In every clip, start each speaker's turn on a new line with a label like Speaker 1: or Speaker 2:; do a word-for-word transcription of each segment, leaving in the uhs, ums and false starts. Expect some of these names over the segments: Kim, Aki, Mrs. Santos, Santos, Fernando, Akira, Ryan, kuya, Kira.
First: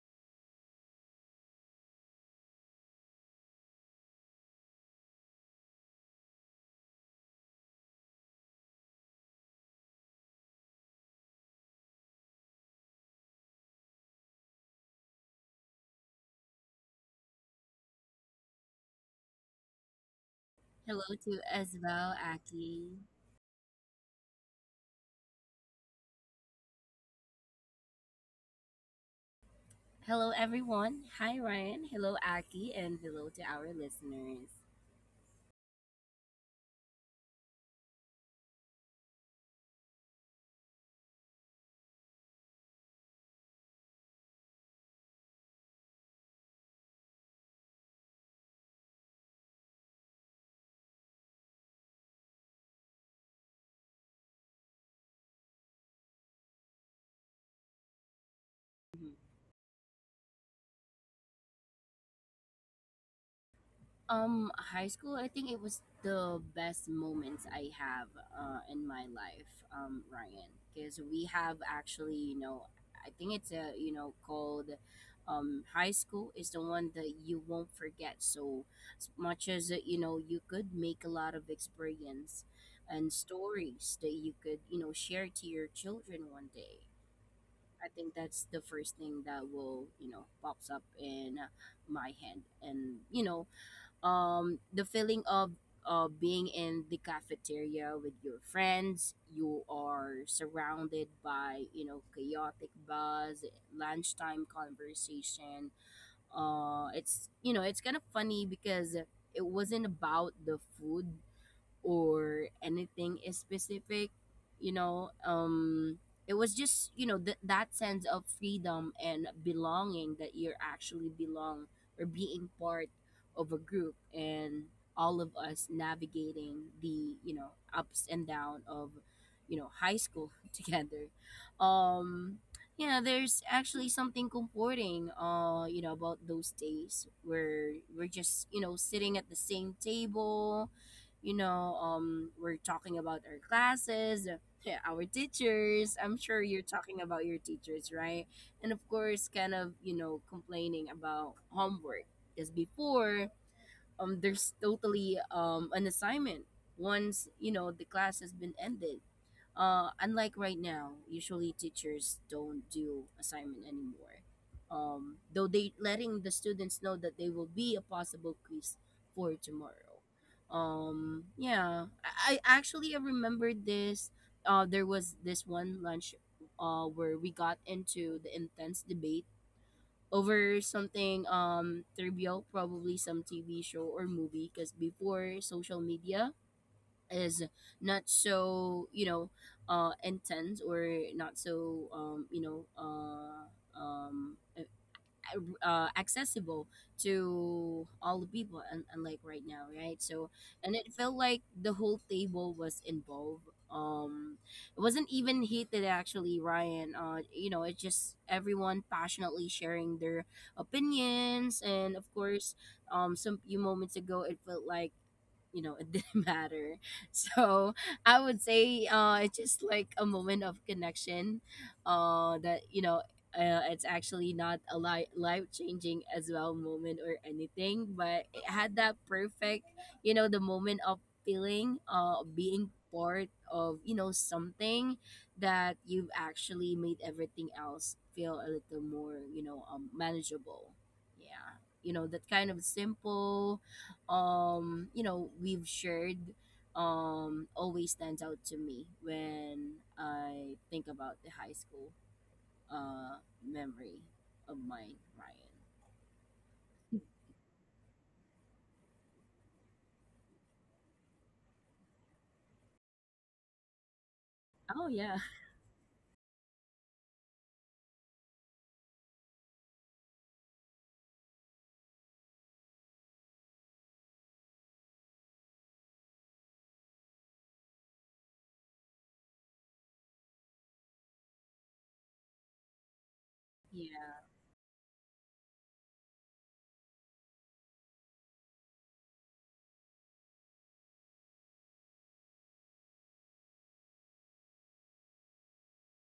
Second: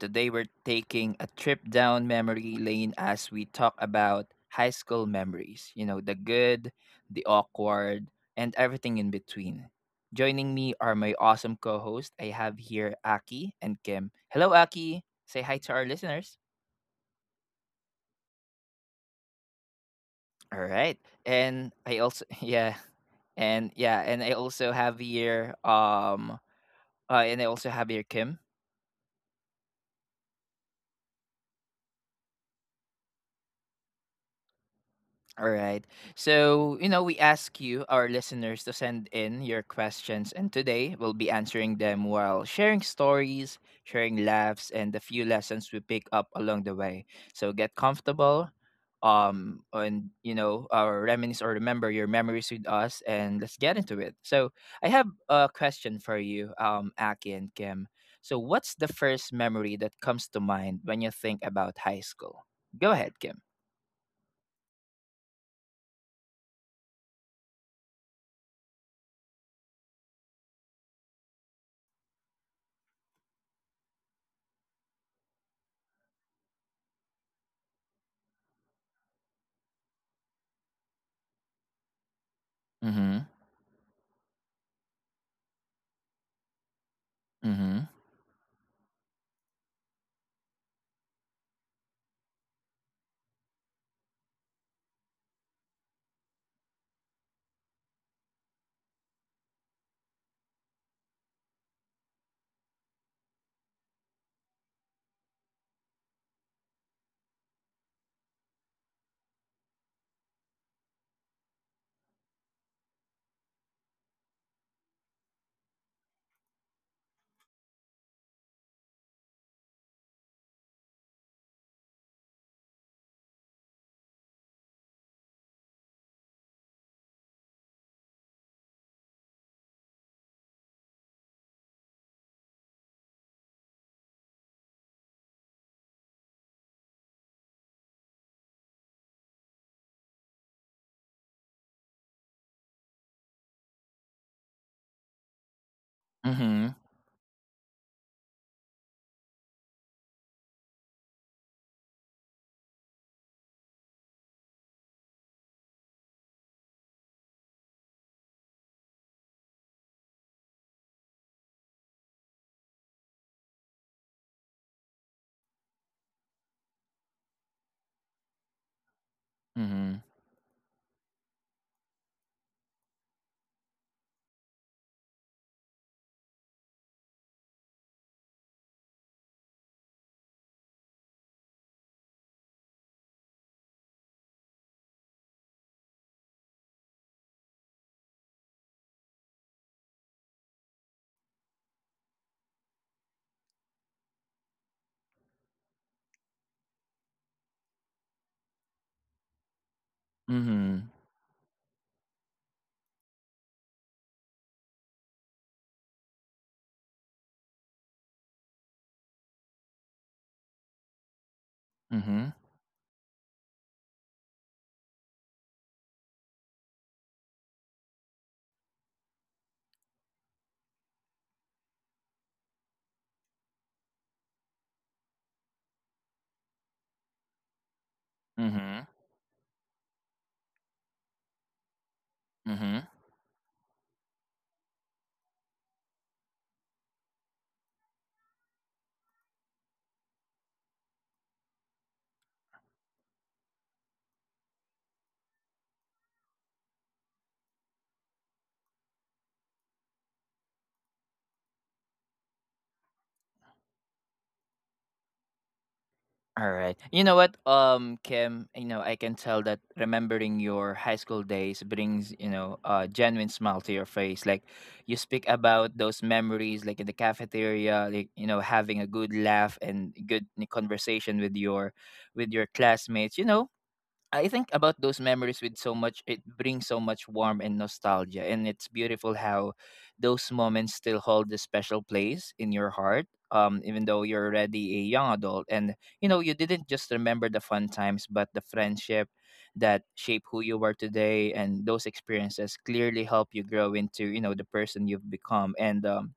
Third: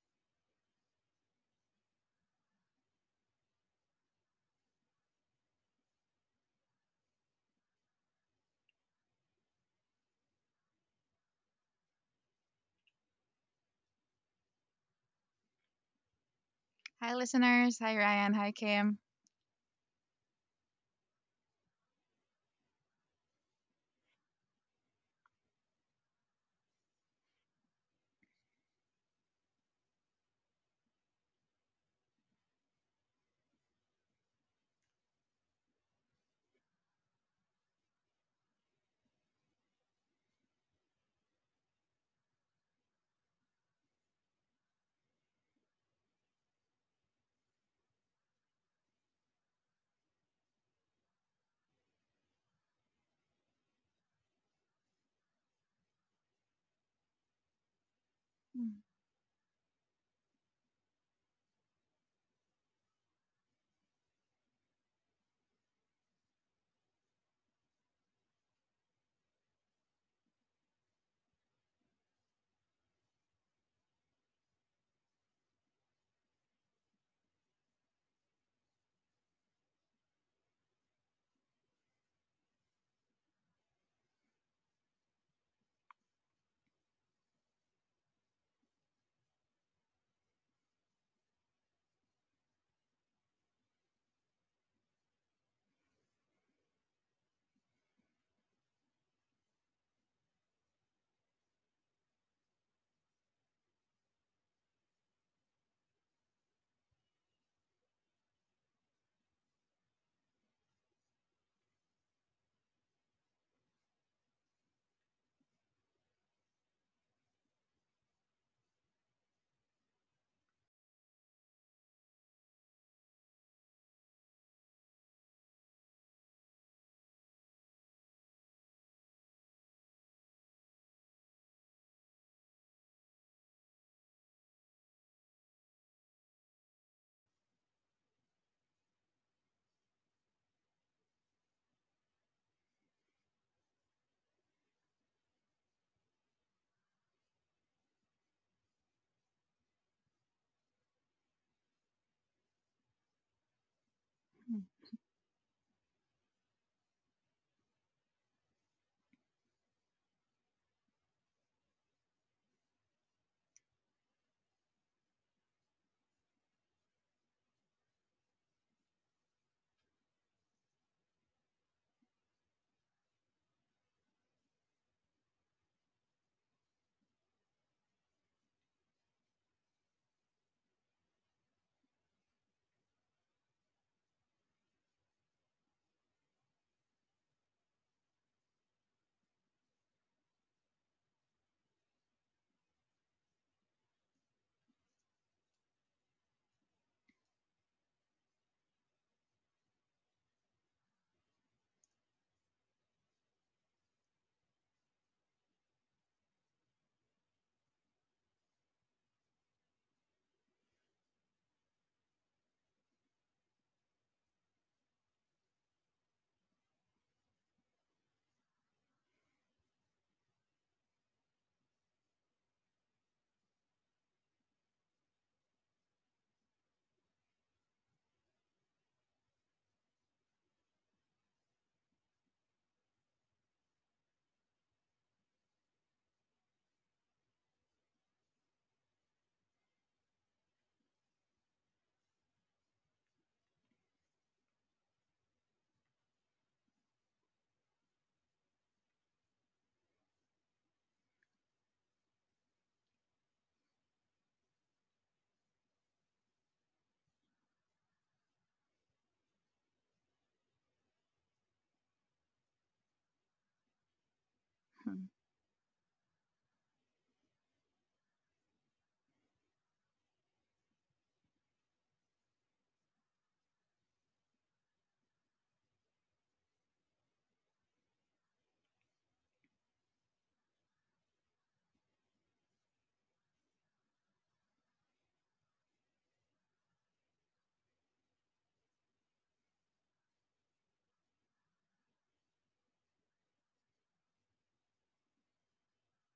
Speaker 1: today we're taking a trip down memory lane as we talk about high school memories. You know, the good, the awkward, and everything in between. Joining me are my awesome co hosts. I have here Aki and Kim. Hello, Aki. Say hi to our listeners.
Speaker 2: Hi, listeners. Hi, Ryan. Hi, Kim.
Speaker 1: All right.
Speaker 3: Hello to
Speaker 1: And
Speaker 3: as
Speaker 1: I
Speaker 3: well,
Speaker 1: also, yeah,
Speaker 3: Aki.
Speaker 1: and yeah, and I also have here, um, uh, and I also have here Kim.
Speaker 3: Hello, everyone. Hi, Ryan. Hello, Aki, and hello to our listeners.
Speaker 1: All right. So, you know, we ask you, our listeners, to send in your questions, and today we'll be answering them while sharing stories, sharing laughs, and the few lessons we pick up along the way. So get comfortable, um, and you know, or reminisce or remember your memories with us, and let's get into it. So, I have a question for you, um, Aki and Kim. So, what's
Speaker 2: Mhm.
Speaker 1: the
Speaker 3: Mm-hmm.
Speaker 1: first memory that comes to mind when you think about high school? Go ahead, Kim.
Speaker 3: Um, high school, I think it was the best moments I have uh, in my life, um, Ryan, because we have actually, you know, I think it's a, you know, called um, high school is the one that you won't forget. So, as much as, uh, you know, you could make a lot of experience and
Speaker 1: Mm-hmm.
Speaker 3: stories that you could, you know, share to your children one day. I think that's the first thing that will, you know, pops up in my head. And, you know, um the feeling of uh, being in the cafeteria with your friends, you are surrounded by, you know, chaotic buzz, lunchtime conversation. Uh it's, you know, it's kind of funny because it wasn't about the food or anything is specific, you know. Um it was just, you know, th- that sense of freedom and belonging that you're actually belong, or being part of a group, and all of us navigating the, you know, ups and down of, you know, high school together. um yeah, there's actually something comforting, uh you know, about those days where we're just, you know, sitting at the same table, you know. Um, we're talking about our classes, uh, yeah, our teachers. I'm sure you're
Speaker 1: Mhm,
Speaker 3: talking about your teachers, right? And of course, kind of, you know, complaining about homework. Because before, um, there's totally um, an assignment once, you know, the class has been ended. Uh, unlike right now, usually teachers don't do assignment anymore. Um, though they letting the students know that they will be a possible quiz for
Speaker 1: mhm,
Speaker 3: tomorrow. Um, yeah, I, I actually I remembered this. Uh, there was this one lunch, uh, where we got into the intense debate over something um trivial, probably some T V show or movie. Because before social media, is not so, you know, uh intense, or not so, um you know, uh um uh, uh, accessible to all the people, and unlike right now, right? So and
Speaker 1: mhm,
Speaker 3: it felt like the whole table was involved. um it wasn't even heated actually, Ryan, uh you know. It's just everyone passionately sharing their opinions, and of
Speaker 1: mhm,
Speaker 3: course, um some few moments ago it felt like, you know, it didn't matter. So I would say uh it's just like a moment of connection uh that, you know, uh, it's actually not a li- life changing as well moment or anything, but it had
Speaker 1: mhm,
Speaker 3: that perfect, you know, the moment of feeling uh being
Speaker 1: mhm.
Speaker 3: part of, you know, something that you've actually made everything else feel a little more, you know, um, manageable. Yeah, you know, that kind of simple, um you know, we've shared, um always stands out to me when I think about the high school uh memory of mine, Ryan.
Speaker 1: Alright. You know what, um, Kim, you know, I can tell that remembering your high school days brings, you know, a genuine smile to your face. Like you
Speaker 3: Oh yeah.
Speaker 1: speak about those memories like in the cafeteria, like, you know, having a good laugh and good conversation with your with your classmates. You know, I think about those memories with so much, it brings so much warmth and nostalgia, and it's beautiful how those moments still hold a special place in your heart, um even though
Speaker 3: Yeah,
Speaker 1: you're already a young adult. And you know you didn't just remember the fun times, but the friendship that shape who you are today, and those experiences clearly help you grow into you know the person you've become. And um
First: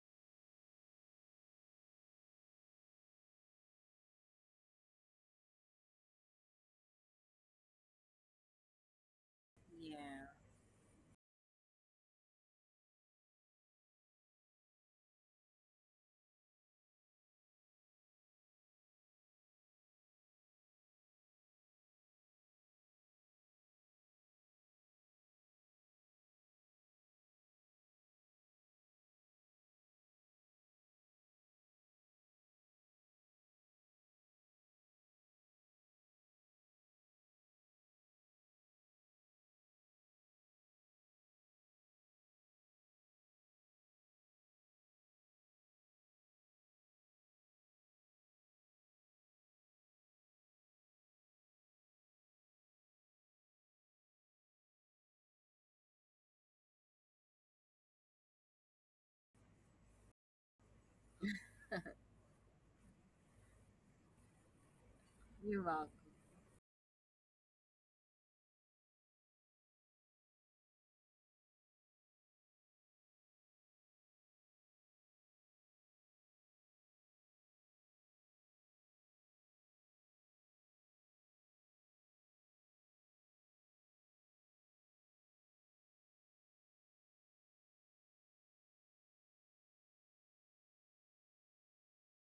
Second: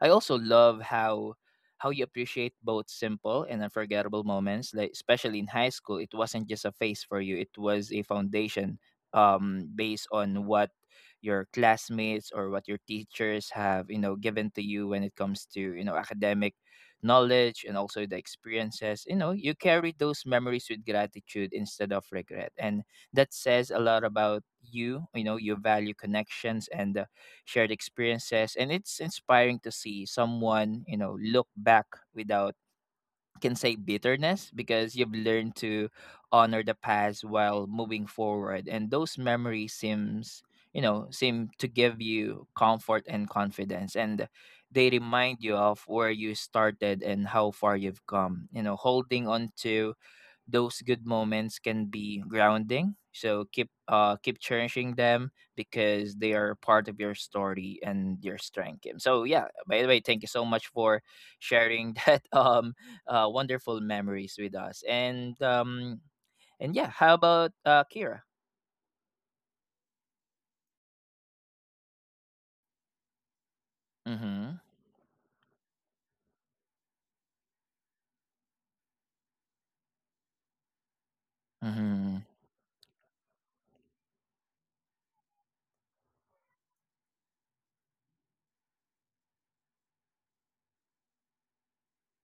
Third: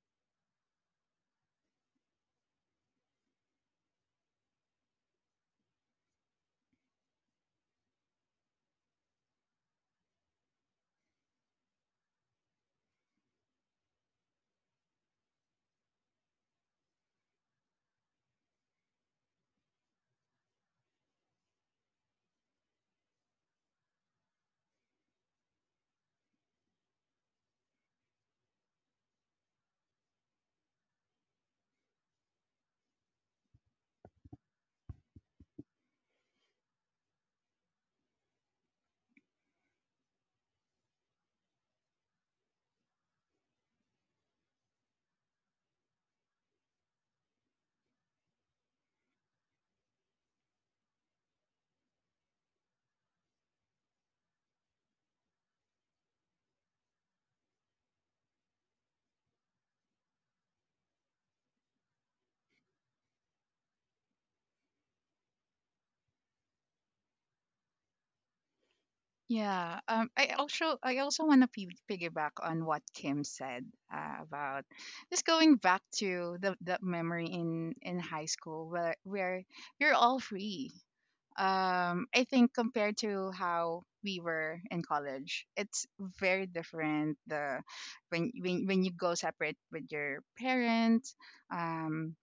Speaker 1: I also love how how you appreciate both simple and unforgettable moments. Like especially in high school, it wasn't just a phase for you; it was a foundation, um, based
Speaker 3: yeah.
Speaker 1: on what your classmates or what your teachers have you know given to you when it comes to you know academic knowledge and also the experiences. You know you carry those memories with gratitude instead of regret, and that says a lot about you. You know You value connections and shared experiences, and it's inspiring to see someone, you know, look back without, can say, bitterness, because you've learned to honor the past while moving forward, and those memories seems you know seem to give you comfort and confidence, and they remind you of where you started and how far you've come. You know holding on to those good moments can be grounding. So keep, uh keep cherishing them, because they are part of your story and your strength, Kim. So yeah, by the way, thank you so much for sharing that um uh, wonderful memories with us. And
Speaker 3: You're welcome.
Speaker 1: um and yeah, how about uh Kira?
Speaker 2: Yeah. Um. I also I also want to p- piggyback on what Kim said, uh,
Speaker 1: Mhm.
Speaker 2: about just going back to the that memory in in high school where where you're all free. Um. I
Speaker 1: Mhm.
Speaker 2: think compared to how we were in college, it's very different. The when when when you go separate with your parents, um,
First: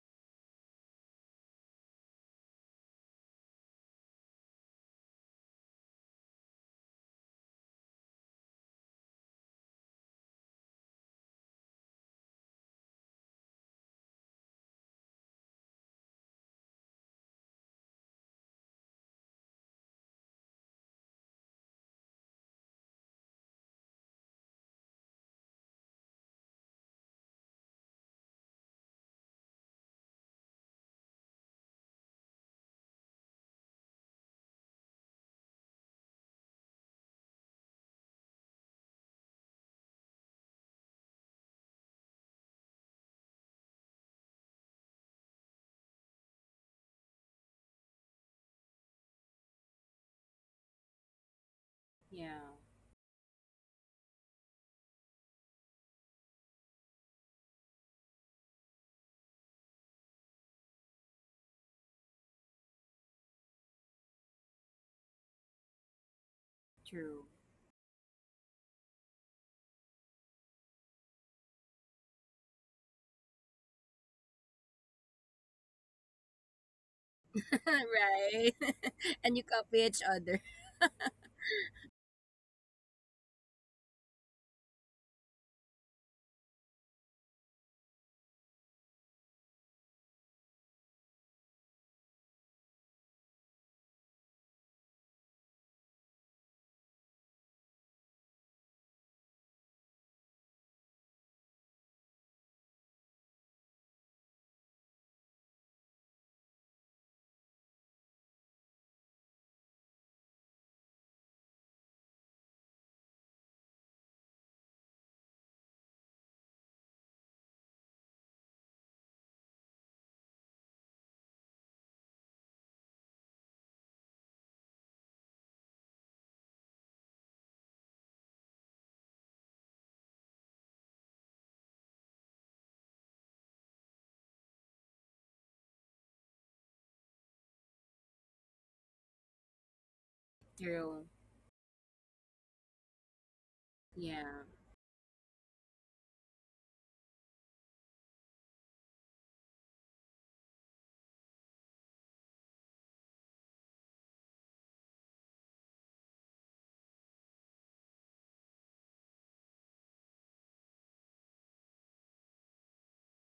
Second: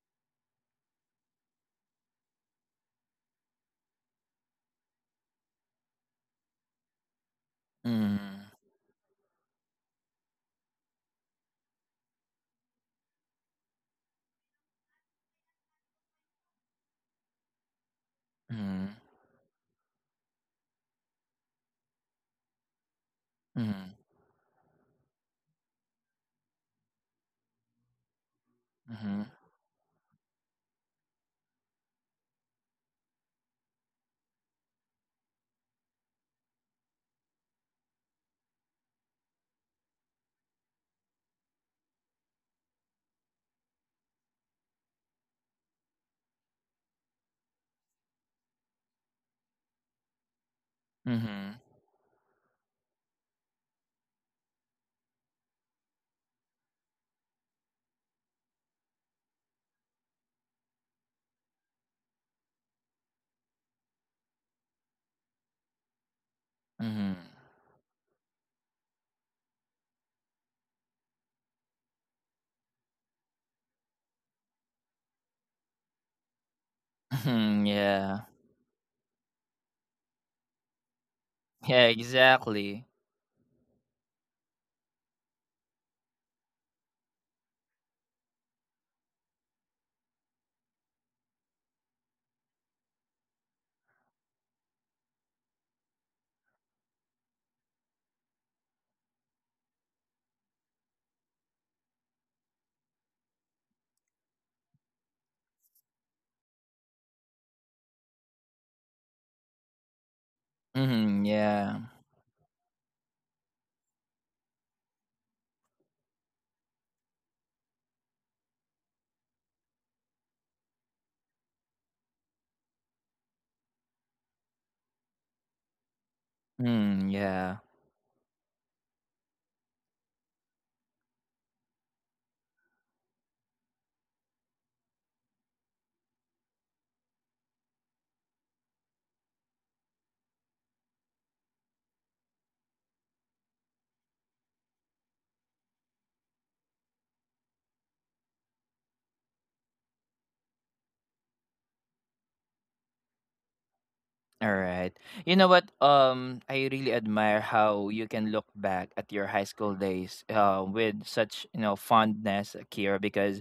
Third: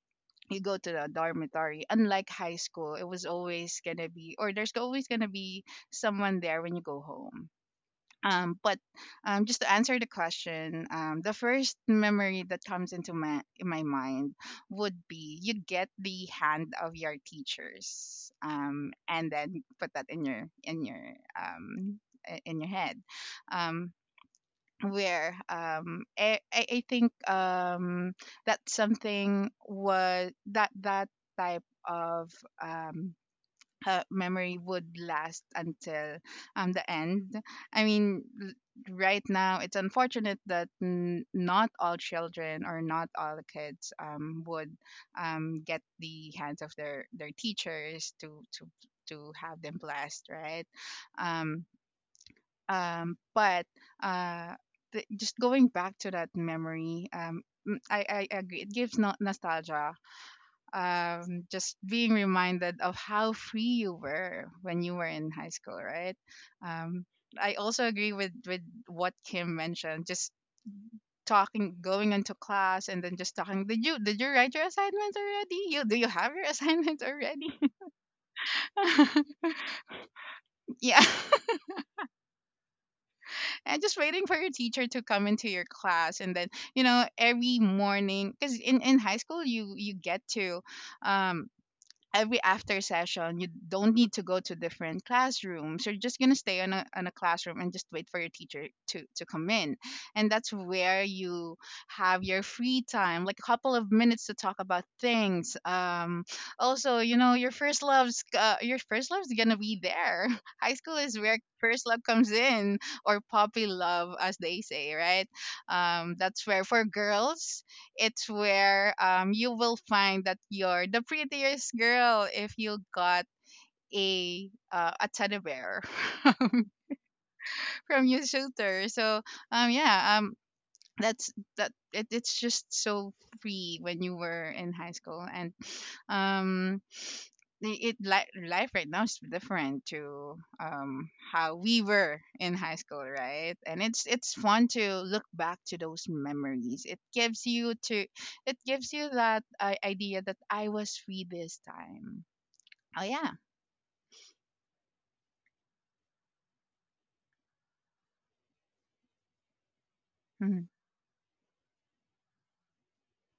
Speaker 2: you go to the dormitory, unlike high school. It was always gonna be, or there's always gonna be someone there when you go home,
Speaker 1: Mhm.
Speaker 2: um, but um, just to answer the question, um, the first memory that comes into my in my mind would be you get the hand of your teachers, um, and then put that in your in your um, i- in your head, um,
Speaker 1: Mhm.
Speaker 2: where um I, I I think, um that
Speaker 1: Mhm.
Speaker 2: something was that that type of, um uh, memory would last until, um the end. I mean, l- right now it's unfortunate that, n- not all children or not all kids um would um get the hands of their their teachers, to to to have them blessed, right.
Speaker 1: Mhm. Mhm.
Speaker 2: um
Speaker 3: Yeah.
Speaker 2: um, but, uh, the, just going back to that memory, um, mm, I, I agree. It gives no- nostalgia. Um, just being reminded of how free you were when you were in high school, right? Um,
Speaker 1: Mhm.
Speaker 3: True.
Speaker 2: I also agree with with what Kim mentioned. Just talking, going into class, and then just talking. Did you did you write your assignments already? You do you have your assignments already?
Speaker 1: Mhm. Yeah.
Speaker 3: Right. And you copy each other.
Speaker 2: Yeah.
Speaker 1: Yeah, exactly.
Speaker 2: And just waiting for your teacher to come into your class, and then, you know, every morning, because in in high school you you get to, um every after session, you don't need to go to different classrooms. You're just going to stay on a, on a classroom and just wait for your teacher to, to come in, and that's where you have your free time, like a couple of minutes to talk about things. Um, also, you know, your first love's uh, your first love's going to be there. High school is
Speaker 1: Mhm.
Speaker 2: where
Speaker 1: Yeah.
Speaker 2: first love comes in, or puppy love, as they say, right? Um, that's where, for girls, it's where, um you will find that you're the prettiest girl if you got a uh, a teddy bear
Speaker 1: Mm, yeah.
Speaker 2: from your suitor. So, um yeah. um that's that it, it's just so free when you were in high school. And um it like, life right now is different to,
Speaker 3: True.
Speaker 2: um how we were in high school, right? And it's it's
Speaker 3: Yeah.
Speaker 2: fun to look back to those memories. It gives you to it gives you that, uh, idea that I was free this time. Oh, yeah.
Speaker 1: All right. You know what? Um, I really admire how you can look back at your high school days
Speaker 2: Hmm.
Speaker 1: uh, with such, you know fondness, Kira, because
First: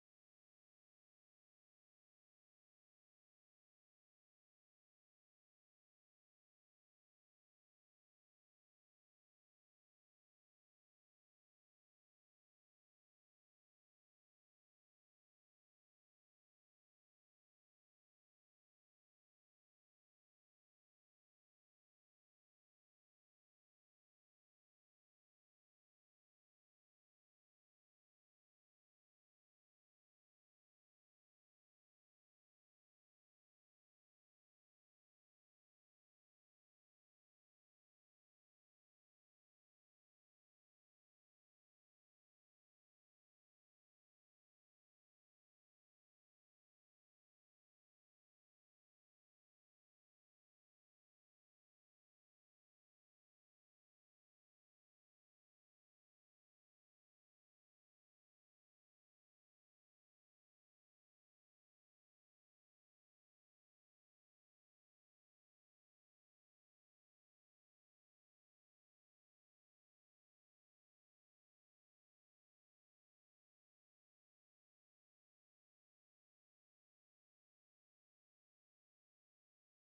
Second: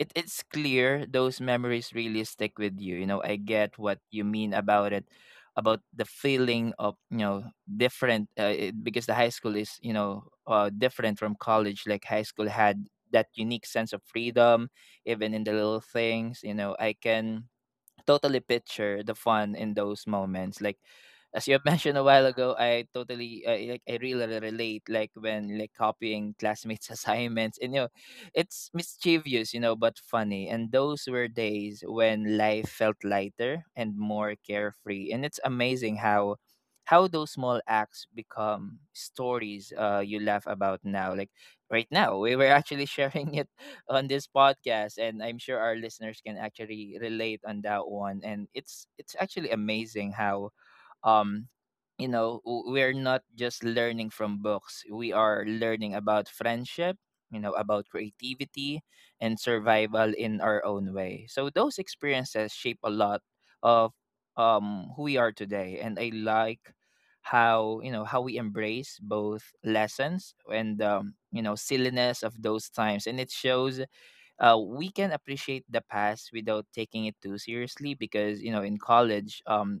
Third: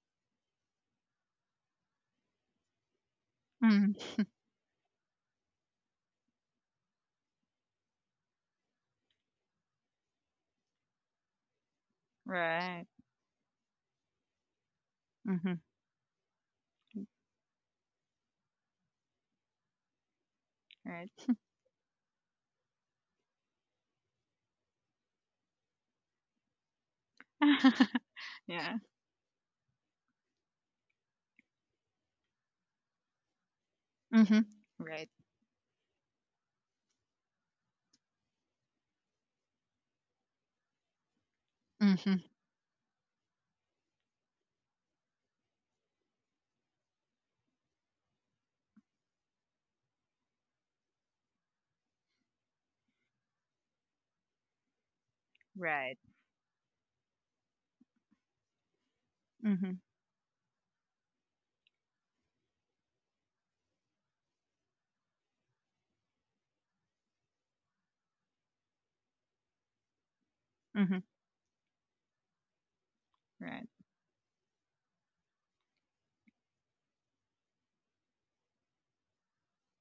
Speaker 1: it, it's clear those memories really stick with you. You know, I get
Speaker 2: Hmm.
Speaker 1: what you mean about it, about the feeling of, you know different, uh, it, because the high school is, you know uh, different from college. Like high school
Speaker 2: Right.
Speaker 1: had that unique sense of freedom, even in the
Speaker 2: Hmm.
Speaker 1: little things. You know, I can totally picture the fun in those moments, like
Speaker 2: Right.
Speaker 1: as you have mentioned a while ago. I totally uh, Like i really relate, like when, like, copying classmates assignments. And you know it's
Speaker 2: Yeah.
Speaker 1: mischievous, you know but funny, and those were days when life felt lighter and more
Speaker 2: Mm-hmm. Right.
Speaker 1: carefree, and it's amazing how how those small acts become stories uh you laugh about now. Like right now
Speaker 2: Hmm.
Speaker 1: we were actually sharing it on this podcast, and i'm sure our listeners can actually relate on that one. And it's it's actually amazing how, um you know w- we're not just learning from books, we are learning
Speaker 2: Right.
Speaker 1: about friendship, you know about creativity and
Speaker 2: Hmm.
Speaker 1: survival in our own way. So those experiences shape a lot of, um who we are today. And i like how you know how we embrace both lessons and,
Speaker 2: Hmm.
Speaker 1: um, you know silliness of those times, and it
Speaker 2: Right.
Speaker 1: shows uh, we can appreciate the past without taking it too seriously, because you know in college, um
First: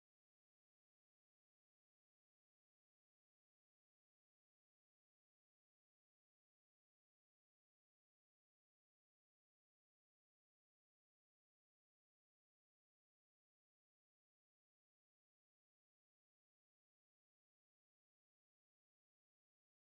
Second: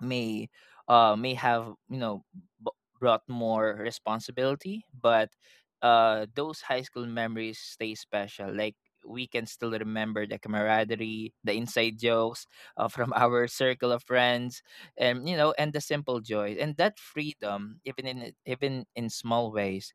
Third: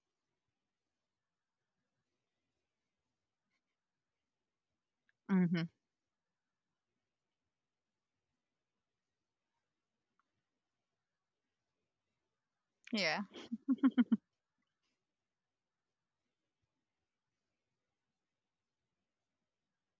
Speaker 1: may uh may have, you know b- brought more responsibility. But
Speaker 2: Hmm.
Speaker 1: uh those high school memories stay special. Like we can still remember the camaraderie, the inside jokes uh, from
Speaker 2: Yeah.
Speaker 1: our circle of friends. And you know and the simple joys and that freedom, even in even in small ways,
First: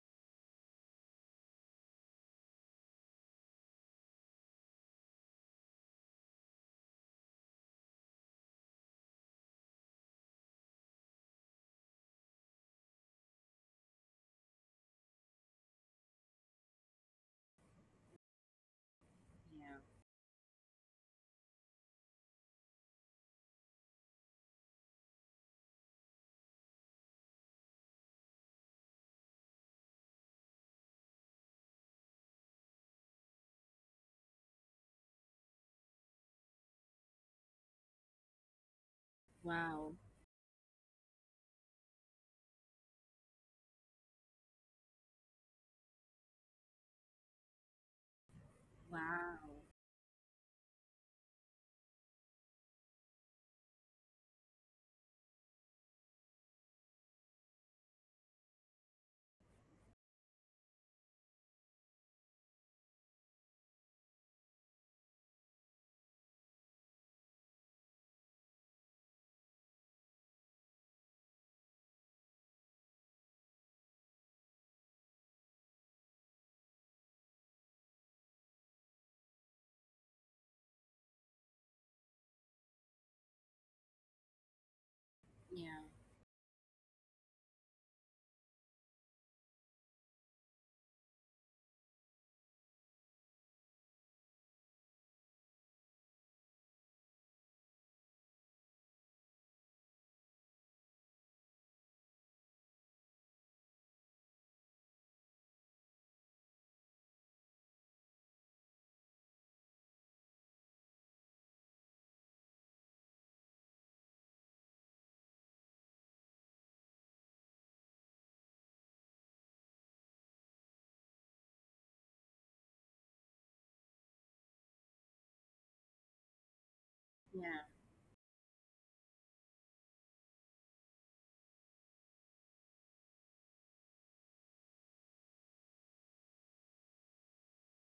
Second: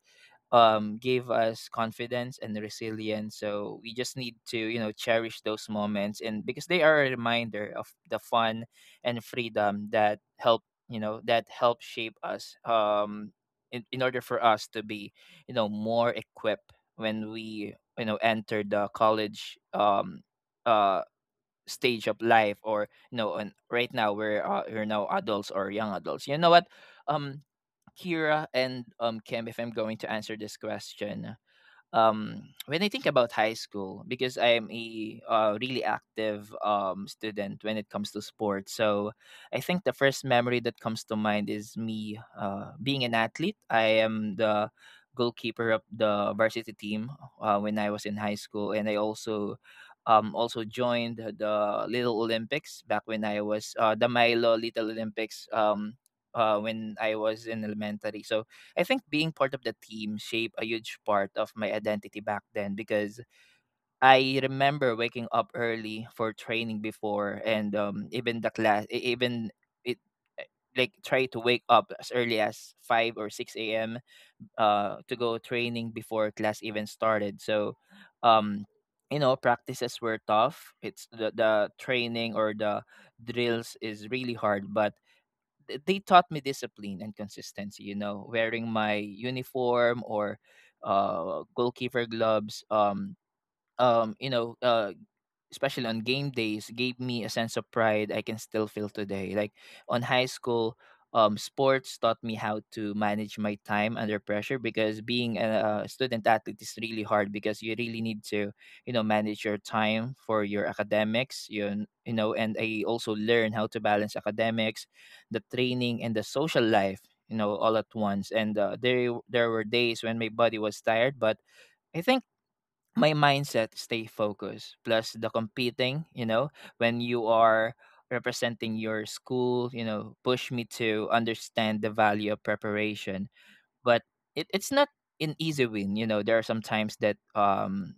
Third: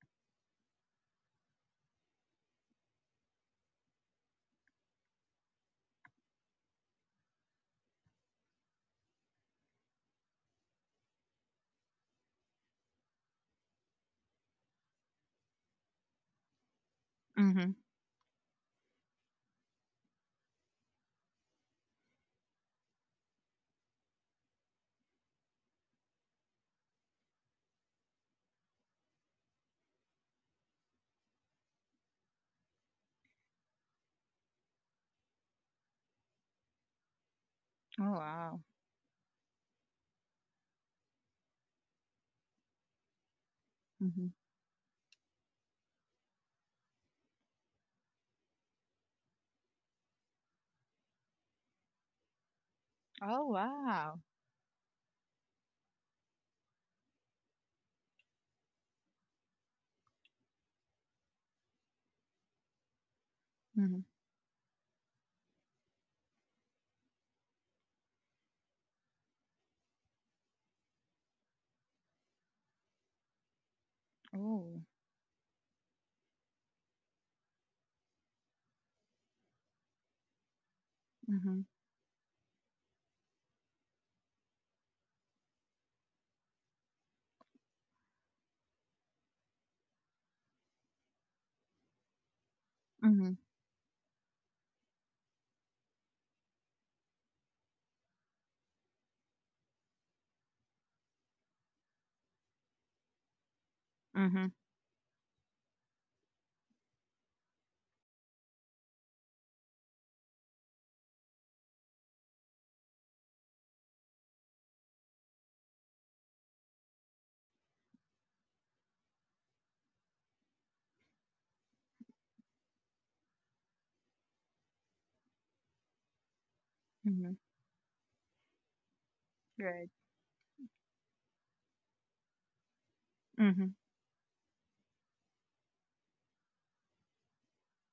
Speaker 1: um gave us confidence and resilience. So we just need to, you know cherish those moments, and because they are a reminder of the fun and freedom that help you know that help shape us, um in, in order for us to be, you know more equipped when
Speaker 2: Hmm.
Speaker 1: we, you know enter the college,
Speaker 3: Yeah.
Speaker 1: um uh stage of life. Or, you know and right now we're uh, we're now adults or young adults, you know what, um Kira and um Kim, if I'm going to answer this question, um, when I think about high school, because I'm a, uh, really active, um, student when it
Speaker 2: Oh,
Speaker 1: comes to
Speaker 2: wow.
Speaker 1: sports. So I think the
Speaker 3: Wow.
Speaker 1: first memory that comes to mind is me, uh, being an athlete. I
Speaker 2: Hmm.
Speaker 1: am the goalkeeper of the varsity team, uh, when I was in high school, and I
Speaker 3: Wow.
Speaker 1: also um, also joined the Little Olympics back when I
Speaker 2: Oh,
Speaker 1: was, uh, the
Speaker 2: wow.
Speaker 1: Milo Little Olympics, um, uh, when I was in elementary. So I think being part of the team shaped a huge part of my identity back then, because
Speaker 2: Hmm.
Speaker 1: I remember waking up early for training before. And um even the class e- even it eh, like try to wake up as early as five or six a m
Speaker 2: Oh.
Speaker 1: uh to go training before class even started. So um you know practices were tough. It's the
Speaker 2: Mhm,
Speaker 1: the training, or the drills is really hard, but th-
Speaker 3: Yeah.
Speaker 1: they taught me discipline and consistency. You know, wearing my uniform or uh goalkeeper gloves, um
Speaker 2: mhm,
Speaker 1: um you know uh especially on game days, gave me a sense of pride I can still feel today. Like on high school, um, sports taught me how to manage my time under
Speaker 2: mhm,
Speaker 1: pressure, because being a, a student athlete is really hard, because you really need to, you know, manage your time for your academics. You, you know, and I also learned how to balance academics, the training, and the social life, you know, all at once. And uh, there there were days when my body was tired, but I think my mindset stay focused, plus the competing, you know, when you
Speaker 2: mhm,
Speaker 3: Yeah.
Speaker 1: are representing your school, you
Speaker 2: right.
Speaker 1: know, push me to understand the value of preparation.
Speaker 2: Mhm,
Speaker 1: But it, it's not an easy win. You know, there are some times that, um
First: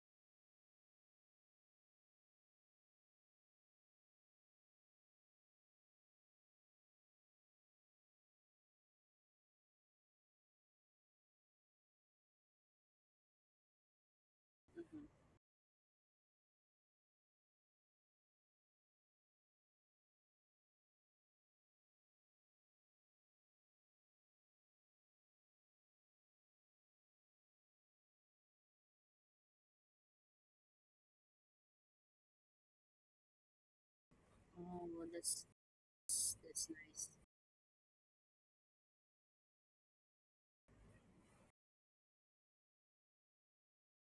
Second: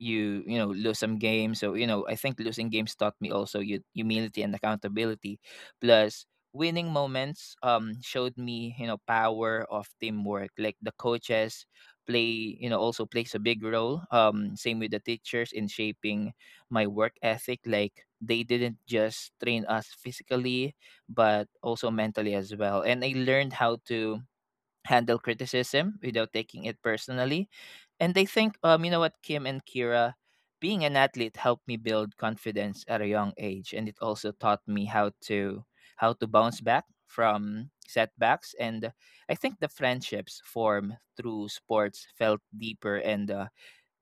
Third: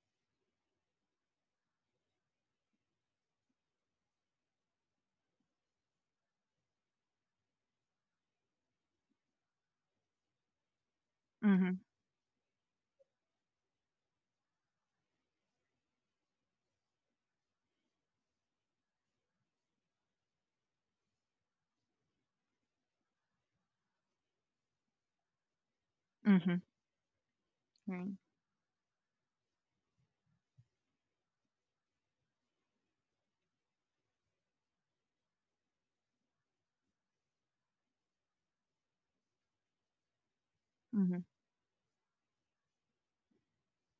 Speaker 1: you, you know, lose some games. So you know, I think losing games taught me also you humility and accountability, plus winning moments, um showed me, you know, power of teamwork. Like the coaches
Speaker 2: mhm,
Speaker 1: play you know also plays a big role, um same with the
Speaker 3: Hmm.
Speaker 1: teachers, in shaping my work ethic. Like they didn't just train us physically, but also mentally as well, and I learned how to handle criticism without
Speaker 2: mhm,
Speaker 1: taking it personally. And
Speaker 2: right.
Speaker 1: I think, um, you know what, Kim and Kira, being an athlete helped me build confidence at a young age, and it also taught me
Speaker 3: Oh,
Speaker 1: how
Speaker 3: that's
Speaker 1: to, how to
Speaker 3: that's
Speaker 1: bounce
Speaker 3: that's
Speaker 1: back
Speaker 3: nice.
Speaker 1: from setbacks. And I think the friendships formed
Speaker 2: Mhm,
Speaker 1: through sports felt deeper and, uh,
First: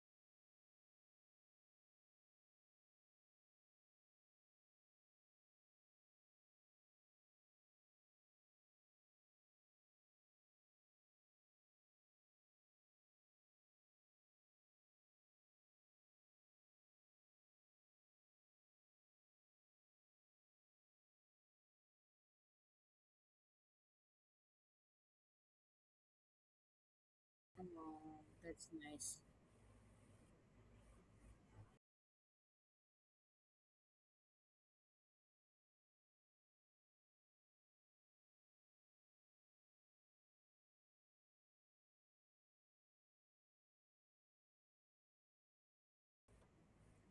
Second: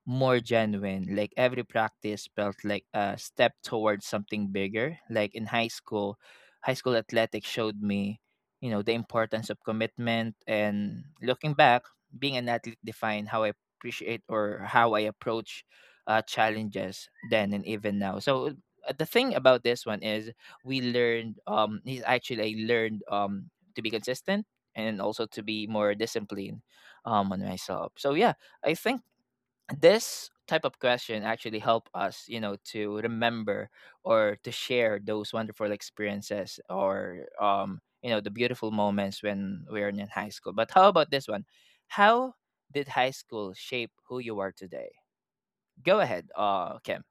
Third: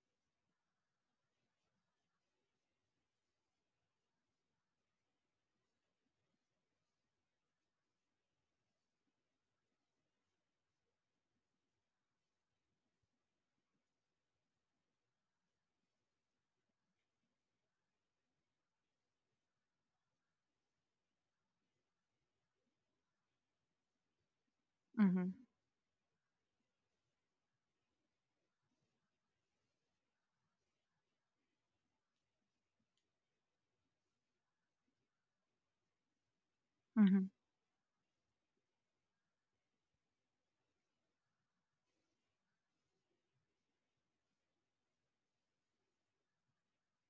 Speaker 1: more genuine. Like every practice felt like a step towards something bigger. Like in high school, high school athletics showed me, you know, the importance of commitment. And looking back, being an athlete defined how I appreciate, or how I approach, uh, challenges then and even now. So uh, the thing about this one is, we learned um is actually I learned, um to be consistent and also
Speaker 2: mhm,
Speaker 1: to be more disciplined, um on myself. So
Speaker 3: Oh,
Speaker 1: yeah,
Speaker 3: that's
Speaker 1: I think
Speaker 3: nice.
Speaker 1: this type of question actually help us, you know to remember or to share those wonderful experiences, or,
Speaker 2: mhm,
Speaker 1: um you know the beautiful moments when we are in high school. But how about this one, how did high school shape who you are today? Go ahead, uh Kim.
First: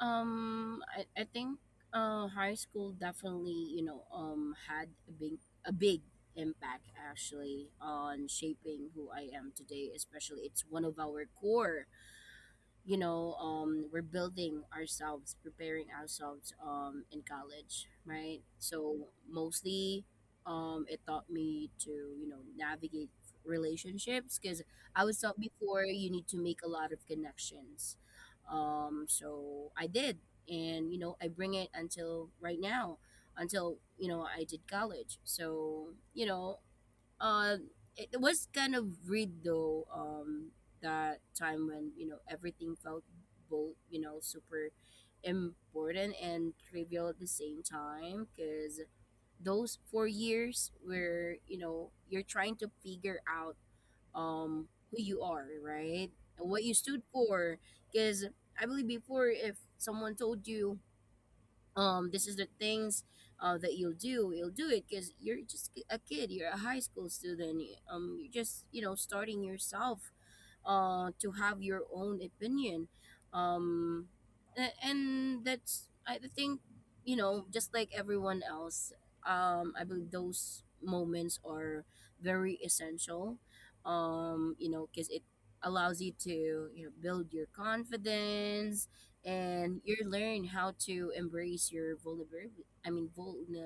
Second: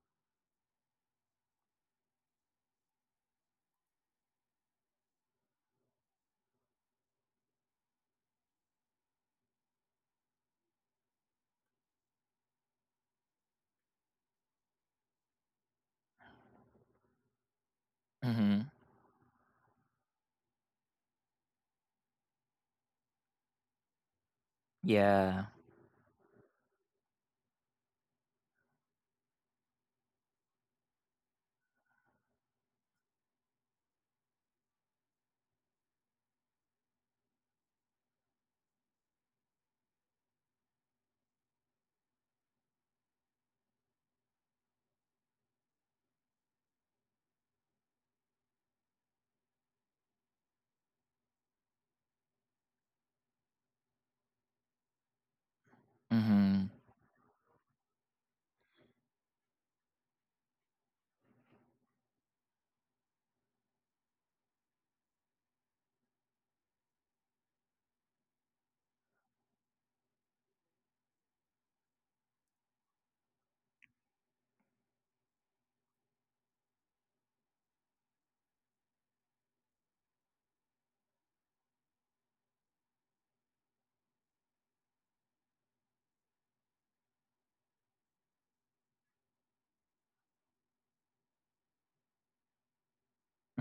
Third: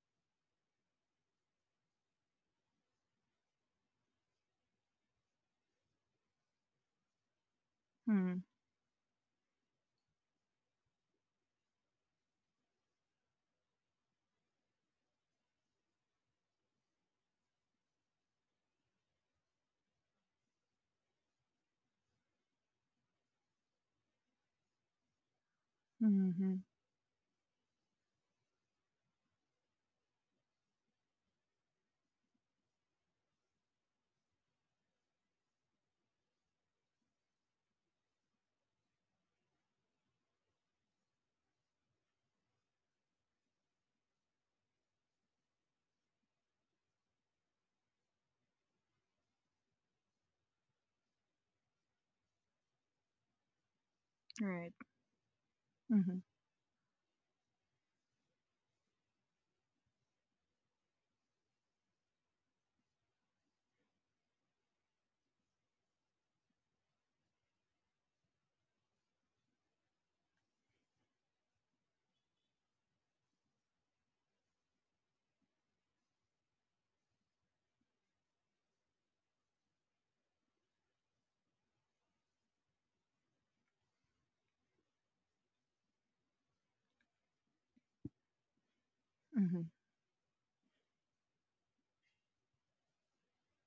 Speaker 3: Um, I, I think uh, high school definitely, you know, um, had a big a big impact actually on
Speaker 2: mhm,
Speaker 3: shaping who I am today. Especially, it's one of our core, you know. Um we're building ourselves, preparing ourselves um in college, right?
Speaker 1: Mm-hmm.
Speaker 3: So mostly, um it taught me to, you know, navigate relationships because I was taught
Speaker 1: Yeah.
Speaker 3: before, you need to make
Speaker 2: mhm,
Speaker 3: a lot of connections. Um so I did, and you know, I bring it until right now, until you know, I did college. So you know, uh, it was kind of weird though. Um, that time when, you know, everything felt both, you know, super important and trivial at the same time, because those four years where, you know, you're trying to figure out
Speaker 2: right.
Speaker 3: um who you are, right?
Speaker 2: Mhm,
Speaker 3: And what
Speaker 1: Mm-hmm.
Speaker 3: you stood for, because I believe before, if someone told you, um this is the things, uh, that you'll do, you'll do it because you're just a kid, you're a high school student. Um you're just, you know, starting yourself uh to have your own opinion. um a- and that's, I think, you know, just like everyone else. um I believe those moments are very essential. Um you know, because it allows you to, you know, build your confidence,
Speaker 2: mhm,
Speaker 3: and you learn how to embrace your vulnerability, I mean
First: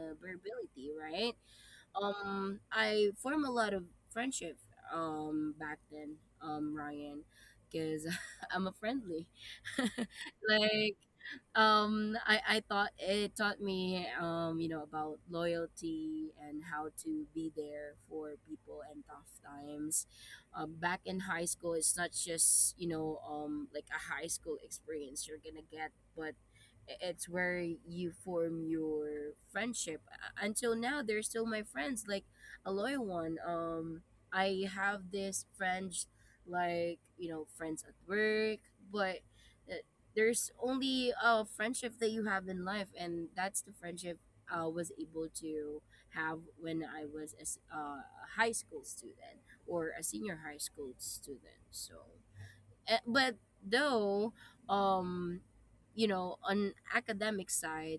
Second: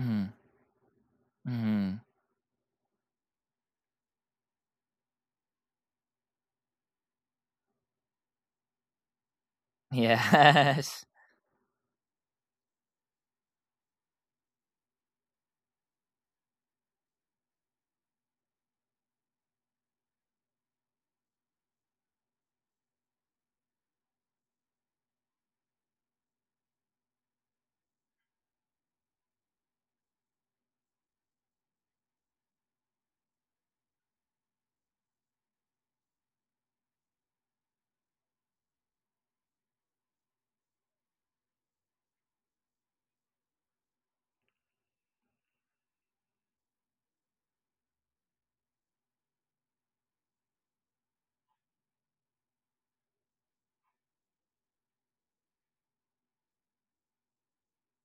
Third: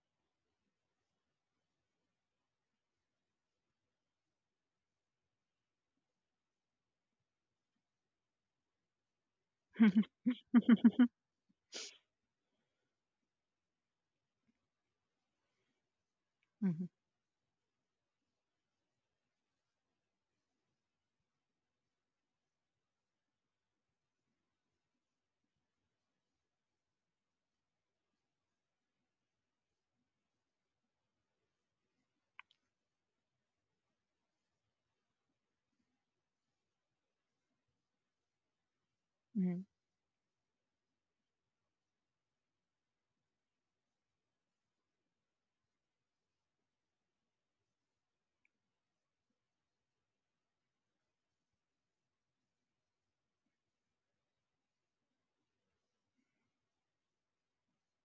Speaker 1: Mm-hmm.
Speaker 3: right?
Speaker 1: Mm-hmm.
Speaker 3: um I form a lot of friendship um back then, um Ryan, because I'm a friendly like.
Speaker 1: Yes.
Speaker 3: um I I thought it taught me, um you know, about loyalty and
Speaker 2: mhm,
Speaker 3: how to be there for people in tough times. Um, back in high school, it's not just, you know, um like a high school experience you're gonna get, but I- It's where you form your friendship. Uh, Until now, they're still my friends, like a loyal one. Um, I have this friends, like, you know, friends at work, but
Speaker 2: mhm,
Speaker 3: uh, there's only a friendship that you have in life, and that's the friendship I was able to have when I was a s- uh, a high school student or a senior high school student. So Eh, but though, um you know, on academic side,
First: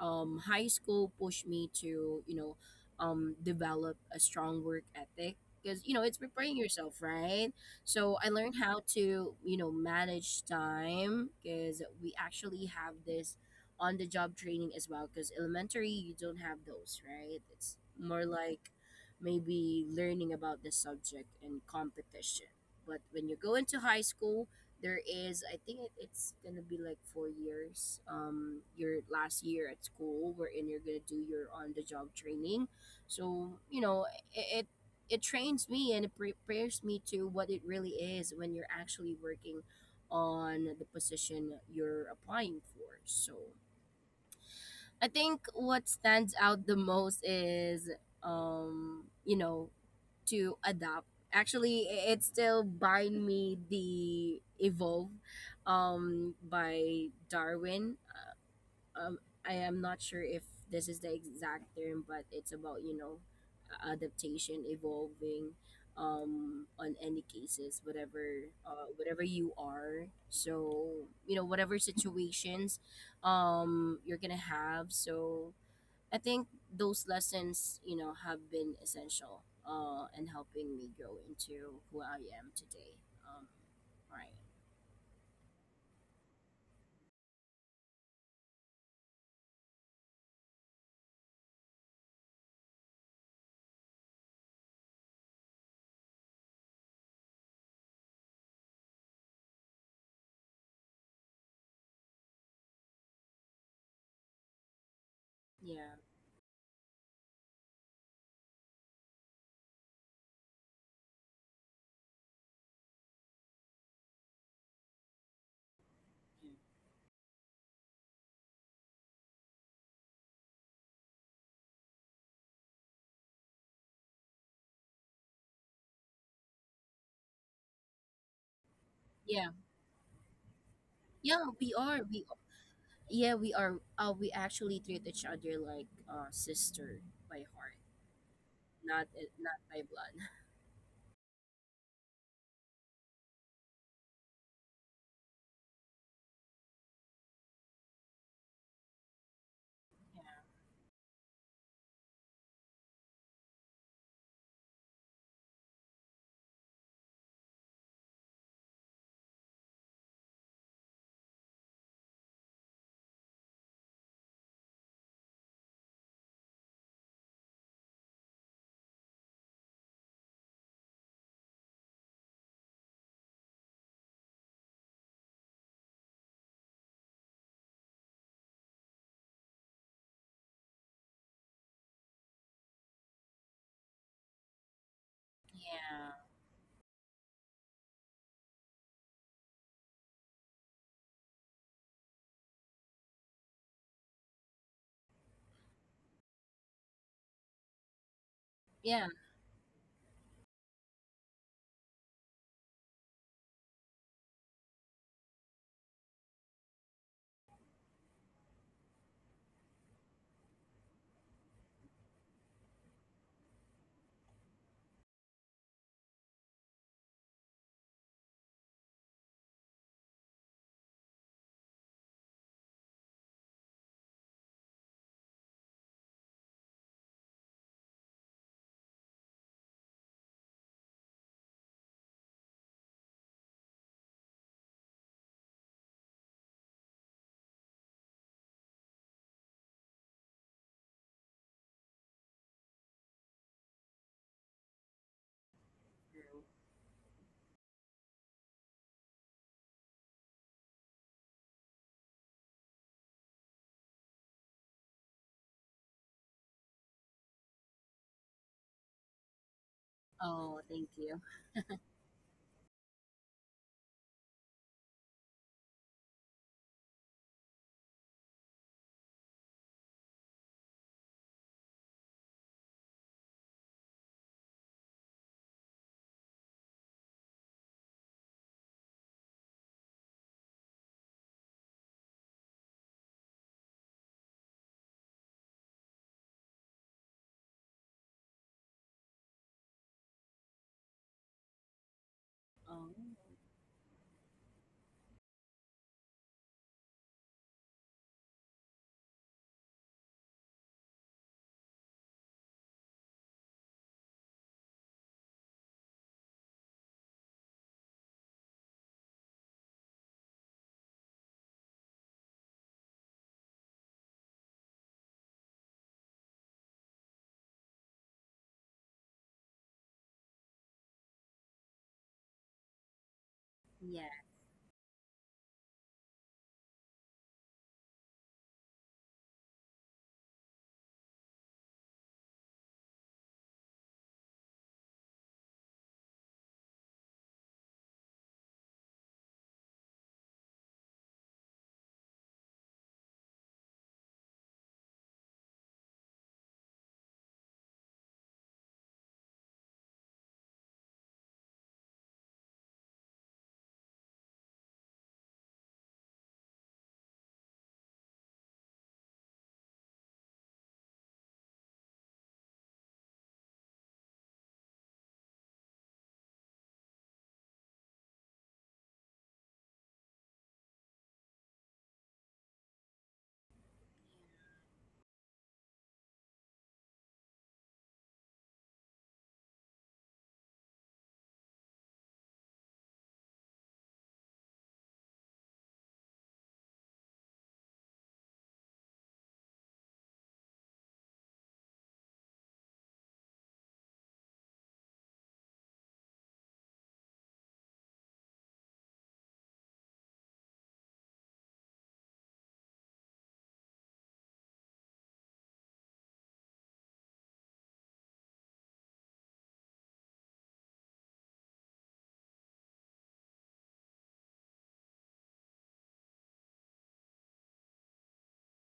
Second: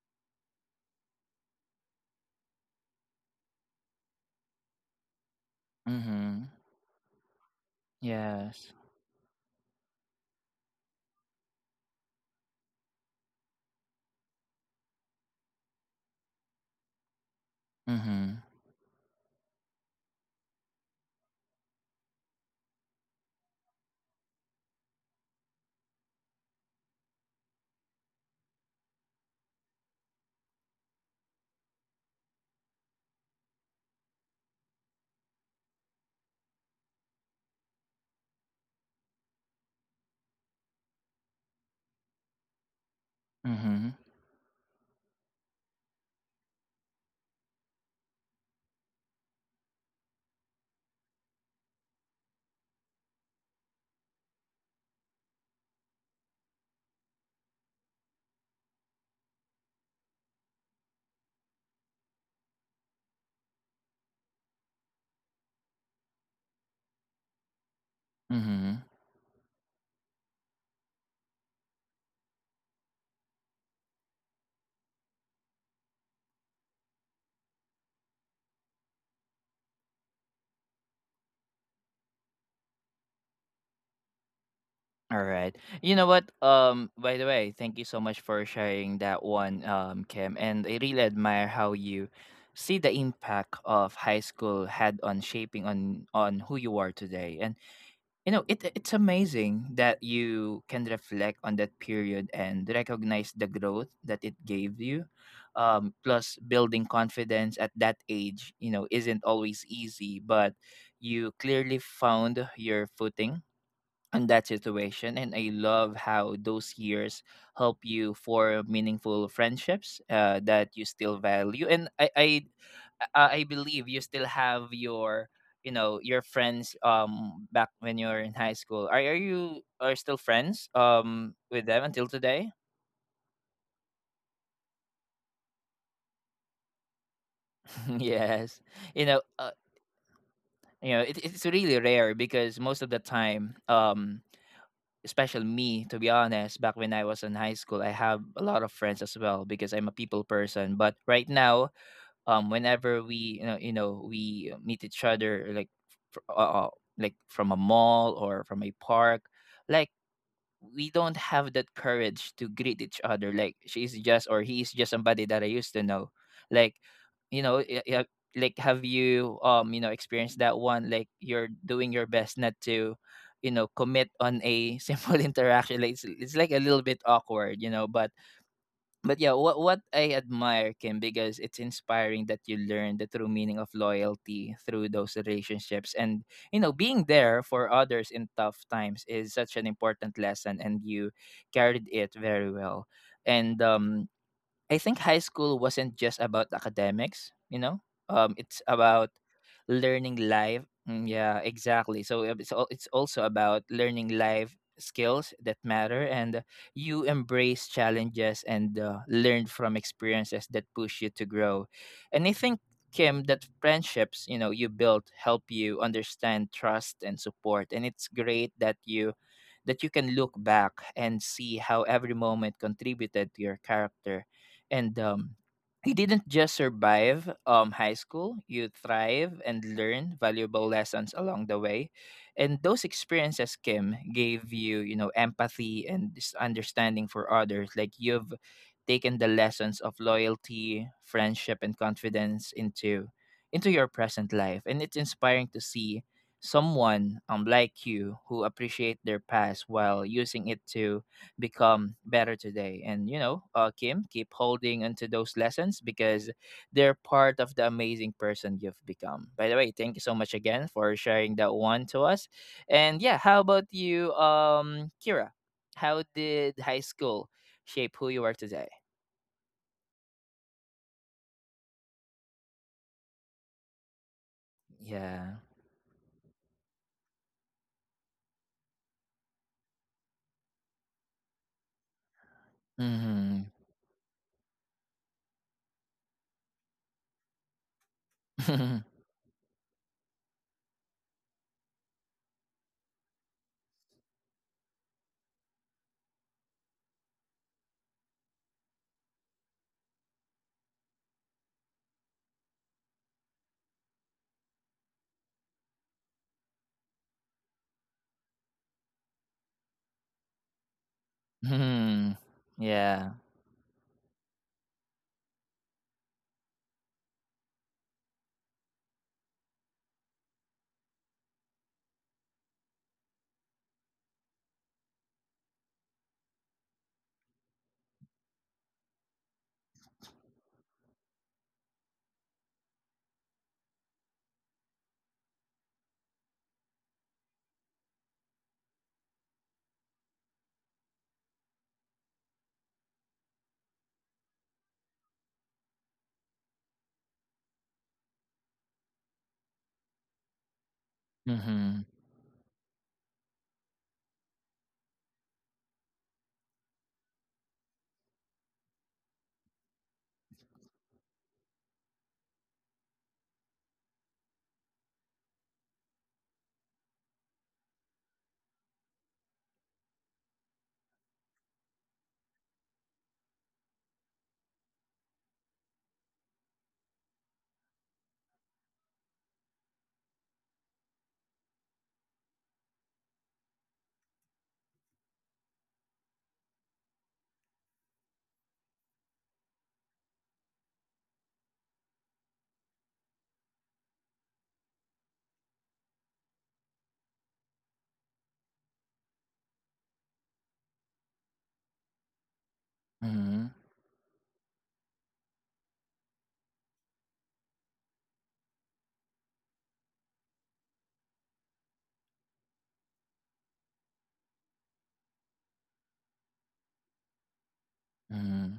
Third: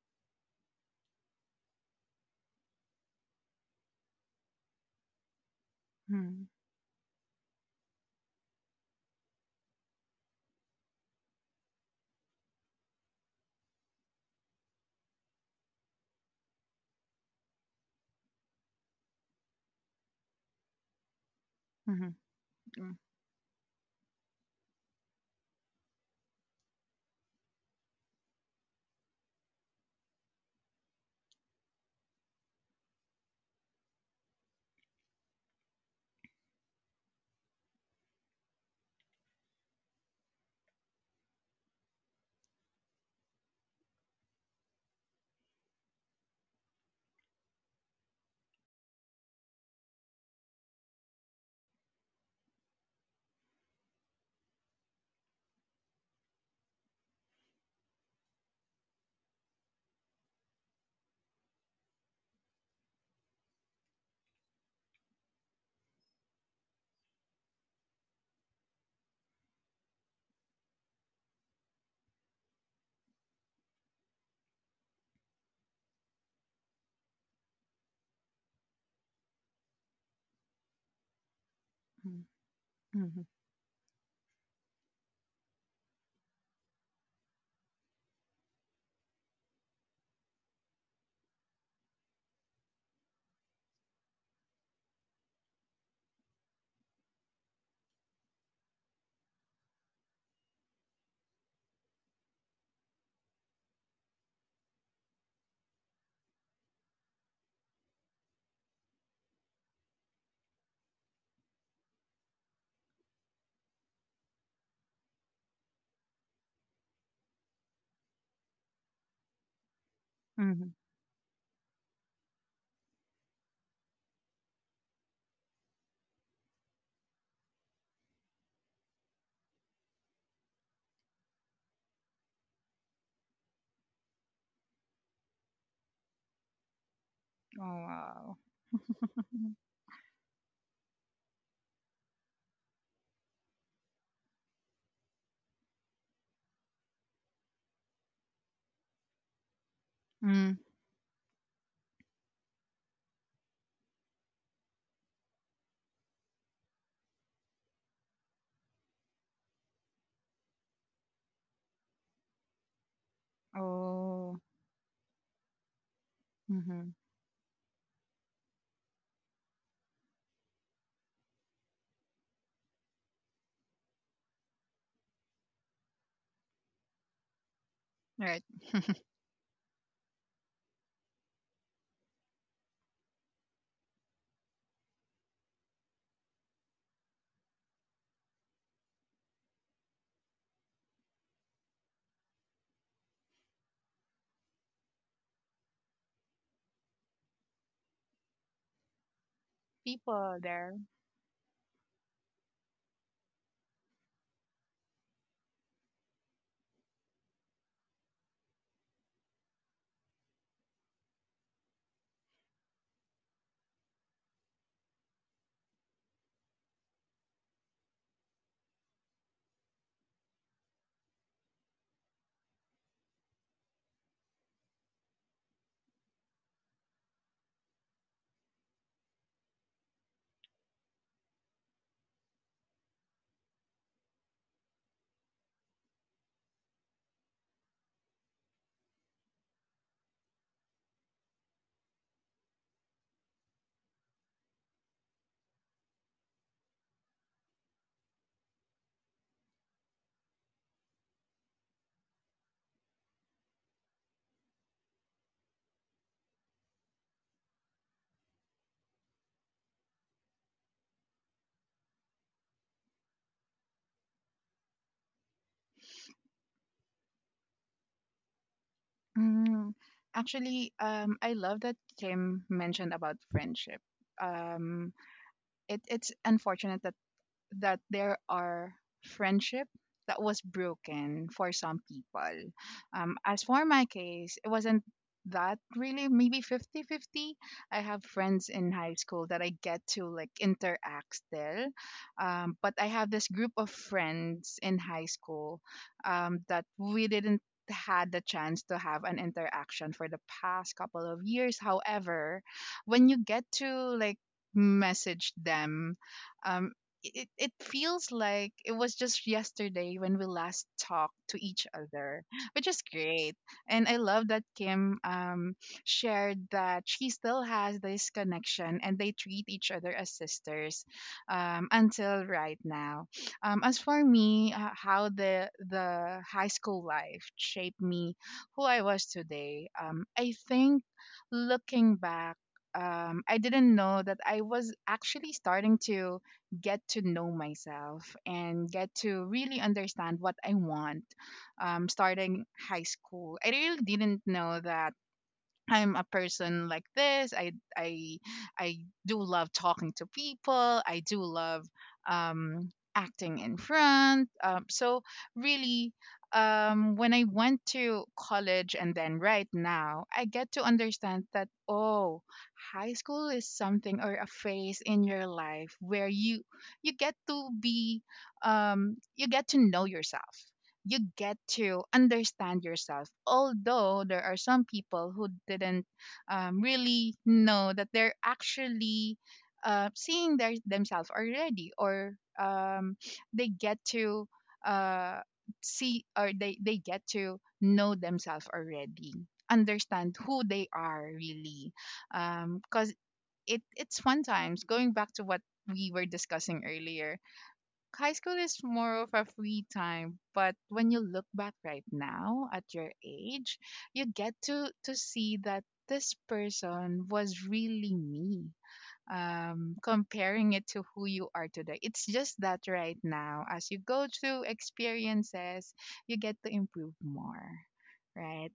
Speaker 3: um high school pushed me to, you know, um develop a strong work ethic because, you know, it's
Speaker 1: Mm-hmm.
Speaker 2: mhm,
Speaker 3: preparing yourself, right? So I learned
Speaker 1: Yes.
Speaker 3: how to, you know, manage time because we actually have this on the job training as well, because elementary you don't have those, right? It's more
Speaker 1: Mm-hmm.
Speaker 3: like maybe learning about the subject and
Speaker 2: mhm,
Speaker 3: competition. But when you go into high school, there is, I think it, it's gonna be like four years. Um, your last year at school, wherein you're gonna do your on the job training. So you know it. it it trains me, and it prepares me to what it really is when you're actually working on the position you're applying for. So
Speaker 1: Mm-hmm.
Speaker 3: I think what stands out the most is, um, you know, to adopt. Actually, i- it's still by me the evolve, um, by Darwin. Um, I am not sure if this is the exact term, but it's about, you know, a- adaptation, evolving, um, on any cases, whatever,
Speaker 1: Mm-hmm.
Speaker 3: uh, whatever you are. So you know, whatever situations, um, you're gonna have. So I think those lessons, you know, have been essential uh, in helping me grow into who I
Speaker 2: mhm,
Speaker 3: am today.
Speaker 2: mhm,
Speaker 3: Um, right.
Speaker 1: All right. You know what? Um, by the way, thank you so much for sharing that one, um, Kim. And I really admire how you see the impact of high school had on shaping, on on who you are today. And you know, it it's amazing that you can reflect on that period and recognize the growth that it gave you. Um,
Speaker 3: Yeah.
Speaker 1: plus, building confidence at that age, you know, isn't always easy, but you clearly found your footing in that situation. And I love how those years help you for meaningful friendships, uh, that
Speaker 2: mhm.
Speaker 1: you still value. And i i uh, I believe you still have your you know your friends um back when you were in high school are, are
Speaker 3: Yeah.
Speaker 1: you are still friends um
Speaker 3: Yeah,
Speaker 1: with
Speaker 3: we
Speaker 1: them
Speaker 3: are.
Speaker 1: until
Speaker 3: We
Speaker 1: today.
Speaker 3: Yeah, we are. Uh, we actually treat each other like uh, sister by
Speaker 2: Oh,
Speaker 3: heart,
Speaker 2: wow.
Speaker 1: Yes.
Speaker 3: not
Speaker 1: you know
Speaker 3: eh,
Speaker 1: uh,
Speaker 3: not by blood.
Speaker 1: you know it, it's really rare because most of the time, um especially me, to be honest, back when I was in high school, I have a lot of friends as well because I'm a people
Speaker 2: Mm,
Speaker 1: person. But right now, um whenever we, you know, you know we meet each other, like fr- uh, uh, like from a mall or from a park, like we don't have that courage to greet each other, like she's just
Speaker 2: oh,
Speaker 1: or he is just somebody that I used to know. Like,
Speaker 2: mhm,
Speaker 1: you know y- y- like have you um you know experienced that one, like you're doing your best not to you know commit on a simple interaction, like it's, it's like a little bit awkward, you know but
Speaker 2: right.
Speaker 1: but yeah, what what I admire, Kim, because it's inspiring that you learn the true meaning of loyalty through those relationships.
Speaker 3: Yeah.
Speaker 1: And you know, being there for others in tough times is such an important lesson, and you carried it very well. And um, I think high school wasn't just about academics, you know. Um, it's
Speaker 3: Yeah.
Speaker 1: about learning
Speaker 2: People
Speaker 1: life.
Speaker 2: there.
Speaker 1: Mm, yeah, exactly. So, uh, it's al- it's also about learning life skills that matter, and uh, you embrace challenges and uh, learn from experiences that push you to grow. And I think, Kim, that friendships you know you built help you understand trust and support, and it's great that you that you can look back and see how every moment contributed to your character. And um, you didn't just survive um, high school, you thrive and learn valuable lessons along the way. And those experiences, Kim, gave you, you know, empathy and this understanding for others. Like you've taken the lessons of loyalty, friendship, and confidence into into your present life. And it's inspiring to see
Speaker 3: True.
Speaker 1: someone um like you who appreciate their past while using it to become better today. And you know, uh, Kim, keep holding onto those lessons because they're part of the amazing person you've become. By the way, thank you so much
Speaker 3: Oh,
Speaker 1: again
Speaker 3: thank
Speaker 1: for
Speaker 3: you.
Speaker 1: sharing that one to us. And yeah, how about you, um, Kira? How did high school shape who you are today?
Speaker 2: Mm, actually, um, I love that Kim mentioned about friendship. Um,
Speaker 1: Yeah.
Speaker 2: it, it's unfortunate that that there are friendship that was broken for some people. Um, as
Speaker 1: Mm-hmm.
Speaker 2: for my case, it wasn't that really, maybe fifty-fifty. I have friends in high school that I get to, like, interact still, um, but
Speaker 3: Oh,
Speaker 2: I have this group of friends in high school, um, that we didn't had the chance to have an interaction for the past couple of years. However, when you get to, like, message them, um, it, it feels like it was just yesterday when we last talked to each
Speaker 1: Mm-hmm.
Speaker 2: other, which is
Speaker 1: Yeah.
Speaker 2: great. And I love that Kim, um, shared that she still has this connection, and they treat each other as sisters, um, until right now. Um, as for
Speaker 3: yeah.
Speaker 2: me, uh, how the the high school life shaped me, who I was today, um, I think, looking back. Um, I didn't know that I was actually starting to get to know myself, and get to really understand what I want, um, starting high school. I really didn't know that I'm a person like this. I I I do love talking to people. I do love,
Speaker 1: Mm-hmm.
Speaker 2: um, acting in front. Um, so, really, um, when I went to college and then right now, I get to understand that, oh, high school is something, or a phase in your life where you you get to be, um, you get to know yourself, you get to understand yourself. Although there are some people who didn't, um, really know that they're actually, uh, seeing their, themselves already, or, um, they get to, uh, see, or they, they get to know themselves already, understand who they are really. Because it, it's fun times, going back to what we were discussing earlier. High school is more of a free time, but when you look back right now at your
Speaker 1: Mm-hmm.
Speaker 2: age, you get to to see that this person was really me, um, comparing it to who you are today. It's just that right now, as you go through experiences, you get to improve more,
Speaker 1: Mm-hmm.
Speaker 2: right?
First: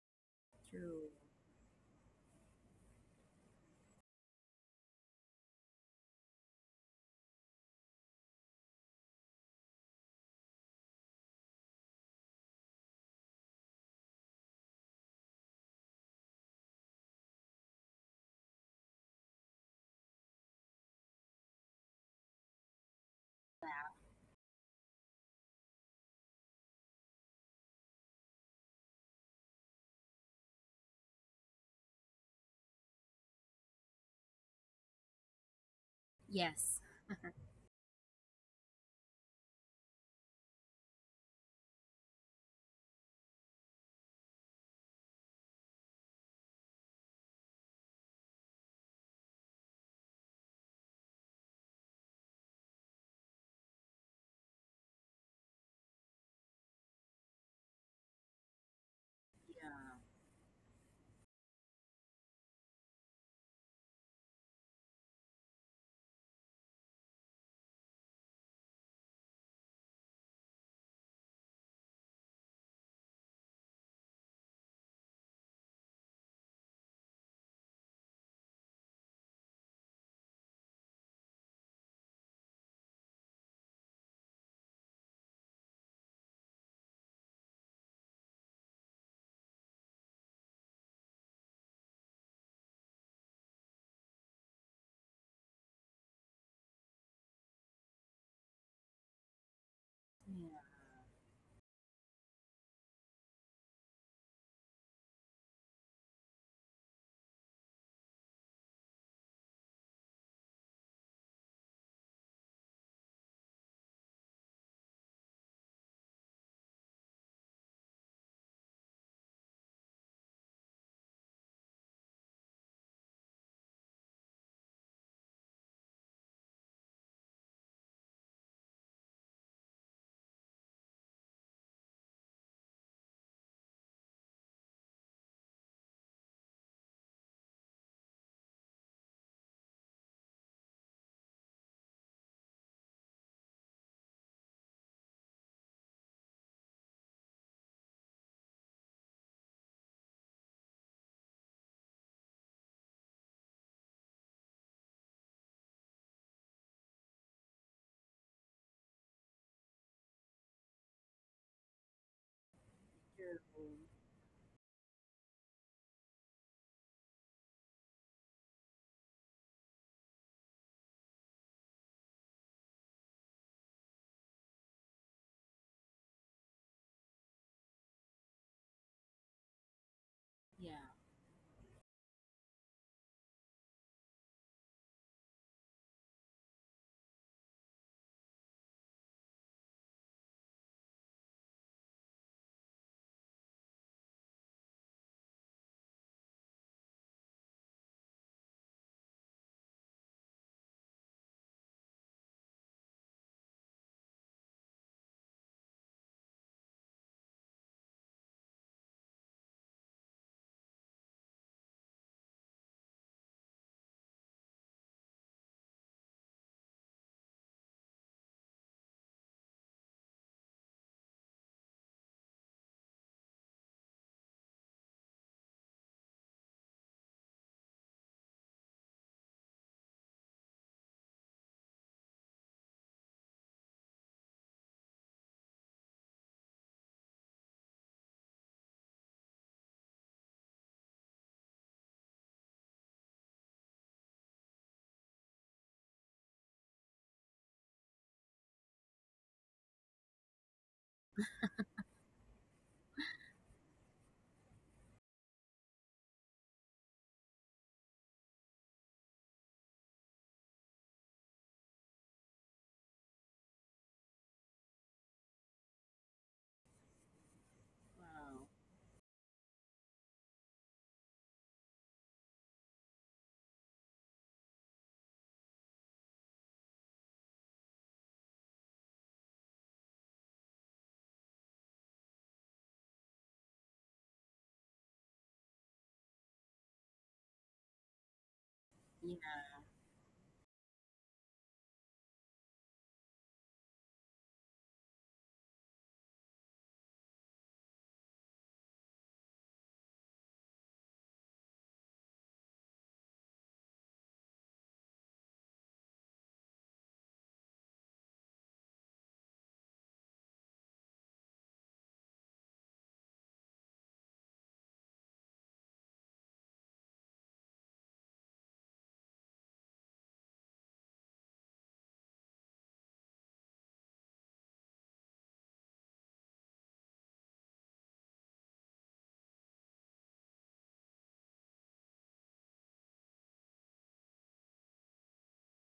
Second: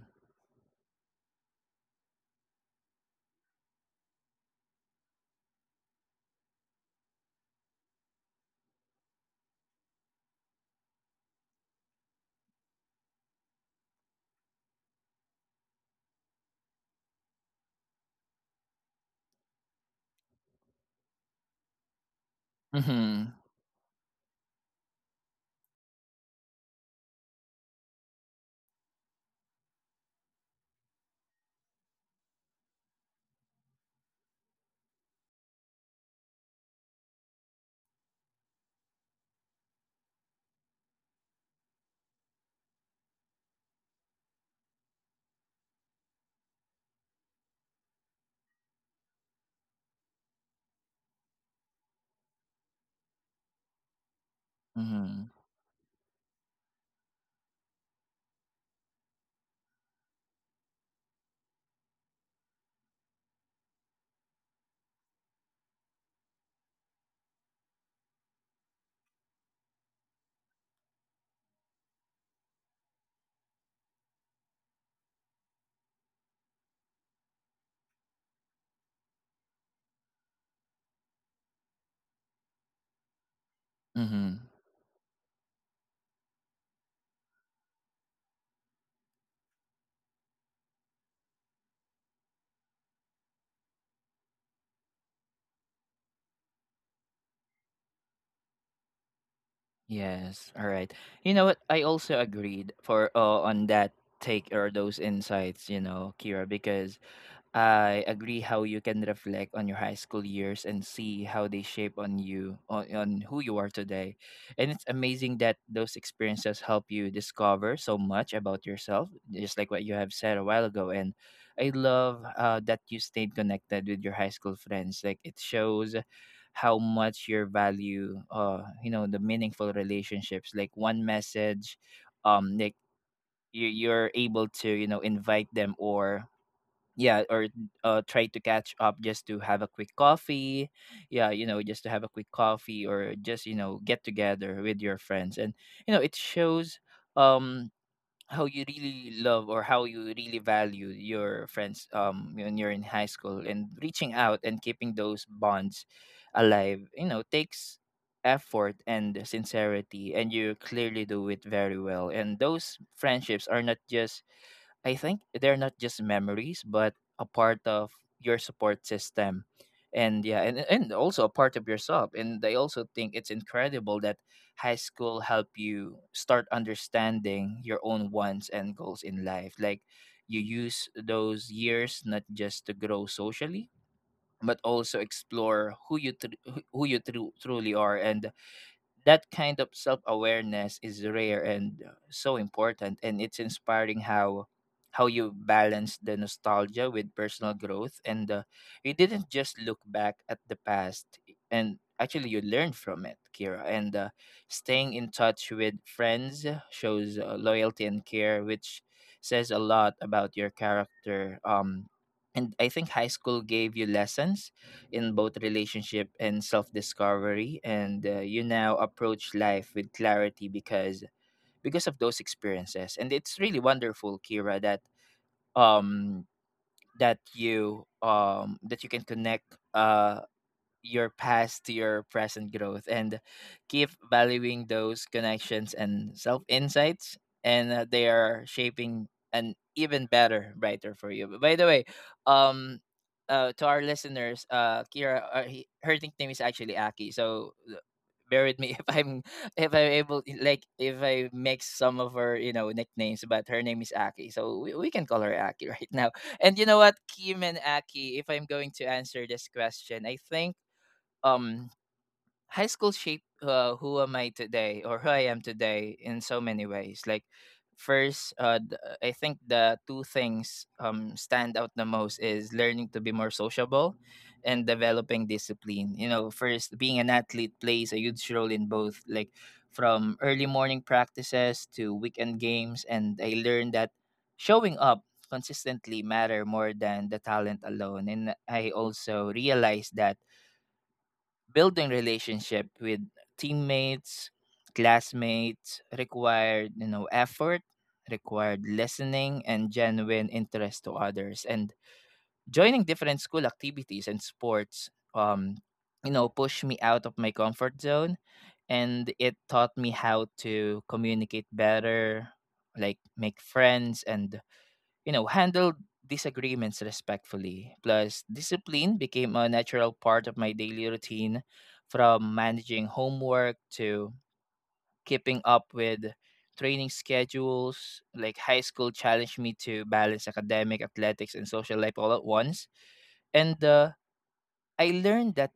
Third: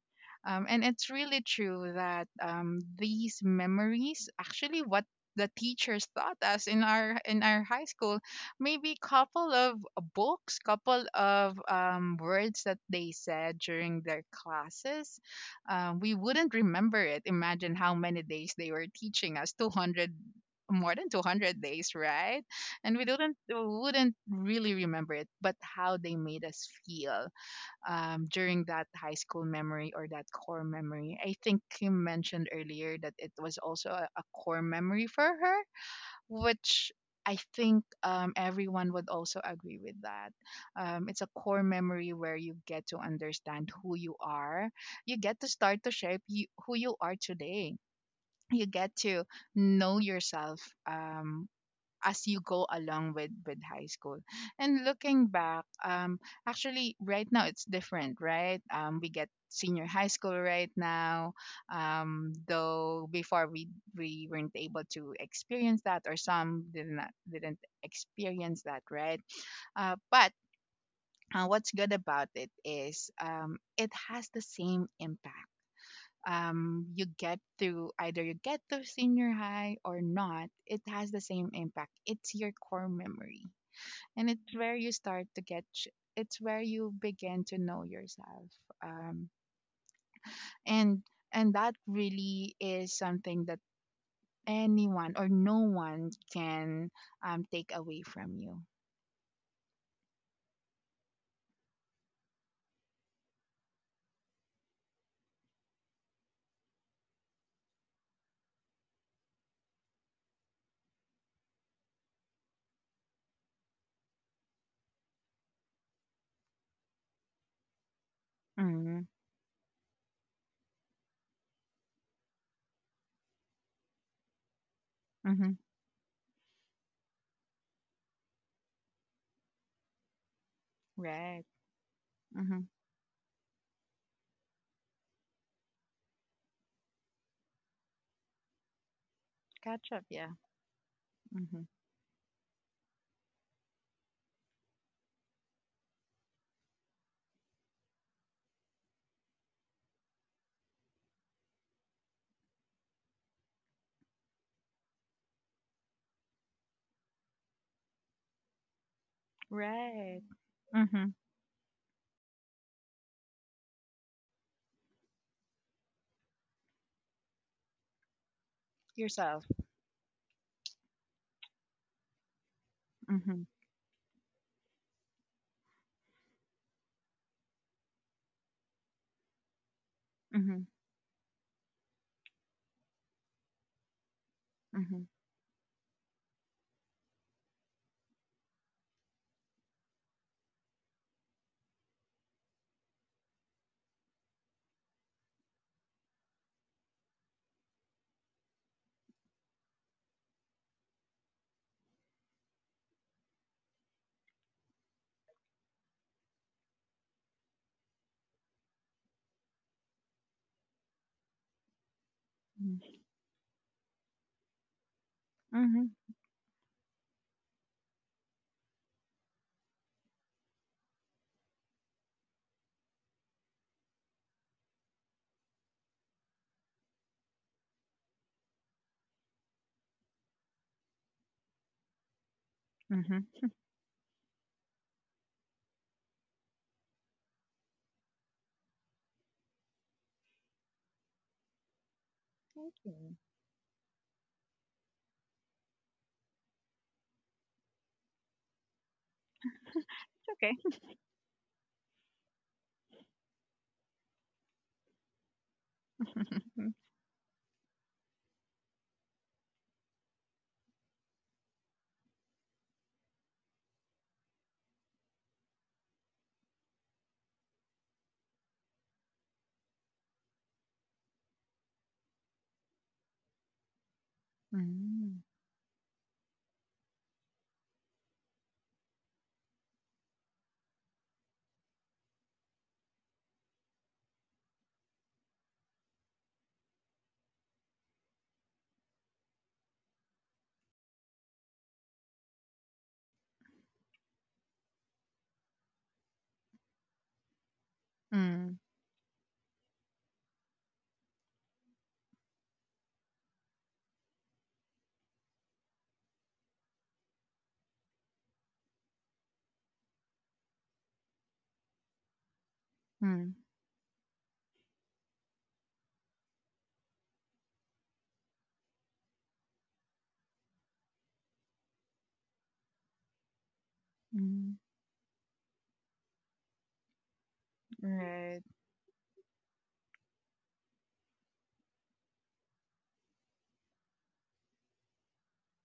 Speaker 2: Um, and
Speaker 3: True.
Speaker 2: it's really true that, um, these memories, actually, what the teachers taught us in our in our high school, maybe couple of books, couple of, um, words that they said during their classes, um, we wouldn't remember it. Imagine how many days they were teaching us: two hundred, more than two hundred days, right? And we
Speaker 1: Mm-hmm.
Speaker 2: didn't
Speaker 3: Wow.
Speaker 2: wouldn't really remember it, but how they made us feel, um, during that high school memory, or that core memory. I think you mentioned earlier that it was also a, a core memory for her,
Speaker 3: Yes.
Speaker 2: which I think, um, everyone would also agree with that. Um, it's a core memory where you get to understand who you are. You get to start to shape you, who you are today. You get to know yourself, um, as you go along with with high school. And looking back, um actually, right now it's different, right? Um we get senior high school right now, um though before, we we weren't able to experience that, or some did not didn't experience that, right. Uh, but, uh, what's good about it is, um, it has the same impact, um, you get to either you get to senior high or not, it has the same impact. It's your core memory, and
Speaker 1: Mm-hmm.
Speaker 2: it's where you start to get. ch- It's where you begin to know yourself, um, and and that really is something that anyone or no one can, um, take away from you.
Speaker 3: Yeah.
Speaker 1: Yes, all right. You know what? I also agreed for, uh, on that take or those insights, you know, Kira, because I agree how you can reflect on your high school years and see how they shape on you on, on who you are today. And it's amazing that those experiences help you discover so much about
Speaker 2: Mm-hmm.
Speaker 1: yourself, just like what you have said a while ago. And I love, uh, that you stayed connected with your high school friends. Like it
Speaker 2: Mm-hmm.
Speaker 1: shows how much you value, uh you know the meaningful relationships. Like one
Speaker 2: Right.
Speaker 1: message,
Speaker 2: Mm-hmm.
Speaker 1: um like you, you're able to you know invite them, or yeah, or uh, try to catch up just to have a
Speaker 2: Catch up.
Speaker 1: quick
Speaker 2: Yeah.
Speaker 1: coffee. Yeah,
Speaker 2: Mm-hmm.
Speaker 1: you know just to have a quick coffee or just you know get together with your friends. And you know it shows, um how you really love or how you really value your friends um when you're in high school. And reaching out and keeping those bonds alive, you know takes effort and
Speaker 2: Right.
Speaker 1: sincerity, and you
Speaker 2: Mm-hmm.
Speaker 1: clearly do it very well. And those
Speaker 3: True.
Speaker 1: friendships are not just, I think they're not just memories, but a part of your support
Speaker 2: Yourself.
Speaker 1: system. And yeah, and, and also a part of yourself. And I also
Speaker 2: Mm-hmm.
Speaker 1: think it's incredible that high school help you start understanding your own wants and goals in life. Like
Speaker 2: Mm-hmm.
Speaker 1: you
Speaker 3: Yeah.
Speaker 1: use those years not just to grow socially, but
Speaker 2: Mm-hmm.
Speaker 1: also explore who you tr- who who you tru- truly are. And that kind of self-awareness is rare and, uh, so important. And it's inspiring how how you balance the nostalgia with personal growth. And uh, you didn't just look back at the past, and actually you learned from it, Kira. And uh, staying in touch with friends shows, uh, loyalty and care, which says a lot about your character. Um and I think high school gave you lessons in both
Speaker 2: Mm-hmm.
Speaker 1: relationship and self-discovery. And uh, you now approach life with clarity because because of those experiences. And it's really wonderful, Kira, that um that you, um that you can connect, uh your past to your present growth,
Speaker 2: Mhm.
Speaker 1: and keep valuing those connections and self insights. And uh, they are shaping an even better brighter for you. But by the way,
Speaker 2: Thank
Speaker 1: um
Speaker 2: you.
Speaker 1: uh, to our listeners, uh Kira, uh, he, her nickname is actually Aki, so, uh, bear with me if I'm if I'm
Speaker 2: It's
Speaker 1: able, like
Speaker 2: okay.
Speaker 1: if I mix some of her you know nicknames, but her name is Aki, so we, we can call her Aki right now. And you know what, Kim and Aki, if I'm going to answer this question, I think, um high school shaped, uh, who am I today or who I am today in so many ways. Like first,
Speaker 3: Wow.
Speaker 1: uh, th- I think the two things um stand out the most is learning to be more sociable and
Speaker 2: Mm.
Speaker 1: developing discipline. You know, first, being an athlete plays a huge role in both. Like from early morning practices to weekend games, and I learned that showing up consistently matter more than the talent alone. And I
Speaker 3: Yeah.
Speaker 1: also realized that building relationship with teammates, classmates required, you know, effort,
Speaker 2: Mm.
Speaker 1: required listening and genuine interest to others. And joining different school activities and sports, um you know, pushed me out of my comfort zone, and it taught me how to communicate better, like
Speaker 2: Mm.
Speaker 1: make friends and, you know, handled disagreements respectfully. Plus, discipline became a natural part of my daily routine, from managing homework to
Speaker 2: Mm.
Speaker 1: keeping up with training schedules.
Speaker 2: Right.
Speaker 1: Like, high school challenged me to balance academic, athletics, and social life all at once. And, uh, I learned that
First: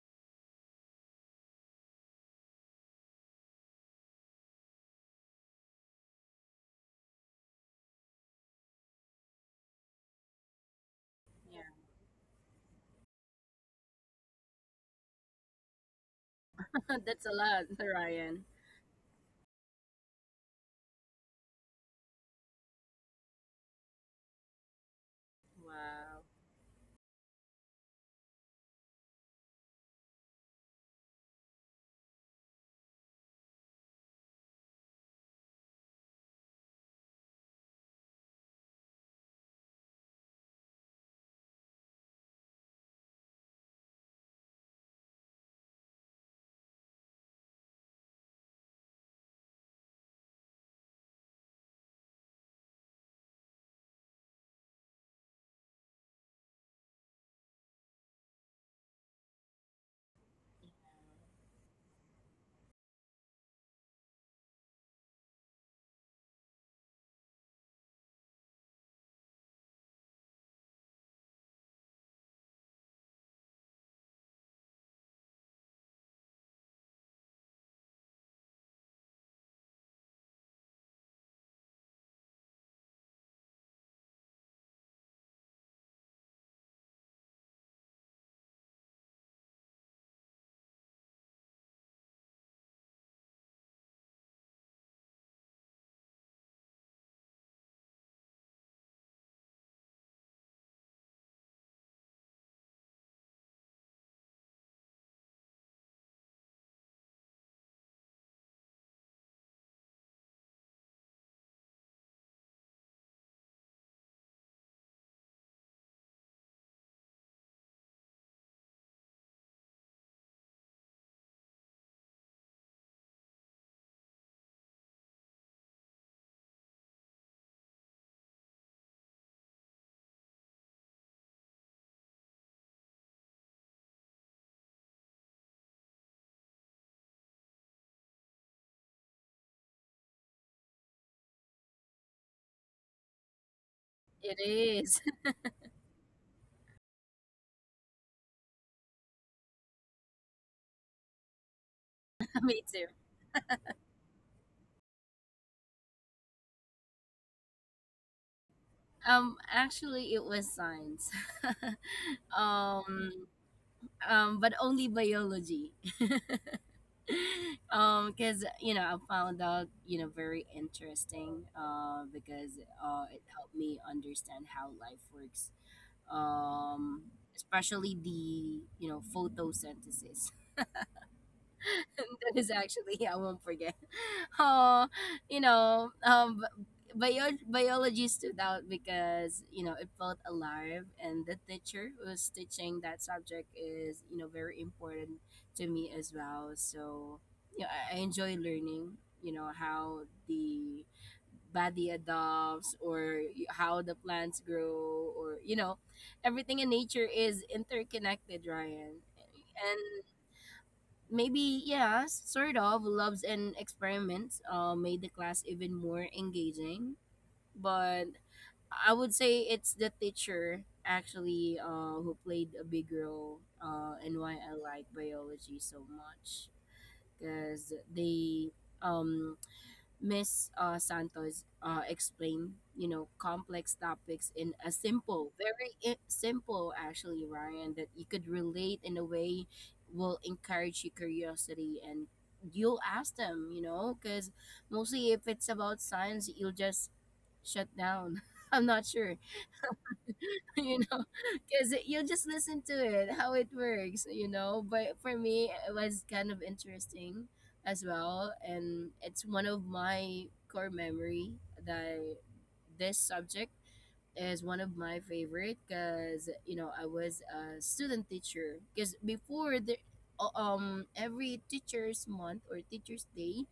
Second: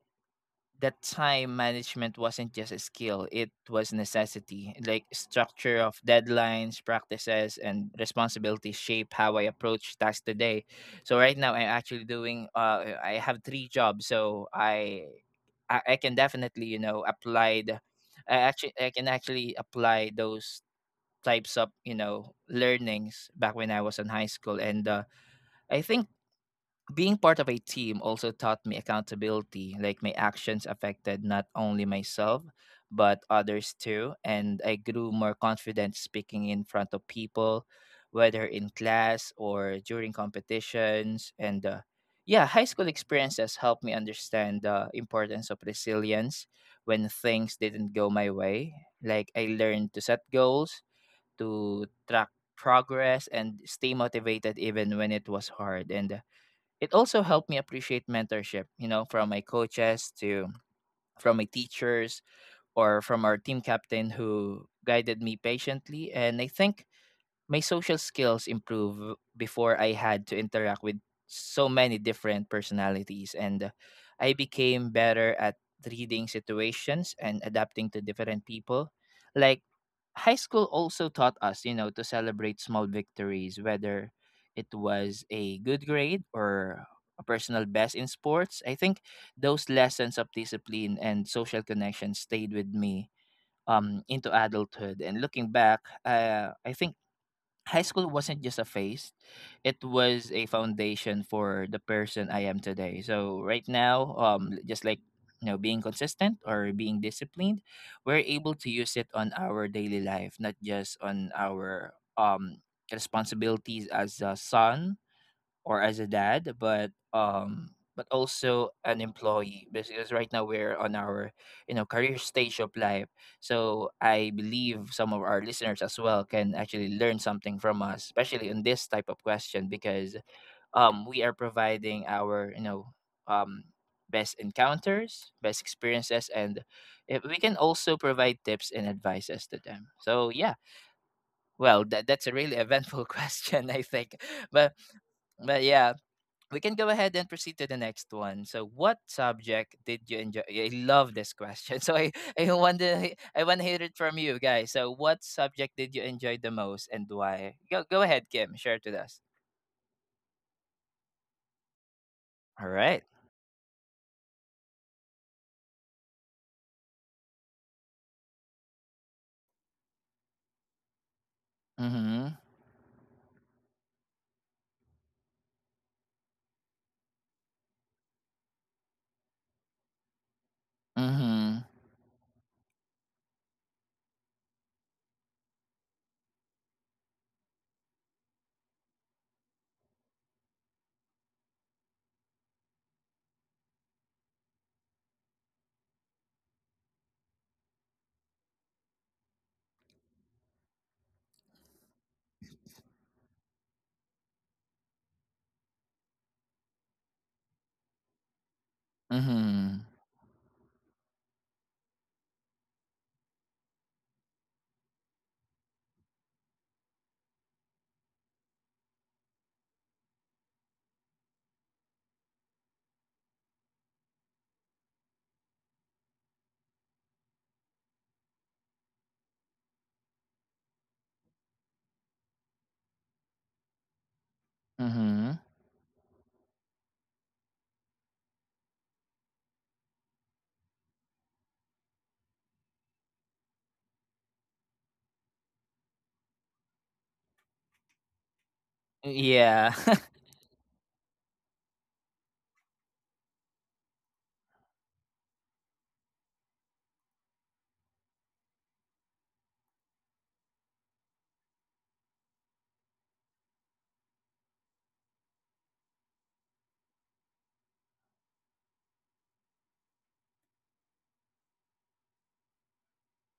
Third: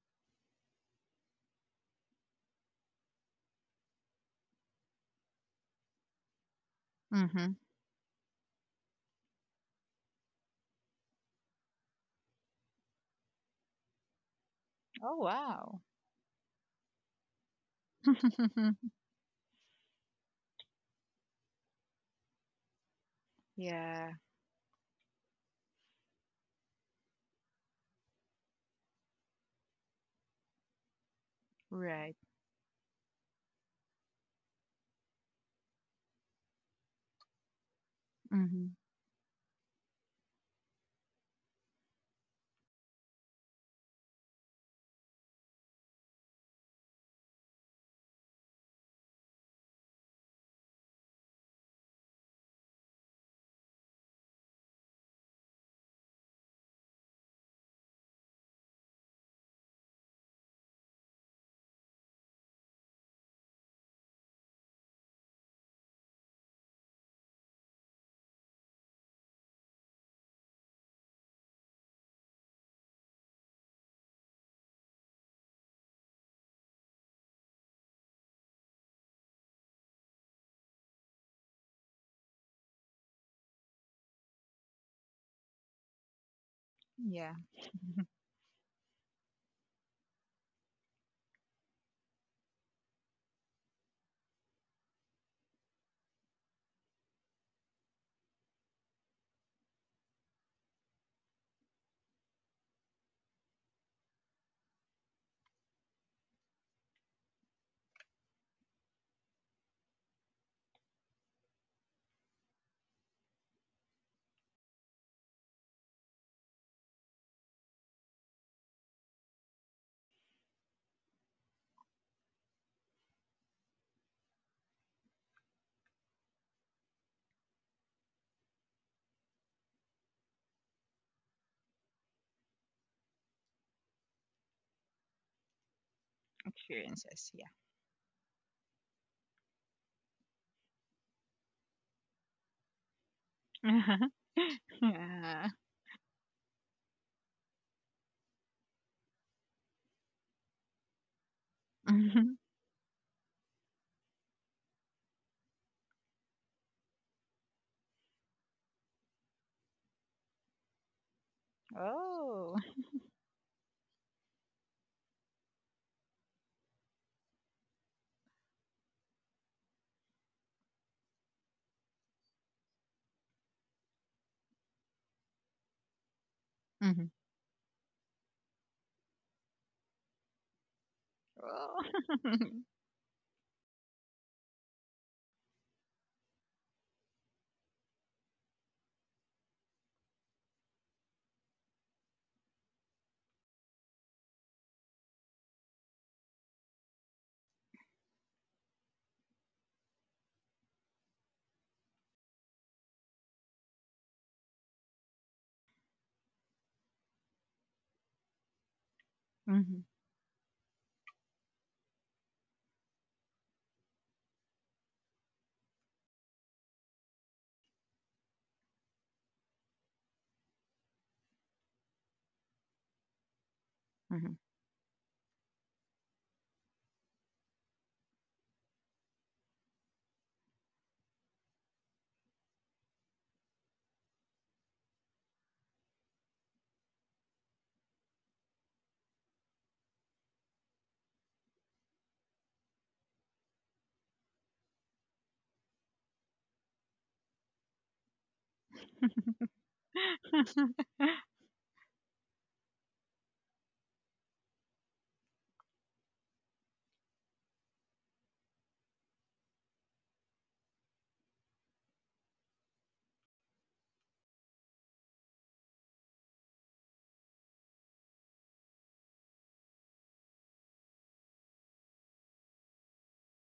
Speaker 1: that time management wasn't just a skill, it was necessity. Like structure of deadlines,
Speaker 2: Mhm.
Speaker 1: practices, and responsibilities shape how I approach tasks today. So right now
Speaker 3: Yeah.
Speaker 1: I'm actually doing, uh I have three jobs, so I
Speaker 2: Oh, wow.
Speaker 1: I, I can definitely, you know,
Speaker 3: That's a lot,
Speaker 1: apply the
Speaker 3: Ryan.
Speaker 1: I actually I can actually apply those types of, you know, learnings back when I was
Speaker 2: Yeah.
Speaker 1: in high school. And, uh I think
Speaker 3: Wow.
Speaker 1: being part of a team also taught me accountability, like my actions affected not only
Speaker 2: Right.
Speaker 1: myself but others too. And I grew more confident speaking in front of people, whether in
Speaker 2: Mhm.
Speaker 1: class or during competitions. And, uh, yeah, high school experiences helped me understand the importance of resilience when things didn't go my way. Like I learned to set goals, to track progress and stay motivated even when it was hard. And, uh, it also helped me appreciate mentorship, you know, from my coaches to from my teachers or from our team captain who guided me patiently. And I think my social skills improved before I had to interact with so many different personalities, and I became better at reading situations and adapting to different people. Like high school also taught us, you know, to celebrate small victories, whether it was a good grade or a
Speaker 2: Yeah.
Speaker 1: personal best in sports. I think those lessons of discipline and social connection stayed with me um into adulthood. And looking back, uh, I think high school wasn't just a phase, it was a foundation for the person I am today. So right now, um just like, you know, being consistent or being disciplined, we're able to use it on our daily life, not just on our, um responsibilities as a son or as a dad, but, um but also an employee, because right now we're on our, you know, career stage of life. So I believe some of our listeners as well can actually learn something from us, especially in this type of question, because, um we are providing our, you know, um best encounters, best experiences, and if
Speaker 2: Experiences.
Speaker 1: we can also provide tips and advices to them. So yeah, well that, that's a really eventful question,
Speaker 2: Yeah.
Speaker 1: I think.
Speaker 3: It
Speaker 1: But
Speaker 3: is.
Speaker 2: Yeah.
Speaker 1: but yeah, we can go ahead and proceed to the next one. So, what subject did you enjoy? I love this question. So, I,
Speaker 2: Mhm.
Speaker 1: I
Speaker 3: Me
Speaker 1: want
Speaker 3: too.
Speaker 1: to I want to hear it from you guys. So, what subject did you enjoy the most and why? Go go ahead, Kim. Share it with us.
Speaker 3: Um, actually, it was science.
Speaker 2: Oh.
Speaker 1: All right.
Speaker 3: um, um, but only biology. Um, because, you know, I found out, you know, very interesting. Uh,
Speaker 1: Mhm.
Speaker 3: because uh, it helped me understand how life works. Um,
Speaker 2: Mhm.
Speaker 3: Especially the, you know, photosynthesis.
Speaker 1: Mhm.
Speaker 2: Oh.
Speaker 3: That is actually, yeah, I won't forget. Oh, you know, um, bi- bio- biology stood out because you know it felt alive, and the teacher who was teaching that subject is, you know, very important to me as well. So you know, I, I enjoy learning. You know how the body adopts, or y- how the plants grow, or you know everything in nature is interconnected, Ryan.
Speaker 2: Mhm.
Speaker 1: Mhm.
Speaker 3: Maybe yes, sort of loves and experiments uh, made the class even more engaging. But I would say it's the teacher actually, uh, who played a big role uh, in why
Speaker 2: Mhm.
Speaker 3: I like biology so much. Because they um Miss uh, Santos uh, explained, you know, complex topics in a simple,
Speaker 1: Mhm.
Speaker 3: very i- simple, actually, Ryan, that you could relate in a way, will encourage your curiosity, and you'll ask them, you know, because mostly if it's about science, you'll just shut down. I'm not sure.
Speaker 1: Yeah.
Speaker 3: You know, because you just listen to it, how it works, you know. But for me, it was kind of interesting as well, and it's one of my core memory that this subject is one of my favorite, because you know I was a student teacher. Because before the uh, um every teachers month or teachers day,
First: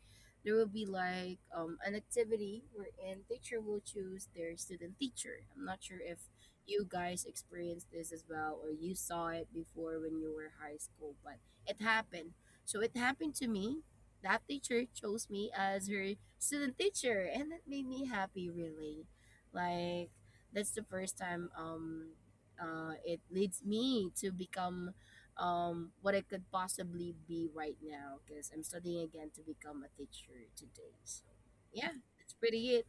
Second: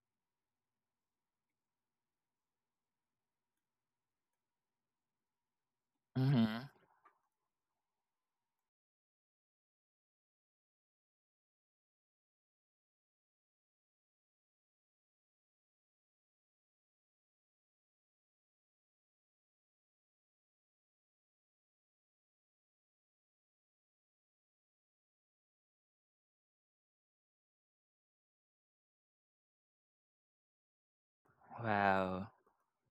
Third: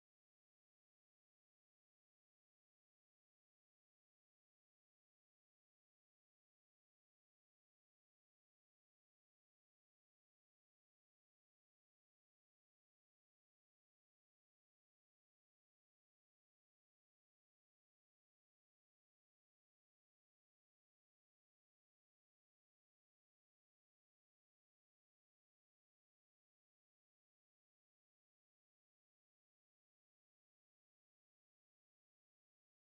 Speaker 3: there will be like um an activity wherein teacher will choose their student teacher. I'm not sure if
Speaker 1: mhm.
Speaker 3: you guys experienced this as well, or you saw it before when you were high school. But it happened, so it happened to me that teacher chose me as her student teacher, and that made me happy really. Like, that's the first time, um uh it leads me to become um what I could possibly be right now because I'm studying again to become a teacher today. So yeah,
Speaker 1: Wow.
Speaker 3: that's pretty it.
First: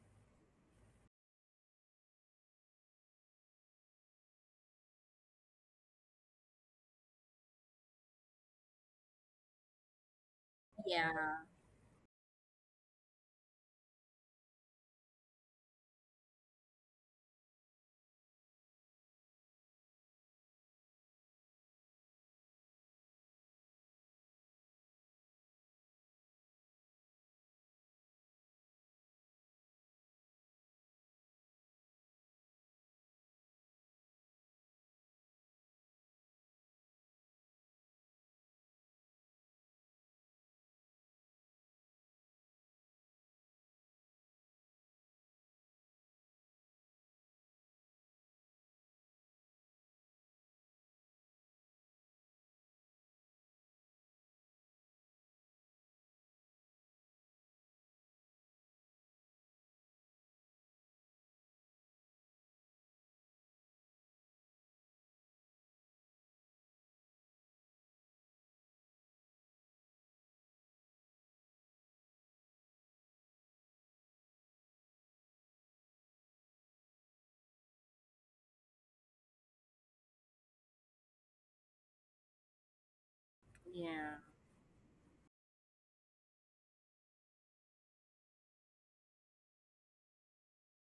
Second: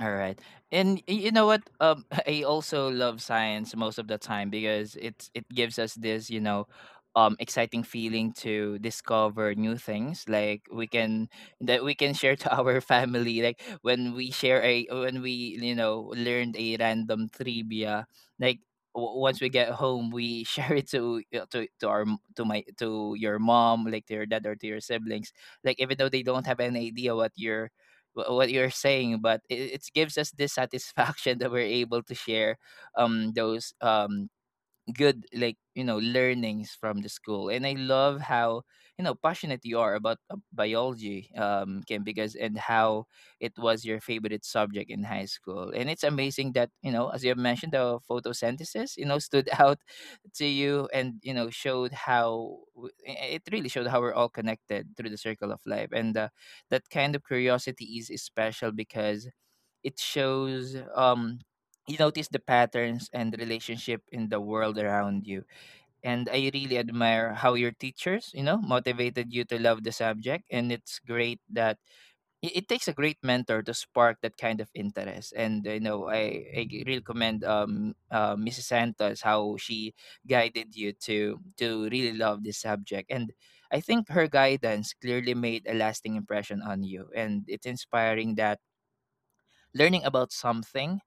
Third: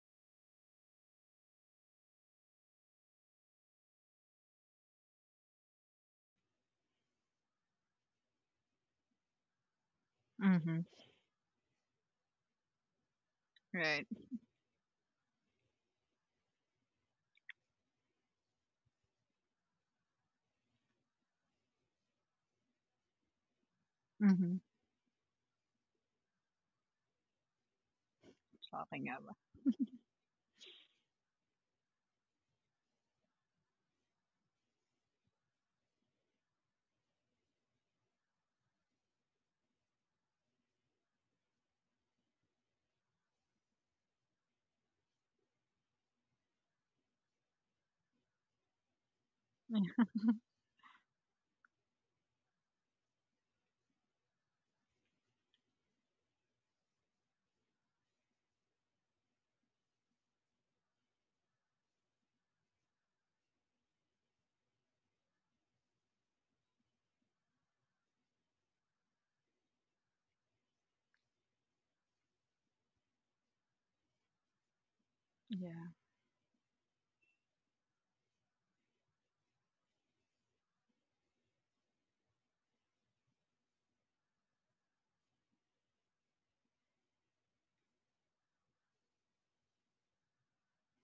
Speaker 1: All right. And y- you know what? Um, I also love science most of the time because it's it gives us this, you know, um exciting feeling to discover new things. Like
Speaker 2: Mhm.
Speaker 1: we can
Speaker 3: Yeah,
Speaker 1: that we can share to our family. Like
Speaker 2: Right.
Speaker 1: when we share a when we, you know, learned a random trivia, like w- once we get home we share it to uh, to to our m- to my to your mom, like to your dad or
Speaker 2: Mhm.
Speaker 1: to your siblings, like even though they don't have any idea what you're wh- what you're
Speaker 2: Talking
Speaker 1: saying. But
Speaker 2: about.
Speaker 1: it, it gives us this satisfaction that we're able to share um those um good, like, you know, learnings from the school. And I love how, you know, passionate you are about uh, biology, um, Kim, because, and how it was your favorite subject in high school. And it's amazing that, you know, as you have mentioned, the photosynthesis, you know, stood out to you. And, you know, showed how w- i- it really showed how we're all connected through the circle of life. And uh, that kind of curiosity is is special because it shows, um, you notice the patterns and relationship in the world around you. And I really admire how your teachers, you know, motivated you to love the subject. And it's great that it, it takes a great mentor to spark that kind of interest. And, you
Speaker 2: Yeah.
Speaker 1: know, i, I g- really commend, um uh, Mrs. Santos, how she guided you to to really love this subject. And I think
Speaker 3: yeah,
Speaker 1: her guidance clearly made a lasting impression on you. And it's inspiring that learning about something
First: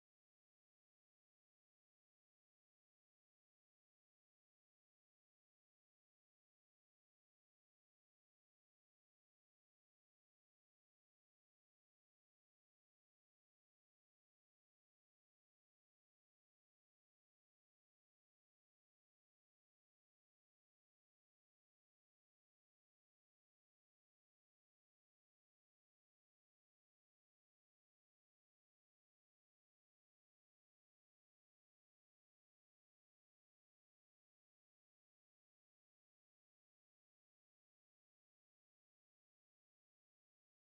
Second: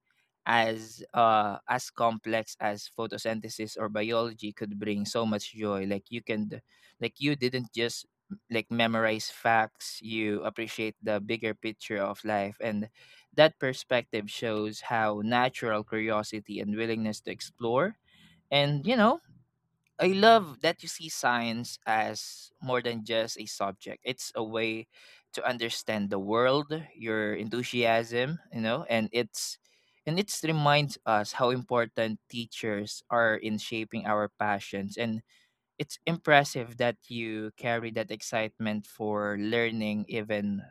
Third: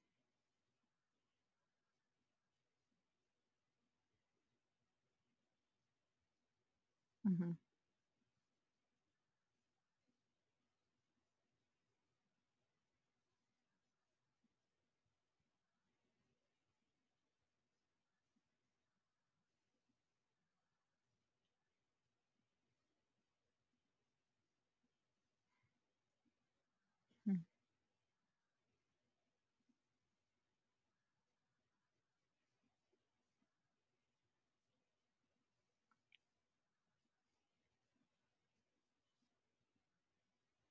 Speaker 1: as uh as complex as photosynthesis or biology could bring so much joy. Like you can d- like you
Speaker 2: Mhm.
Speaker 1: didn't just, like, memorize facts. You appreciate the bigger picture of life. And that perspective shows how natural curiosity and willingness to explore. And, you know, I love that you see science as more than just a subject. It's a way to understand the world, your
Speaker 2: Mhm.
Speaker 1: enthusiasm, you know, and it's and it's reminds us how important teachers are in shaping our passions. And it's impressive that you carry that excitement for learning even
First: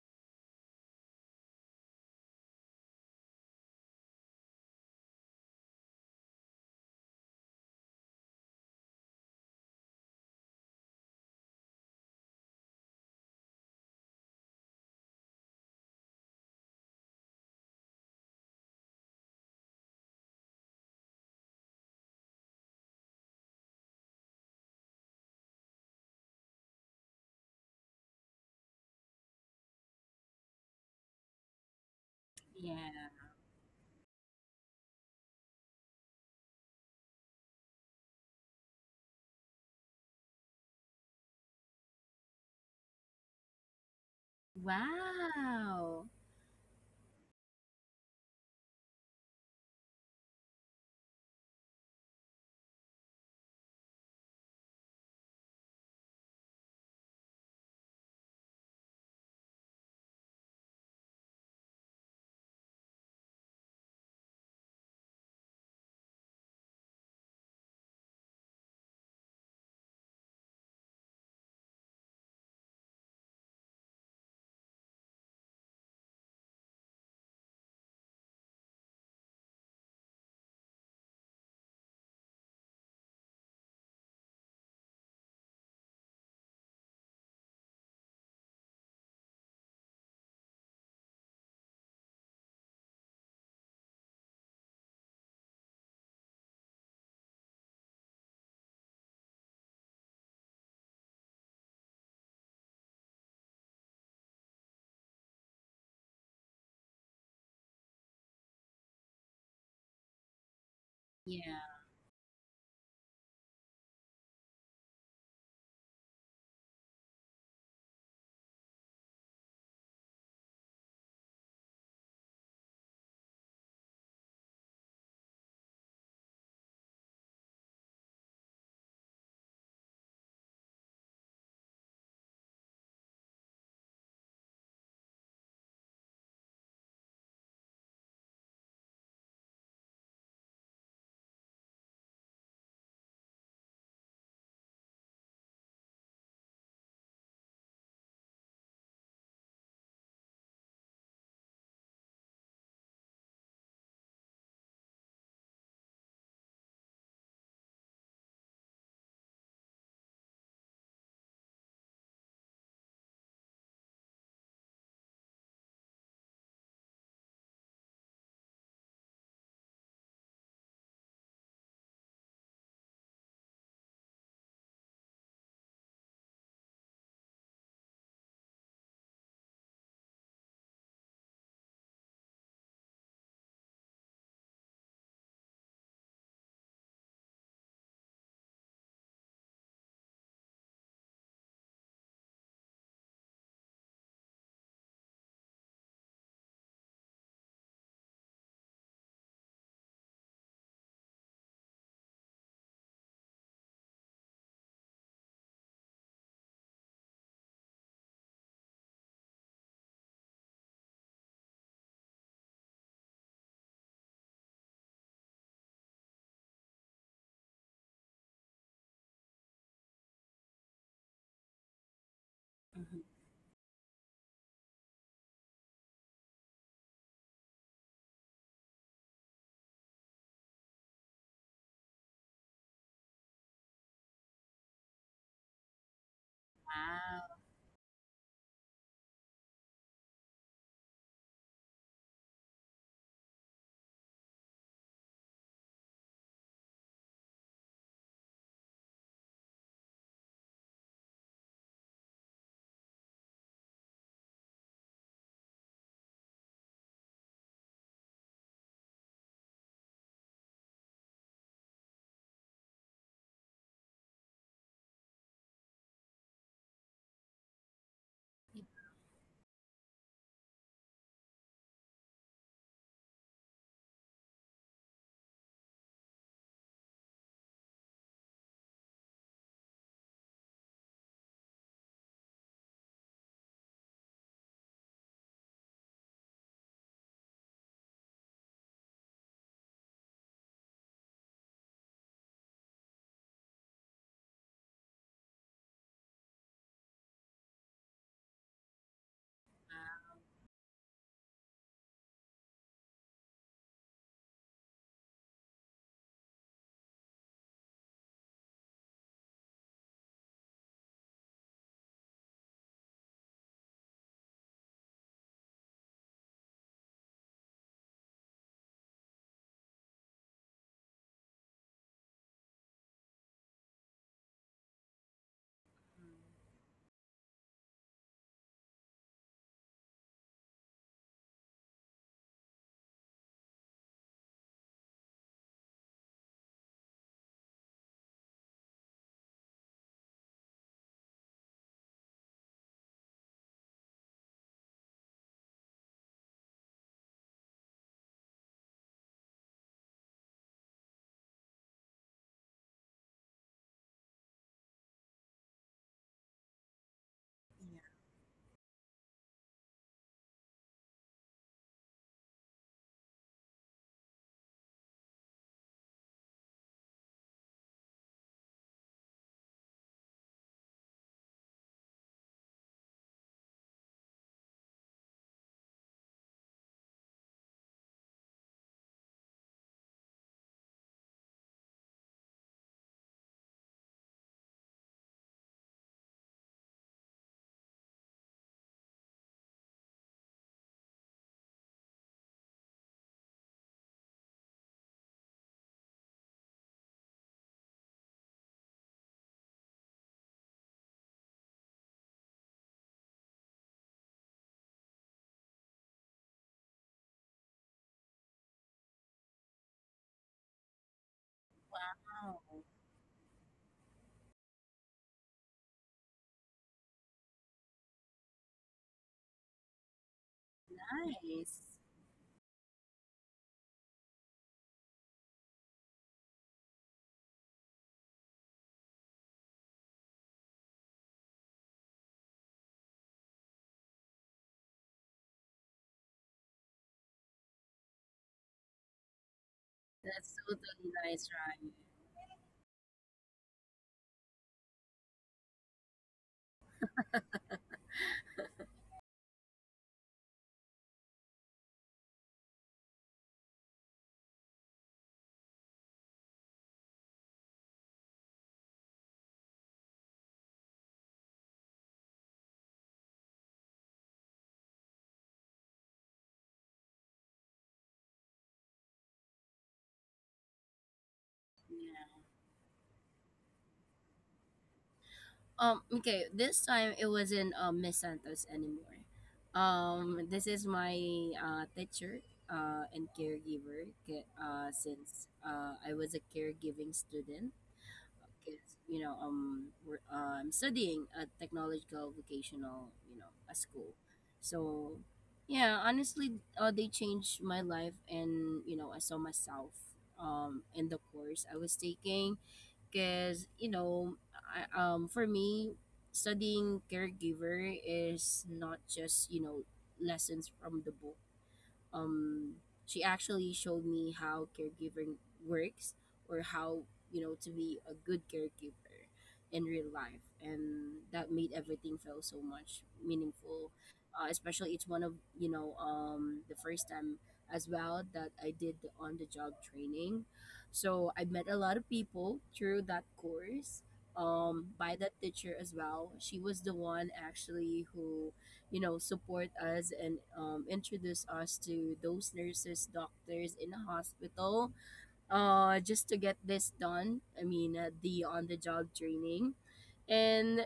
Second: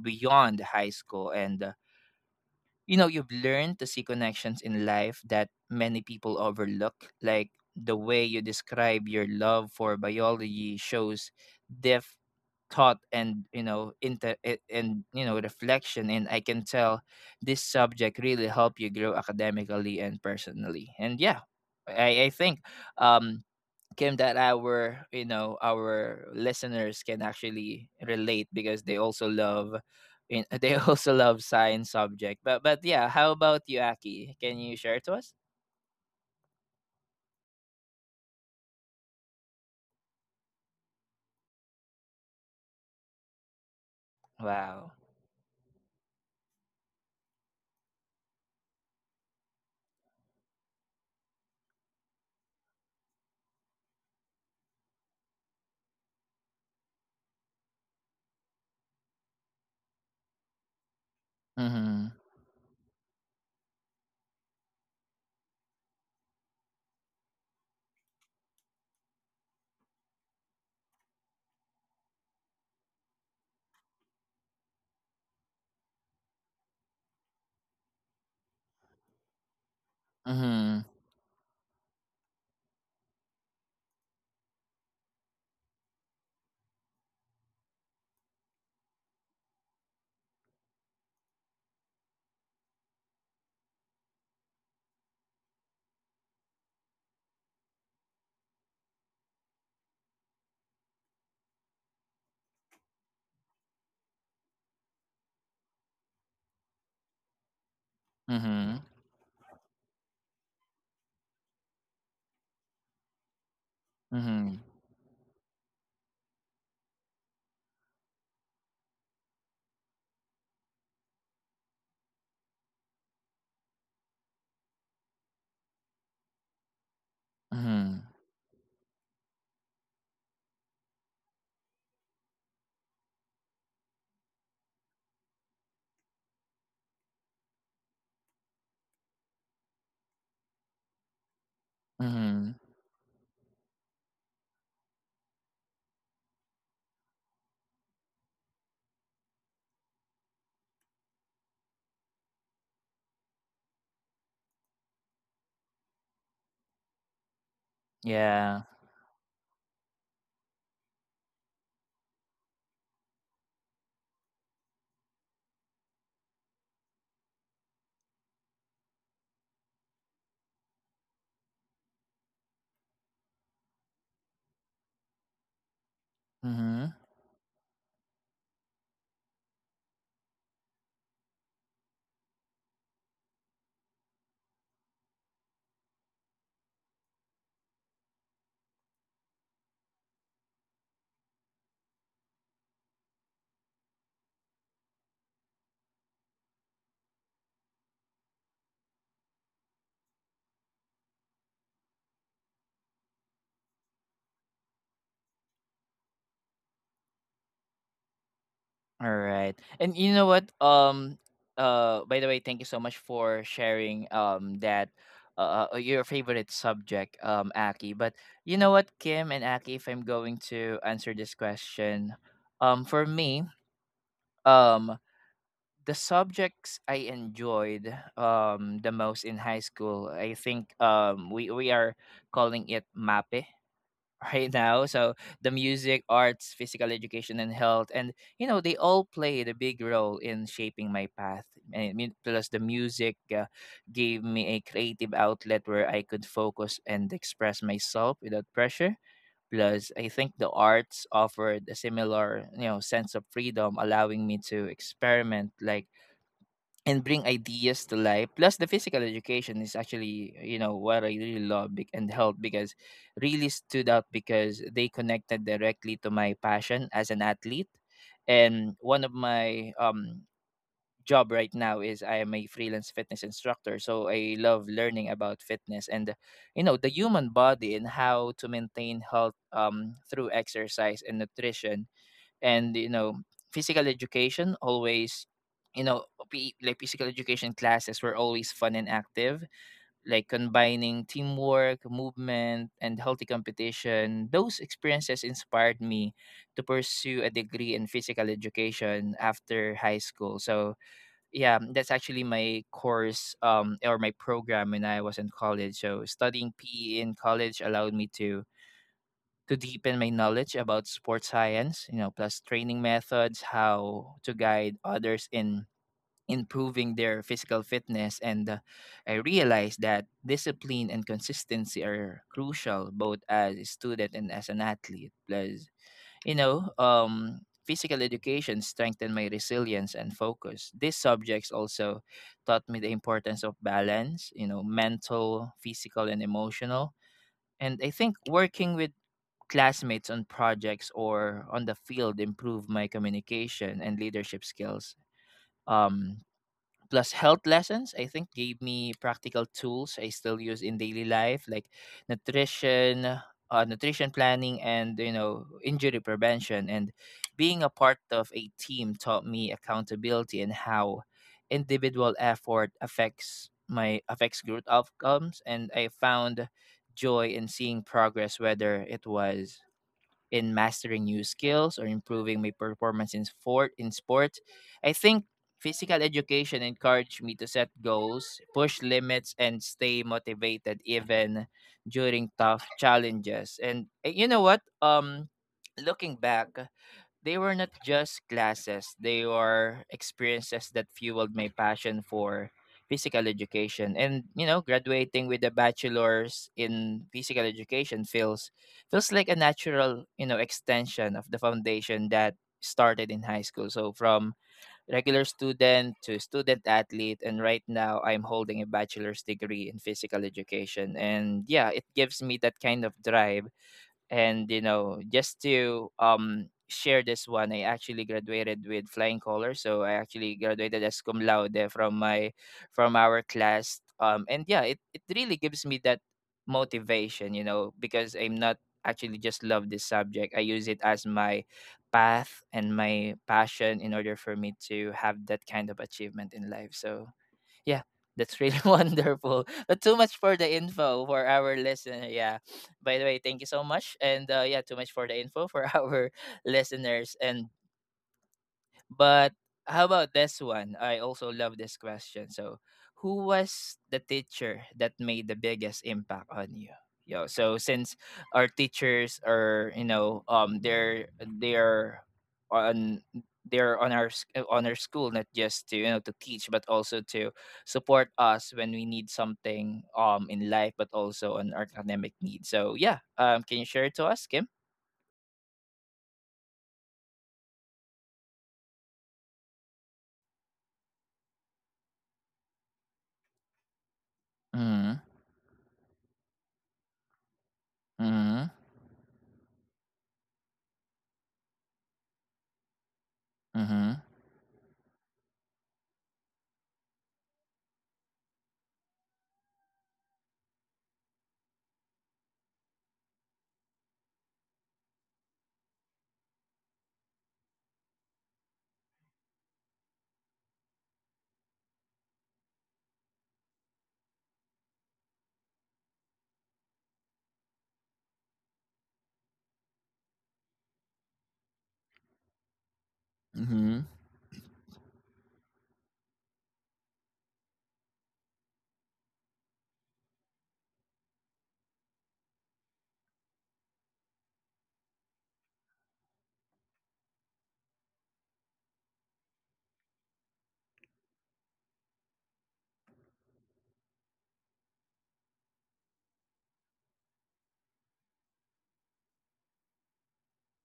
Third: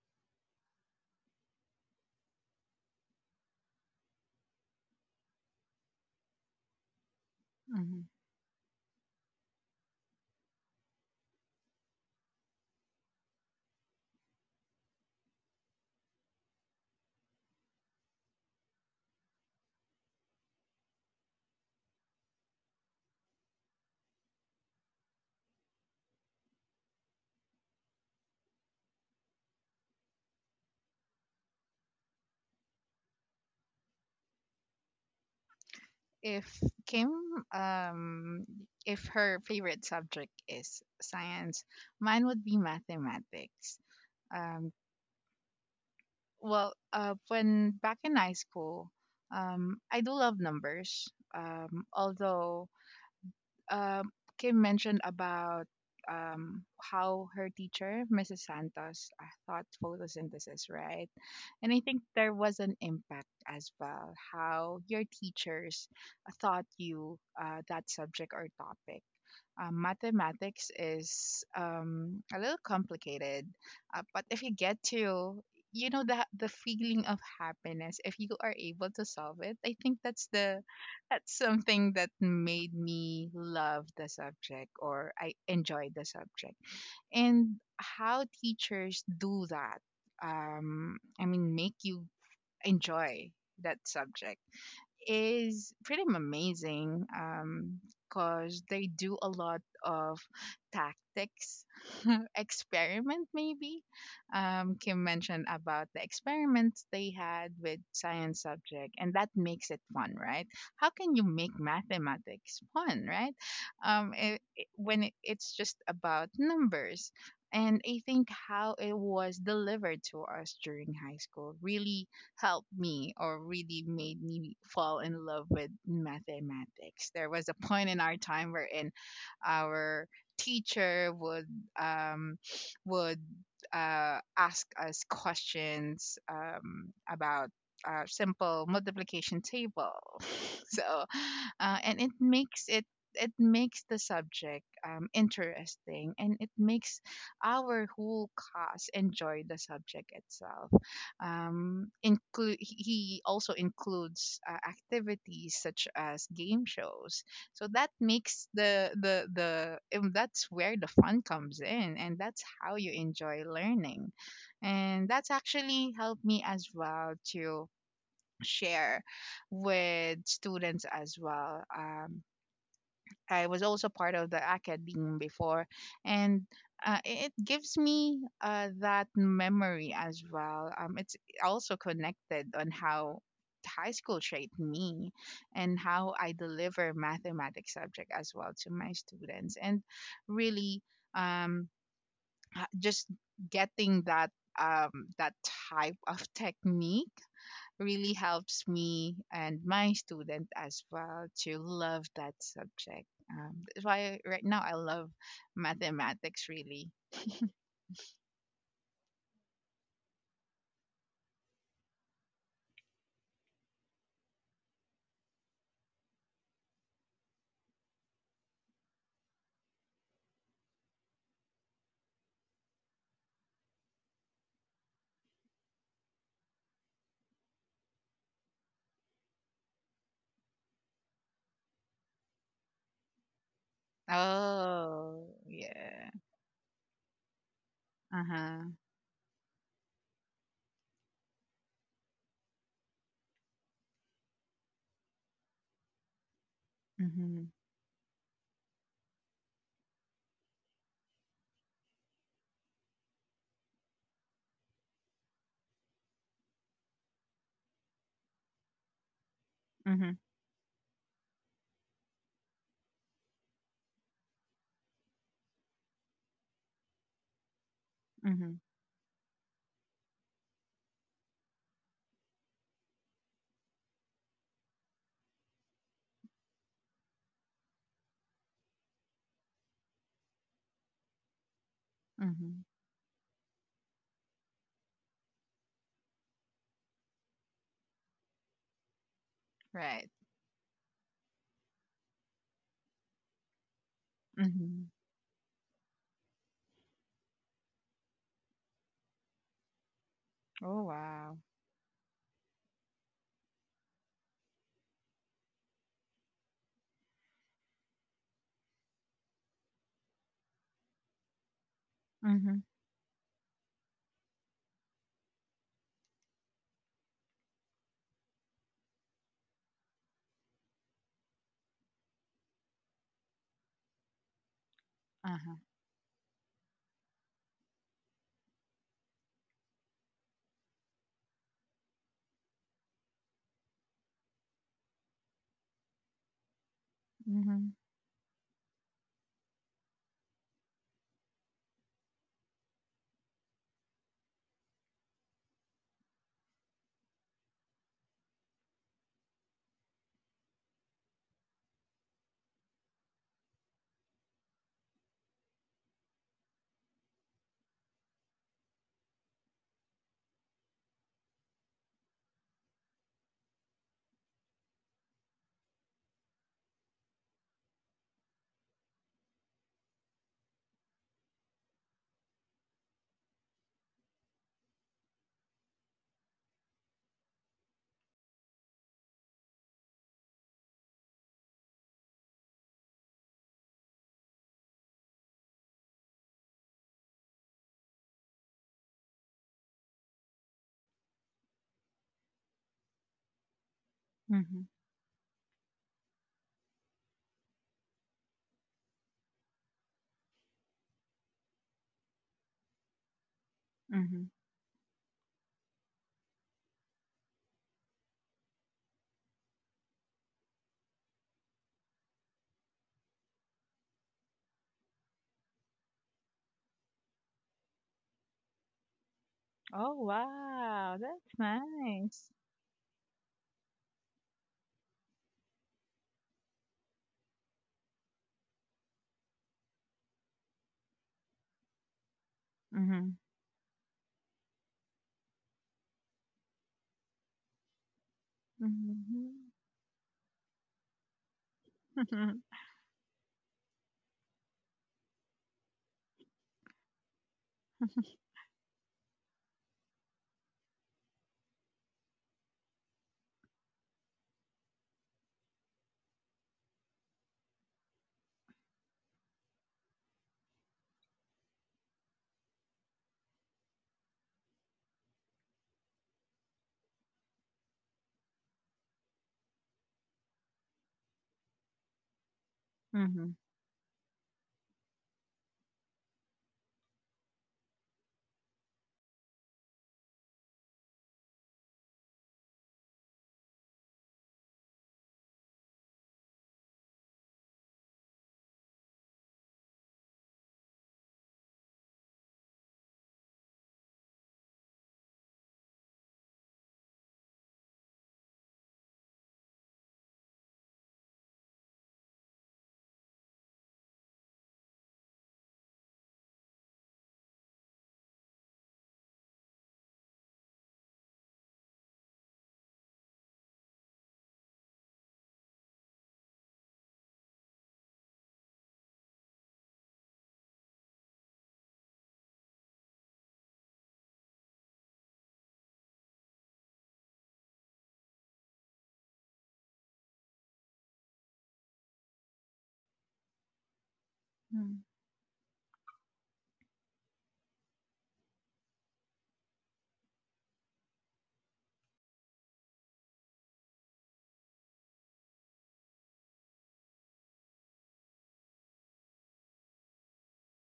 Speaker 1: beyond high school. And uh, you know, you've learned to see connections in life that many people overlook, like the
Speaker 2: Mhm.
Speaker 1: way you describe your love for biology shows depth thought and, you know, inter a- and you know, reflection. And I can tell this subject really helped you grow academically and personally. And yeah, i i think, um Kim, that our, you know, our listeners can actually relate because they also love, in- they also love science subject. But but yeah, how
Speaker 3: yeah.
Speaker 1: about you, Aki? Can you share to us?
Speaker 2: If Kim, um, if her favorite subject is science, mine would be mathematics. Um,
Speaker 1: Wow.
Speaker 3: Wow.
Speaker 2: well, uh, when back in high school, um, I do love numbers. Um, although, um, Kim mentioned about, um, how her teacher, missus Santos, uh, taught photosynthesis, right? And I think
Speaker 1: Mhm.
Speaker 2: there was an impact as well, how your teachers taught you, uh, that subject or topic. Uh, mathematics is, um, a little complicated, uh, but if you get to, you know, the the feeling of happiness if you are able to solve it. I think that's the
Speaker 1: Mhm.
Speaker 2: that's something that made me love the subject, or I enjoyed the subject. And how teachers do that, um I mean, make you enjoy that subject, is pretty amazing. Um because they do a lot of tactics, experiment maybe, um Kim mentioned about the experiments they had with science
Speaker 1: Mhm.
Speaker 2: subject, and that makes it fun, right? How can you make
Speaker 3: Yeah.
Speaker 2: mathematics fun, right? Um it,
Speaker 1: Mhm.
Speaker 2: it- when it, it's just about numbers. And I think how it was delivered to us during high school really helped me, or really made me fall in love with mathematics. There was a point in
Speaker 1: Mhm.
Speaker 2: our time wherein our teacher would um, would uh, ask us questions, um, about, uh, simple multiplication table. So, uh, and it
Speaker 1: Mhm.
Speaker 2: makes it it makes the subject, um, interesting, and it makes our whole class enjoy the subject itself. Um include he also includes, uh, activities such as game shows, so that makes
Speaker 1: Yeah.
Speaker 2: the the the um, that's where the fun comes in, and that's how you enjoy learning. And that's actually helped me as well, to share with students as well. um I was also part of the academe before, and
Speaker 1: Mhm.
Speaker 2: uh, it it gives me, uh, that memory as well. Um, it's also connected on how high school shaped me and how I deliver mathematics subject as well to my students, and really um, h- just getting that um, that type of technique really helps me and my student as well to love that subject. Um, that's why right now I love mathematics really.
Speaker 1: All right. And you know what? Um uh by the way, thank you so much for sharing um that uh uh, your favorite subject, um, Aki. But you know what, Kim and Aki, if I'm going to answer this question, um, for
Speaker 3: Mhm.
Speaker 1: me, um, the subjects I enjoyed um the most in high school, I think, um, we, we are calling it MAPE right now. So
Speaker 2: Oh
Speaker 1: the music,
Speaker 2: yeah.
Speaker 1: arts, physical education,
Speaker 3: Wow.
Speaker 1: and health, and
Speaker 2: Uh
Speaker 1: you know,
Speaker 2: huh.
Speaker 1: they all played a big role in shaping my path. I mean, plus the music uh, gave me a creative outlet where I could focus and
Speaker 2: Mhm.
Speaker 1: express myself without pressure. Plus, I think the arts offered a similar, you know, sense of freedom, allowing me to experiment, like, and bring ideas to life. Plus, the physical education is
Speaker 2: Mhm.
Speaker 1: actually, you know, what I really love, bec- and helped because really stood out because they connected directly to my passion as an athlete.
Speaker 2: Mhm.
Speaker 1: And one of my, um, job right now is I am a freelance fitness instructor. So I love learning about fitness and, you know, the human body and how to maintain health, um, through exercise and nutrition.
Speaker 2: Mhm.
Speaker 1: And, you know, physical education always, you know, P- like physical education classes were always fun and active,
Speaker 2: Right.
Speaker 1: like combining teamwork, movement and healthy competition. Those
Speaker 2: Mhm.
Speaker 1: experiences inspired me to pursue a degree in physical education after high school. So
Speaker 2: Oh wow.
Speaker 1: yeah, that's actually my course, um, or my program when I was in college. So studying PE in college allowed me to to deepen my knowledge about sports science, you know, plus
Speaker 2: Mhm.
Speaker 1: training methods, how to guide others in improving their physical fitness. And uh, I realized that discipline and consistency are crucial both as a student and as an athlete.
Speaker 2: Uh huh.
Speaker 1: Plus, you know, um, physical education strengthened my resilience and focus. These subjects also taught me the importance of balance, you know, mental, physical, and emotional. And
Speaker 2: Mhm.
Speaker 1: I think working with classmates on projects or on the field improved my communication and leadership skills. Um, plus health lessons, I think, gave me practical tools I still use in daily life, like nutrition, uh, nutrition planning, and, you know, injury prevention. And being a part of a team taught me accountability and how individual effort affects my affects group outcomes. And I found joy in seeing progress whether it was in mastering new skills or improving my performance in sport in sport. I think physical education encouraged me to set goals, push limits and stay motivated even during tough challenges. And eh, you know what? Um, looking back, they were not just classes, they were experiences that fueled my passion for physical education. And you know,
Speaker 2: Mhm.
Speaker 1: graduating with a bachelor's in physical education feels feels like a natural, you know, extension of the foundation that started in high school. So from
Speaker 2: Mhm.
Speaker 1: regular student to student athlete, and right now I'm holding a bachelor's degree in physical education. And yeah, it gives me
Speaker 3: Wow.
Speaker 1: that kind of drive. And, you know, just to, um, share this one, I actually graduated with flying colors. So I
Speaker 2: Oh
Speaker 1: actually graduated as
Speaker 2: wow,
Speaker 1: cum
Speaker 2: that's
Speaker 1: laude
Speaker 3: Nice.
Speaker 1: from my
Speaker 2: nice.
Speaker 1: from our class, um. And yeah, it, it really gives me that motivation, you know, because I'm not actually just love this subject, I use it as my path and my
Speaker 2: Mhm.
Speaker 1: passion in order for me to have that kind of achievement in life. So yeah, that's really wonderful.
Speaker 2: Mhm.
Speaker 1: But too much
Speaker 3: That's
Speaker 1: for the
Speaker 3: totally
Speaker 1: info
Speaker 3: nice,
Speaker 1: for our
Speaker 3: right?
Speaker 1: listener. Yeah.
Speaker 2: Mhm.
Speaker 1: By the way, thank you so much. And uh, yeah, too much for the info for our listeners. And but how about this one? I also love this question. So, who was the teacher that made the biggest impact on you? Yo, so since our teachers are, you know, um, they're they're on they're on our s- uh, on our school, not just to, you know, to teach but also to support us when we need something, um, in life, but also on our academic needs. So yeah,
Speaker 2: Mhm.
Speaker 1: um, can you share it to us, Kim?
Speaker 3: Um, okay, this time it wasn't um, Miss Santos anymore. Um, this is my uh, teacher uh, and caregiver ca- uh,
Speaker 1: Mm-hmm.
Speaker 3: since uh, I was a caregiving student.
Speaker 1: Mm-hmm.
Speaker 3: Because, you know, um, we're, uh, I'm studying a technological vocational, you know, a school. So, yeah, honestly, uh, they changed my life and, you know, I saw myself um, in the course I was taking because you know I, um for me studying caregiver is not just you know lessons from the book um she actually showed me how caregiving works, or how you know to be a good caregiver in real life, and that made everything feel so much meaningful.
Speaker 1: Mm-hmm.
Speaker 3: Uh, especially, it's one of you know um the first time as well that I did the on the job training, so I met a lot of people through that course, um
Speaker 2: Mhm.
Speaker 3: by that teacher as well. She was the one actually who, you know support us and, um, introduce us to those nurses, doctors in the hospital, uh just to get this done. I mean, uh, the on the job training. And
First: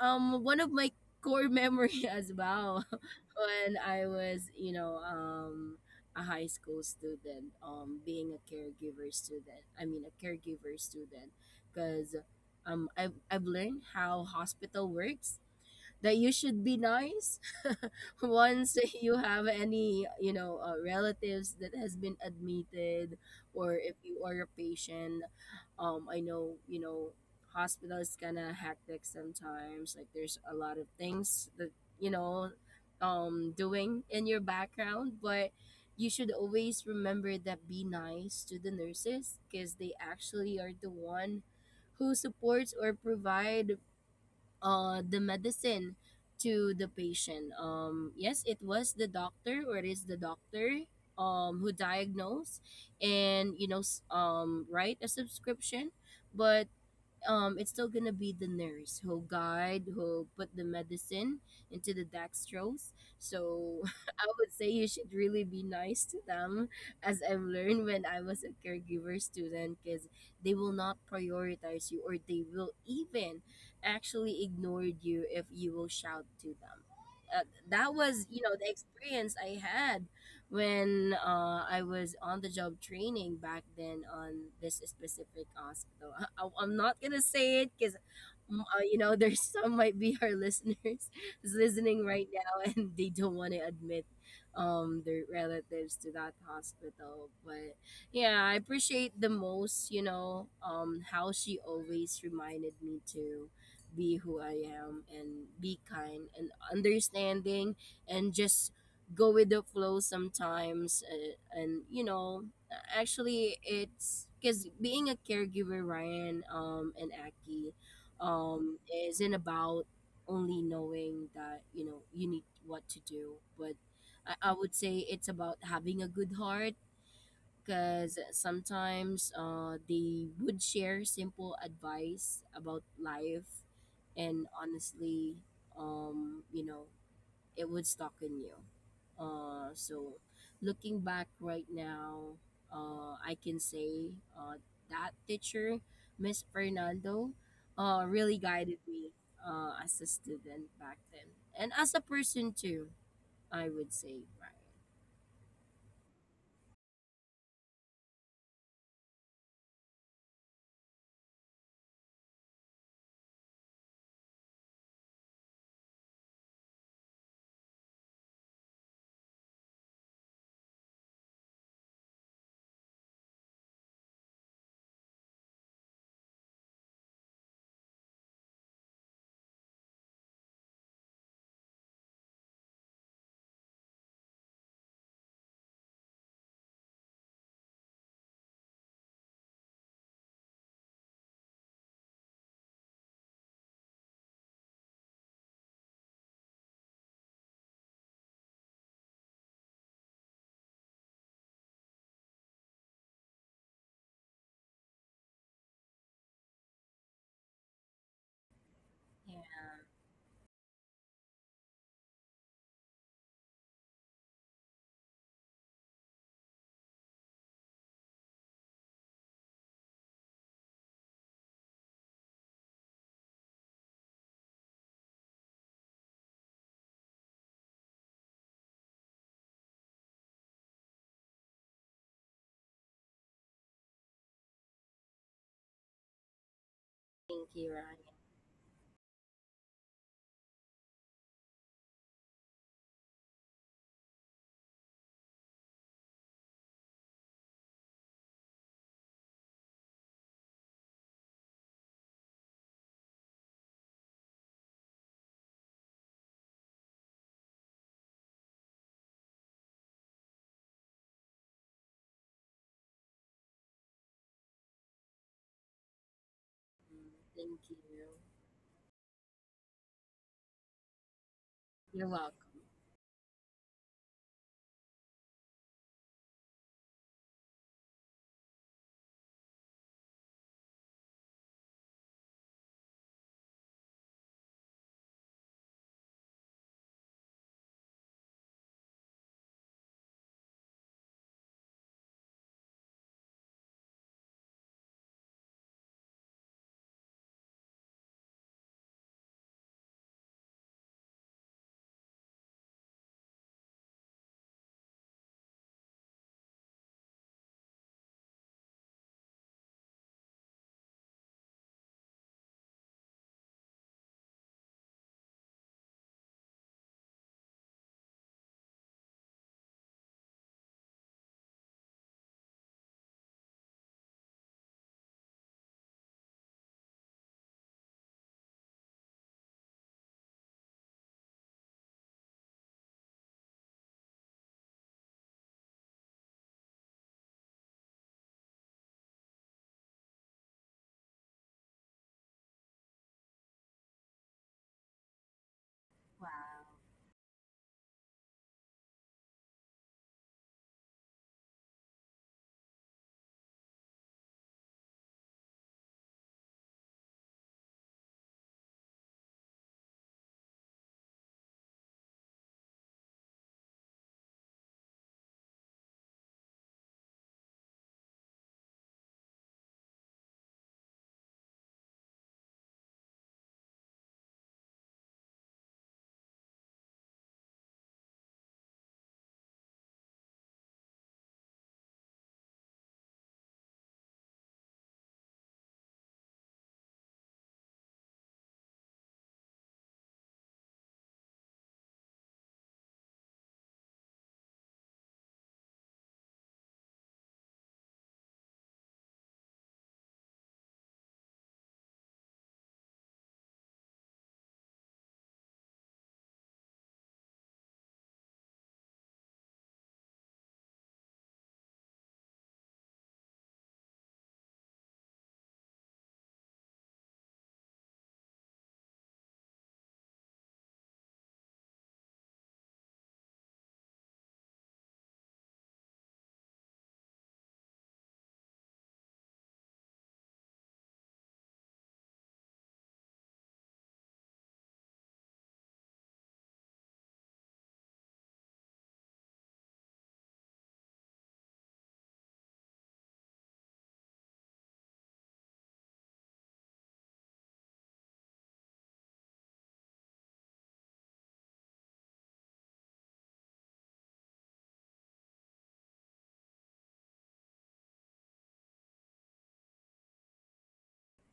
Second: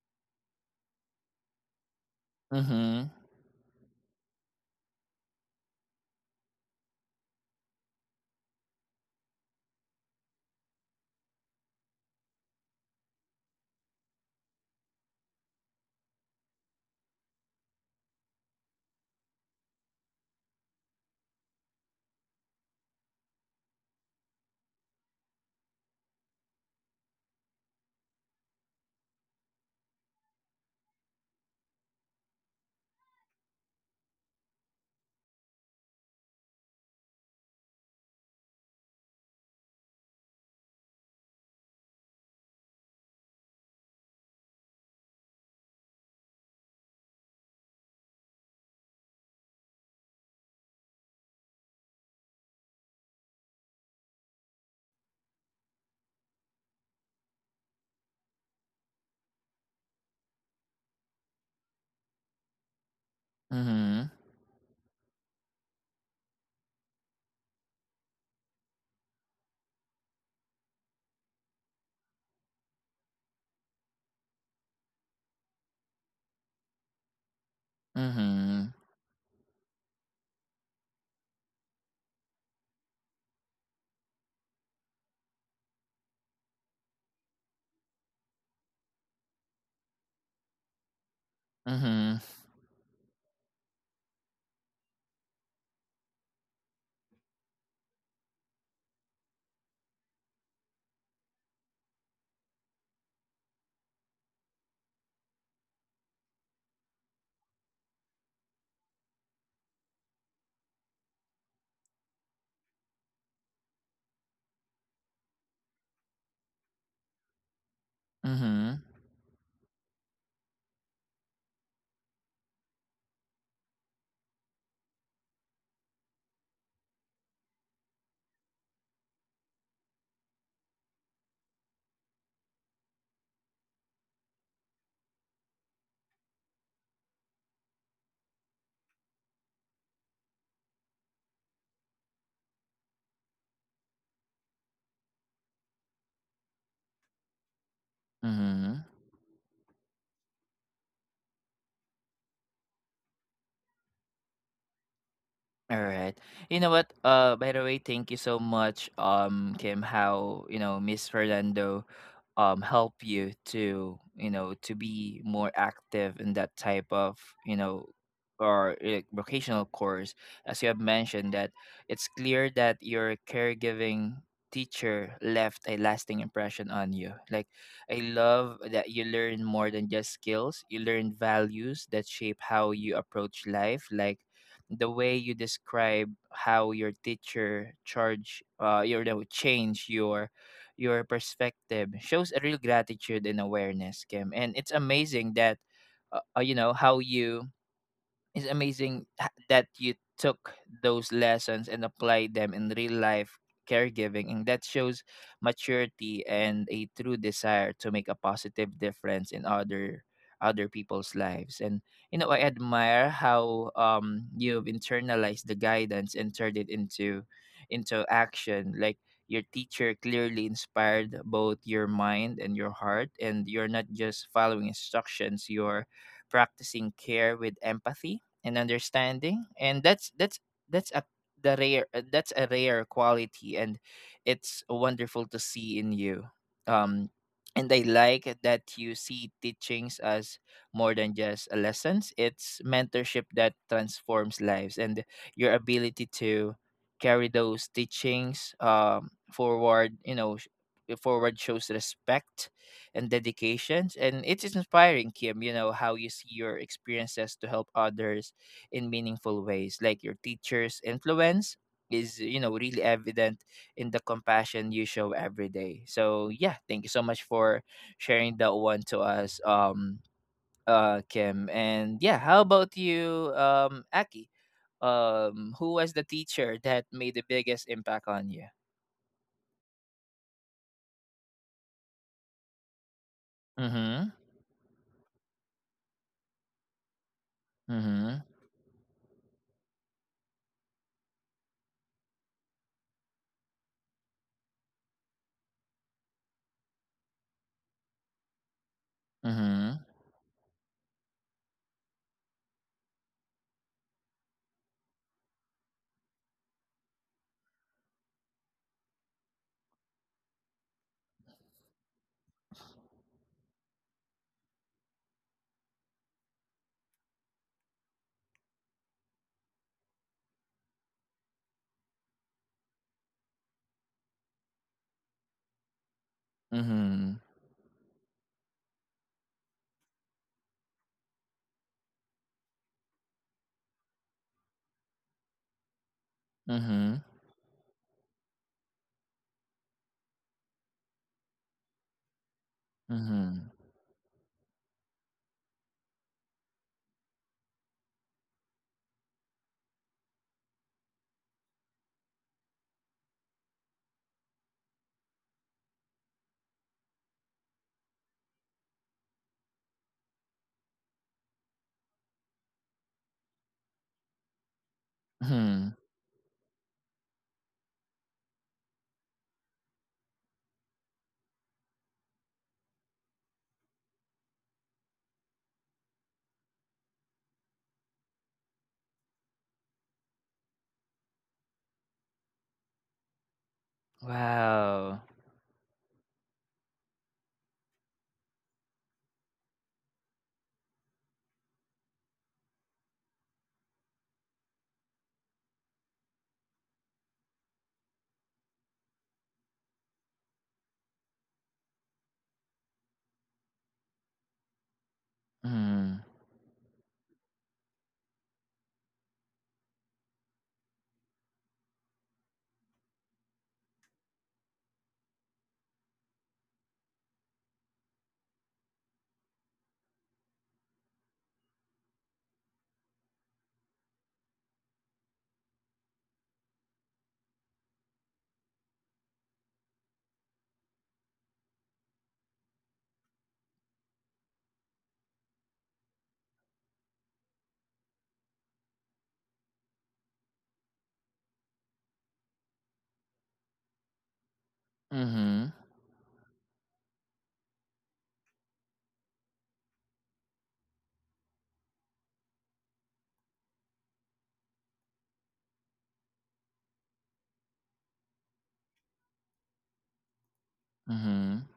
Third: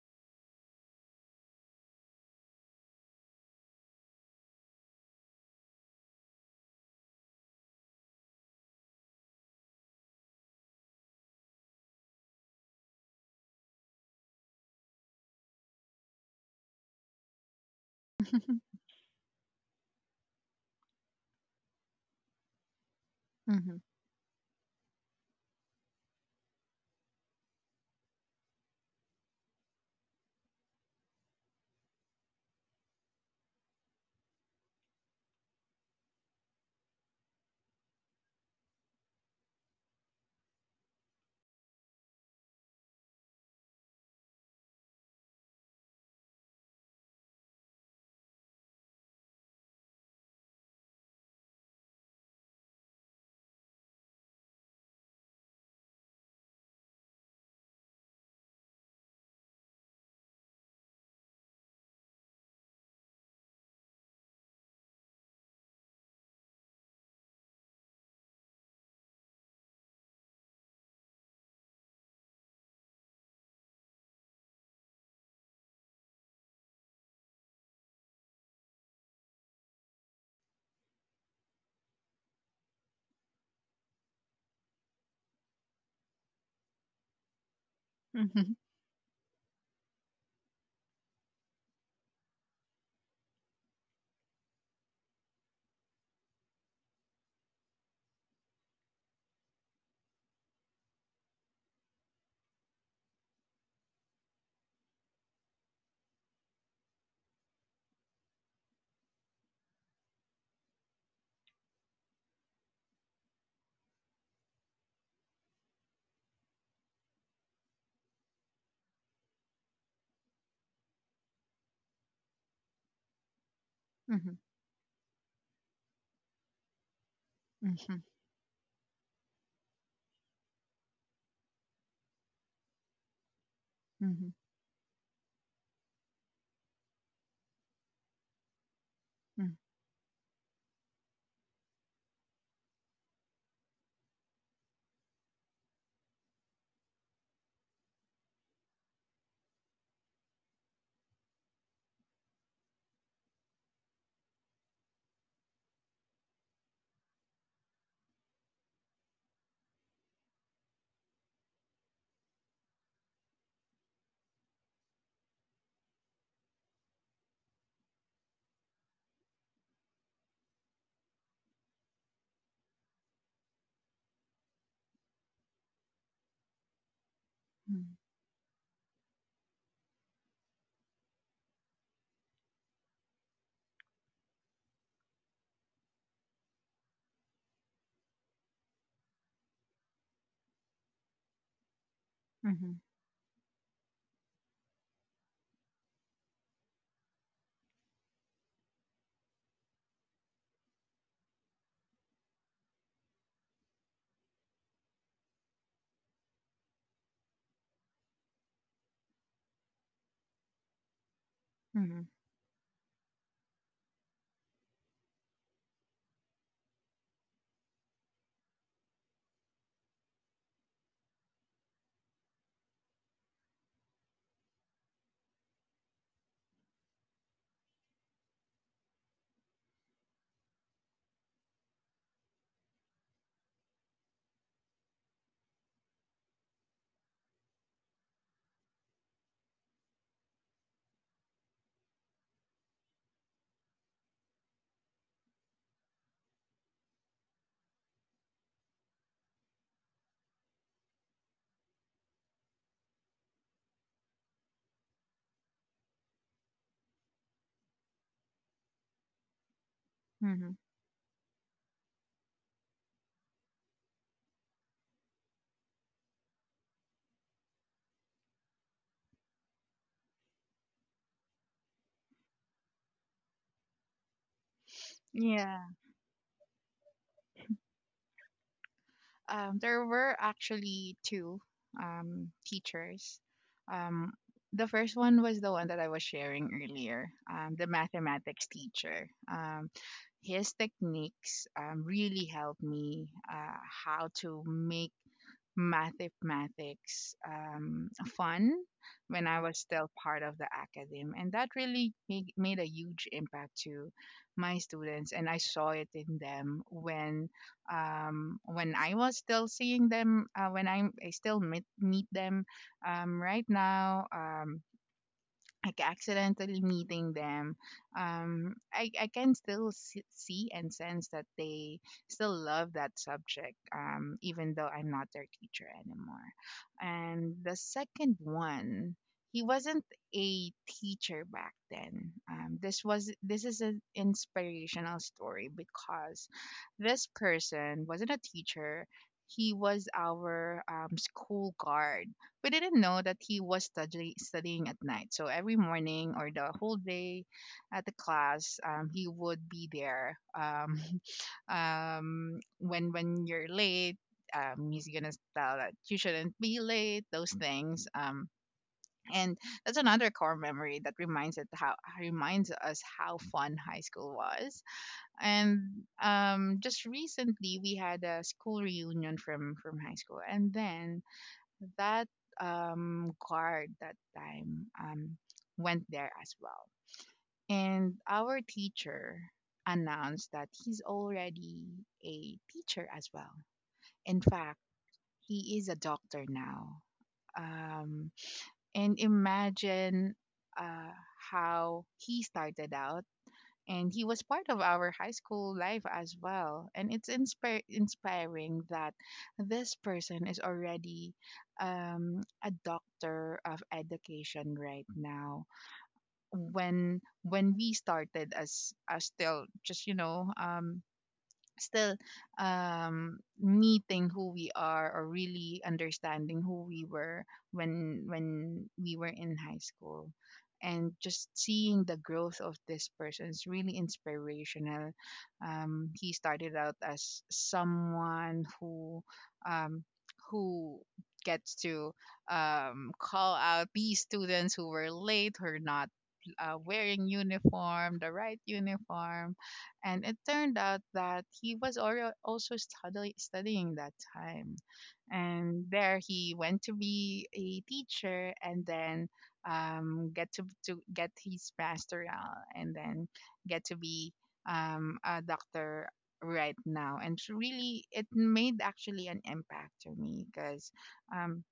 Speaker 3: um one of my core memory as well,
Speaker 1: Mm-hmm.
Speaker 3: when I was you know um a high school student, um being a caregiver student i mean a caregiver student. Because um I've, I've learned how hospital works, that you should be nice. Once you have any, you know uh, relatives that has been admitted, or
Speaker 2: Mhm.
Speaker 3: if you are a patient, um I know, you know, hospital is kind of hectic sometimes, like there's a lot of things that, you know um doing in your background, but you should always remember that be nice to the nurses, because they actually are the one who supports or provide uh, the medicine to the patient. Um, yes, it was the doctor, or it is the doctor um, who diagnosed and you know s- um, write a subscription, but um it's still gonna be the nurse who'll guide, who'll put the medicine into the dextrose. So
Speaker 1: Mhm.
Speaker 3: I would say you should really be nice to them, as I've learned when I was a caregiver student. Because they will not prioritize you, or they will even actually ignore you if you will shout to them. Uh, that was, you know the
Speaker 1: Mhm.
Speaker 3: experience I had when, uh, I was on the job training back then on this specific hospital. I am not gonna say it because, uh, you know, there's some might be our listeners is listening
Speaker 1: Mhm.
Speaker 3: right now and they don't want to admit um, their relatives to that hospital. But yeah, I appreciate the most, you know, um, how she always reminded me to be who I am and be kind and understanding, and just go with the flow sometimes, uh, and you know, actually it's because being a caregiver, Ryan um and Aki, um
Speaker 1: Mhm.
Speaker 3: isn't about only knowing that, you know, you need what to do, but i,
Speaker 2: Mhm.
Speaker 3: I would say it's about having a good heart.
Speaker 2: Mhm.
Speaker 3: Because sometimes uh they would share simple advice about life,
Speaker 2: Mhm. Mhm.
Speaker 3: and honestly, um you know, it would stocken you. Uh, so looking back right now, uh, I can say uh, that teacher, Miss Fernando, uh, really
Speaker 1: Mhm.
Speaker 3: guided me uh, as a student back then, and as a person too. I would say, right?
Speaker 1: All right. You know what? Uh, by the way, thank you so much, um, Kim. How, you know, Miss Fernando, um, help you to, you know, to be more active in that type of, you know, or, uh, vocational course. As you have mentioned, that it's clear that your caregiving teacher left a lasting impression on you. Like,
Speaker 2: Mm,
Speaker 1: I love that you learn more than just skills. You learn values that shape how you approach life. Like the way you describe how your teacher charge uh your no, change your your perspective shows a real
Speaker 2: mhm,
Speaker 1: gratitude and awareness, Kim. And it's amazing that uh, uh, you know, how you it's amazing h- that you took those lessons and applied them in real life caregiving, and that shows maturity and a true desire to make a positive difference in
Speaker 3: Yeah.
Speaker 1: other other people's lives. And
Speaker 2: mhm,
Speaker 1: you know, I admire how, um, you've internalized the guidance and turned it into into action. Like your teacher clearly inspired both your mind and your heart, and you're not just following instructions, you're practicing care with empathy and understanding. And that's that's that's a the rare uh, that's a rare quality, and it's wonderful to see in you, um.
Speaker 3: Thank
Speaker 1: And I
Speaker 3: you, Ryan.
Speaker 1: like that you see teachings as more than just a lessons, it's mentorship that transforms lives. And your ability to carry those teachings, um, forward, you know, sh- forward shows respect and dedications. And it is inspiring, Kim, you know, how you see your experiences to help others in meaningful ways. Like your
Speaker 2: mhm.
Speaker 1: teacher's influence is, you know, really evident in the compassion you show every day. So yeah, thank you so much for
Speaker 3: Thank you.
Speaker 1: sharing that one to us, um, uh, Kim. And yeah,
Speaker 3: You're
Speaker 1: how about
Speaker 3: welcome.
Speaker 1: you, um, Aki? Um,
Speaker 2: Yeah.
Speaker 1: who was the teacher that made the biggest impact on you?
Speaker 2: Um, there were actually two um, teachers.
Speaker 1: Mm-hmm.
Speaker 2: Um, the first one was the one that I was sharing earlier, um, the
Speaker 1: Mm-hmm.
Speaker 2: mathematics teacher. Um, his techniques um, really helped me uh, how to make mathematics um, fun when I was
Speaker 1: Mm-hmm.
Speaker 2: still part of the academe. And that really made, made a huge impact to my students. And I saw it in them when um, when I was still seeing them, uh, when I'm, I still meet, meet them um, right now. Um, like accidentally meeting them um i i can still s- see and sense that they still love that subject um even though I'm not their teacher anymore.
Speaker 1: Mm-hmm.
Speaker 2: And the second one, he wasn't a teacher back then. Um, this was, this is an inspirational story because
Speaker 1: Mm-hmm.
Speaker 2: this person wasn't a teacher, he was our um, school guard. We didn't know that he
Speaker 1: Mm-hmm.
Speaker 2: was study- studying at night. So every morning or the whole
Speaker 3: Wow.
Speaker 2: day at the class, um, he would be there. Um, um, when when you're late, um, he's gonna tell that you shouldn't be late. Those things. Um, and that's another core memory that reminds it how, reminds us how fun high school was. And
Speaker 1: Mm-hmm.
Speaker 2: um, just recently, we had a school reunion from from high school, and then that um, guard that time um, went there as well. And our teacher announced that he's already a teacher as well. In fact,
Speaker 1: Wow.
Speaker 2: he is a doctor now. Um, and imagine uh, how he started out, and he was part of our high school life as well, and it's inspir- inspiring that this person is already um, a doctor of education right now,
Speaker 1: Mm-hmm.
Speaker 2: when when we started as as still, just you know, um, still um, meeting who we are or really understanding who we were when when we were in high school. And just seeing the growth of this person is really inspirational. Um, he started out as someone who um, who gets to um, call out these students who were late, who are not uh, wearing uniform, the right uniform, and it turned out that he was already also study, studying that time.
Speaker 1: Mm-hmm.
Speaker 2: And there he went to be a teacher, and then um, get to, to get his pastoral, and then get to be um, a doctor right now. And it's really, it made actually an impact to me because
Speaker 1: mm-hmm.
Speaker 2: um,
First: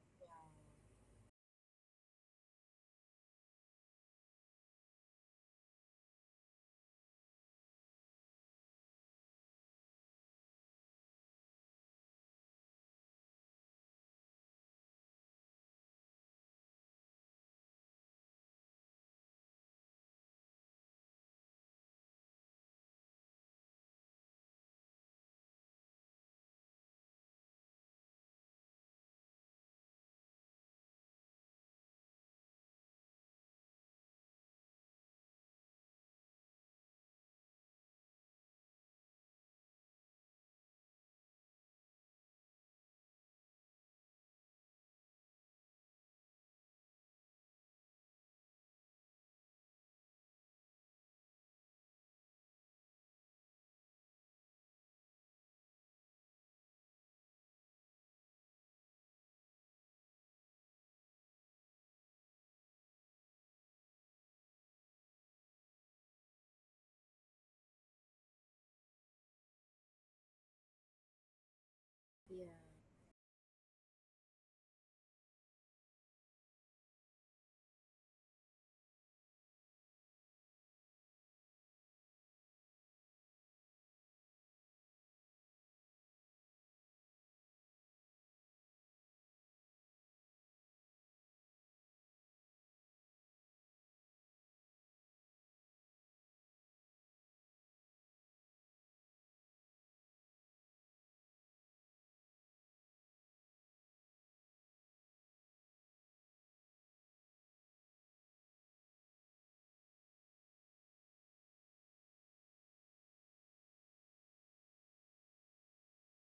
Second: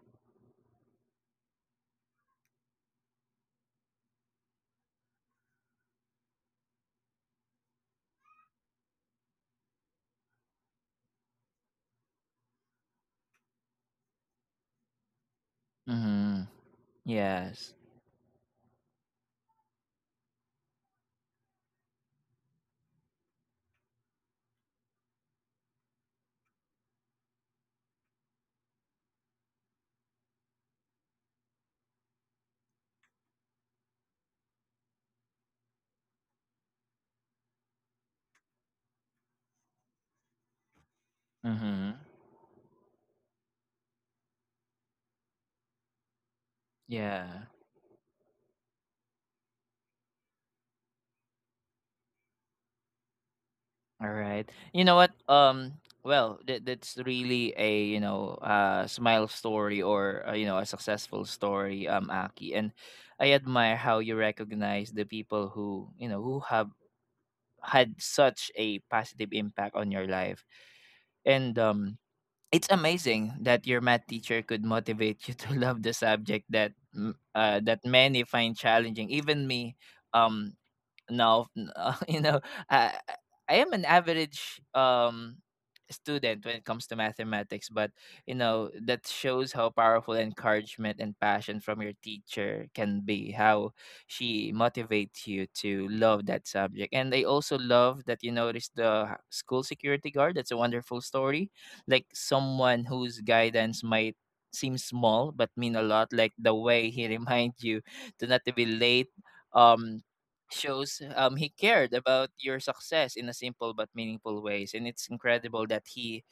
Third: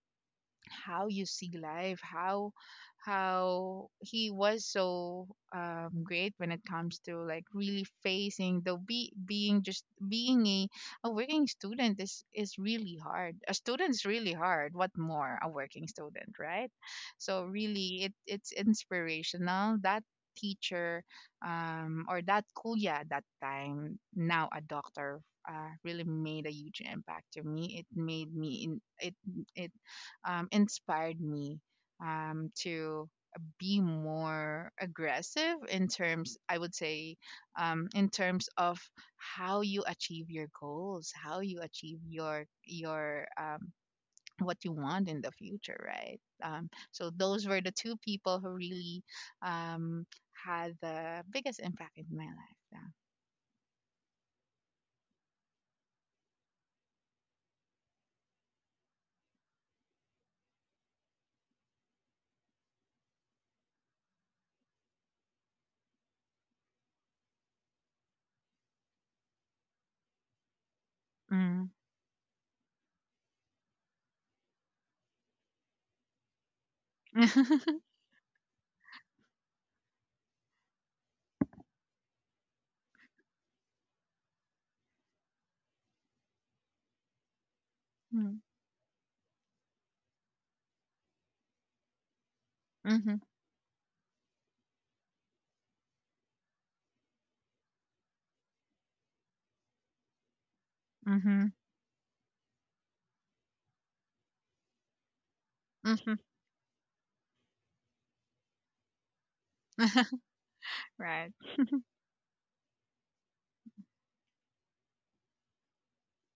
Speaker 2: how you see life, how how he was so um, great when it comes to like really facing the, be being, just being a, a working student is is really hard. A student's really hard, what more a working student,
Speaker 1: Mhm.
Speaker 2: right? So
Speaker 1: Yes.
Speaker 2: really it, it's inspirational that teacher, um, or that kuya that time, now a doctor, uh, really made a huge impact to me. It made me in, it, it um, inspired me um, to be more aggressive, in terms I would say, um, in terms of how you achieve your goals, how you achieve
Speaker 1: Mhm.
Speaker 2: your your um, what you want in the future, right? um, so
Speaker 1: Yeah.
Speaker 2: those were the two people who really um, had the biggest impact in my life.
Speaker 1: All right. You know what? Um. Well, that that's really a you know uh smile story or uh, you know, a successful story, um, Aki. And I admire how you recognize the people who you know who have had such a positive impact on your life.
Speaker 2: Yeah. Mm.
Speaker 1: And um,
Speaker 3: Yeah.
Speaker 1: It's amazing that your math teacher could motivate you to love the subject that m- uh, that many find challenging. Even me, um, no, n- uh, you know, I I am an average um student when it comes to mathematics, but
Speaker 2: Mm.
Speaker 1: you know, that shows how powerful encouragement and passion from your teacher can
Speaker 2: Mhm,
Speaker 1: be, how she motivates you to love that subject. And I also love that you notice the h- school security guard. That's a wonderful
Speaker 2: mhm,
Speaker 1: story. Like someone whose guidance might seem small but mean a lot,
Speaker 2: mhm.
Speaker 1: like the way he reminds you to not to be late. Um, Shows
Speaker 2: Right.
Speaker 1: um he cared about your success in a simple but meaningful ways, and it's incredible that he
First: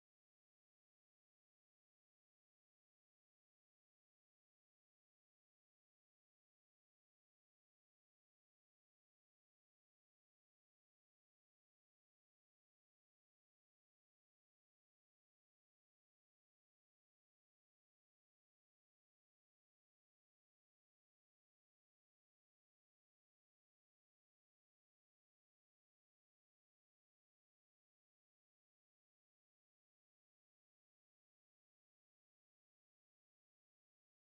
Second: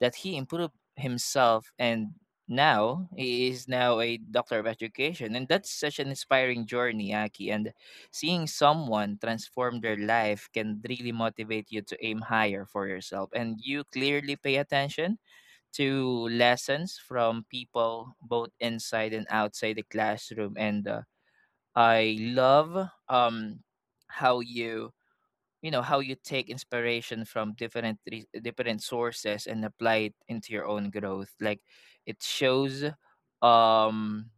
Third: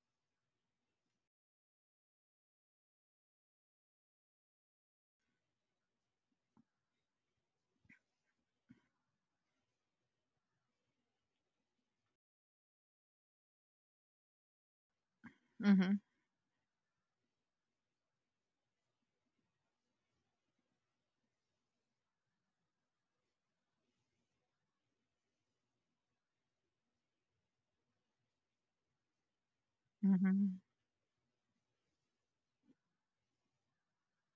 Speaker 1: that he improved himself and now he is now a doctor of education. And that's such an inspiring journey, Aki, and seeing someone transform their life can really motivate you to aim higher for yourself. And you clearly pay attention
Speaker 2: Mhm,
Speaker 1: to lessons from people both inside and outside the classroom. And uh, I love um how you you know how you take inspiration from different re- different sources and apply it into
Speaker 2: mhm,
Speaker 1: your own growth. Like it shows, um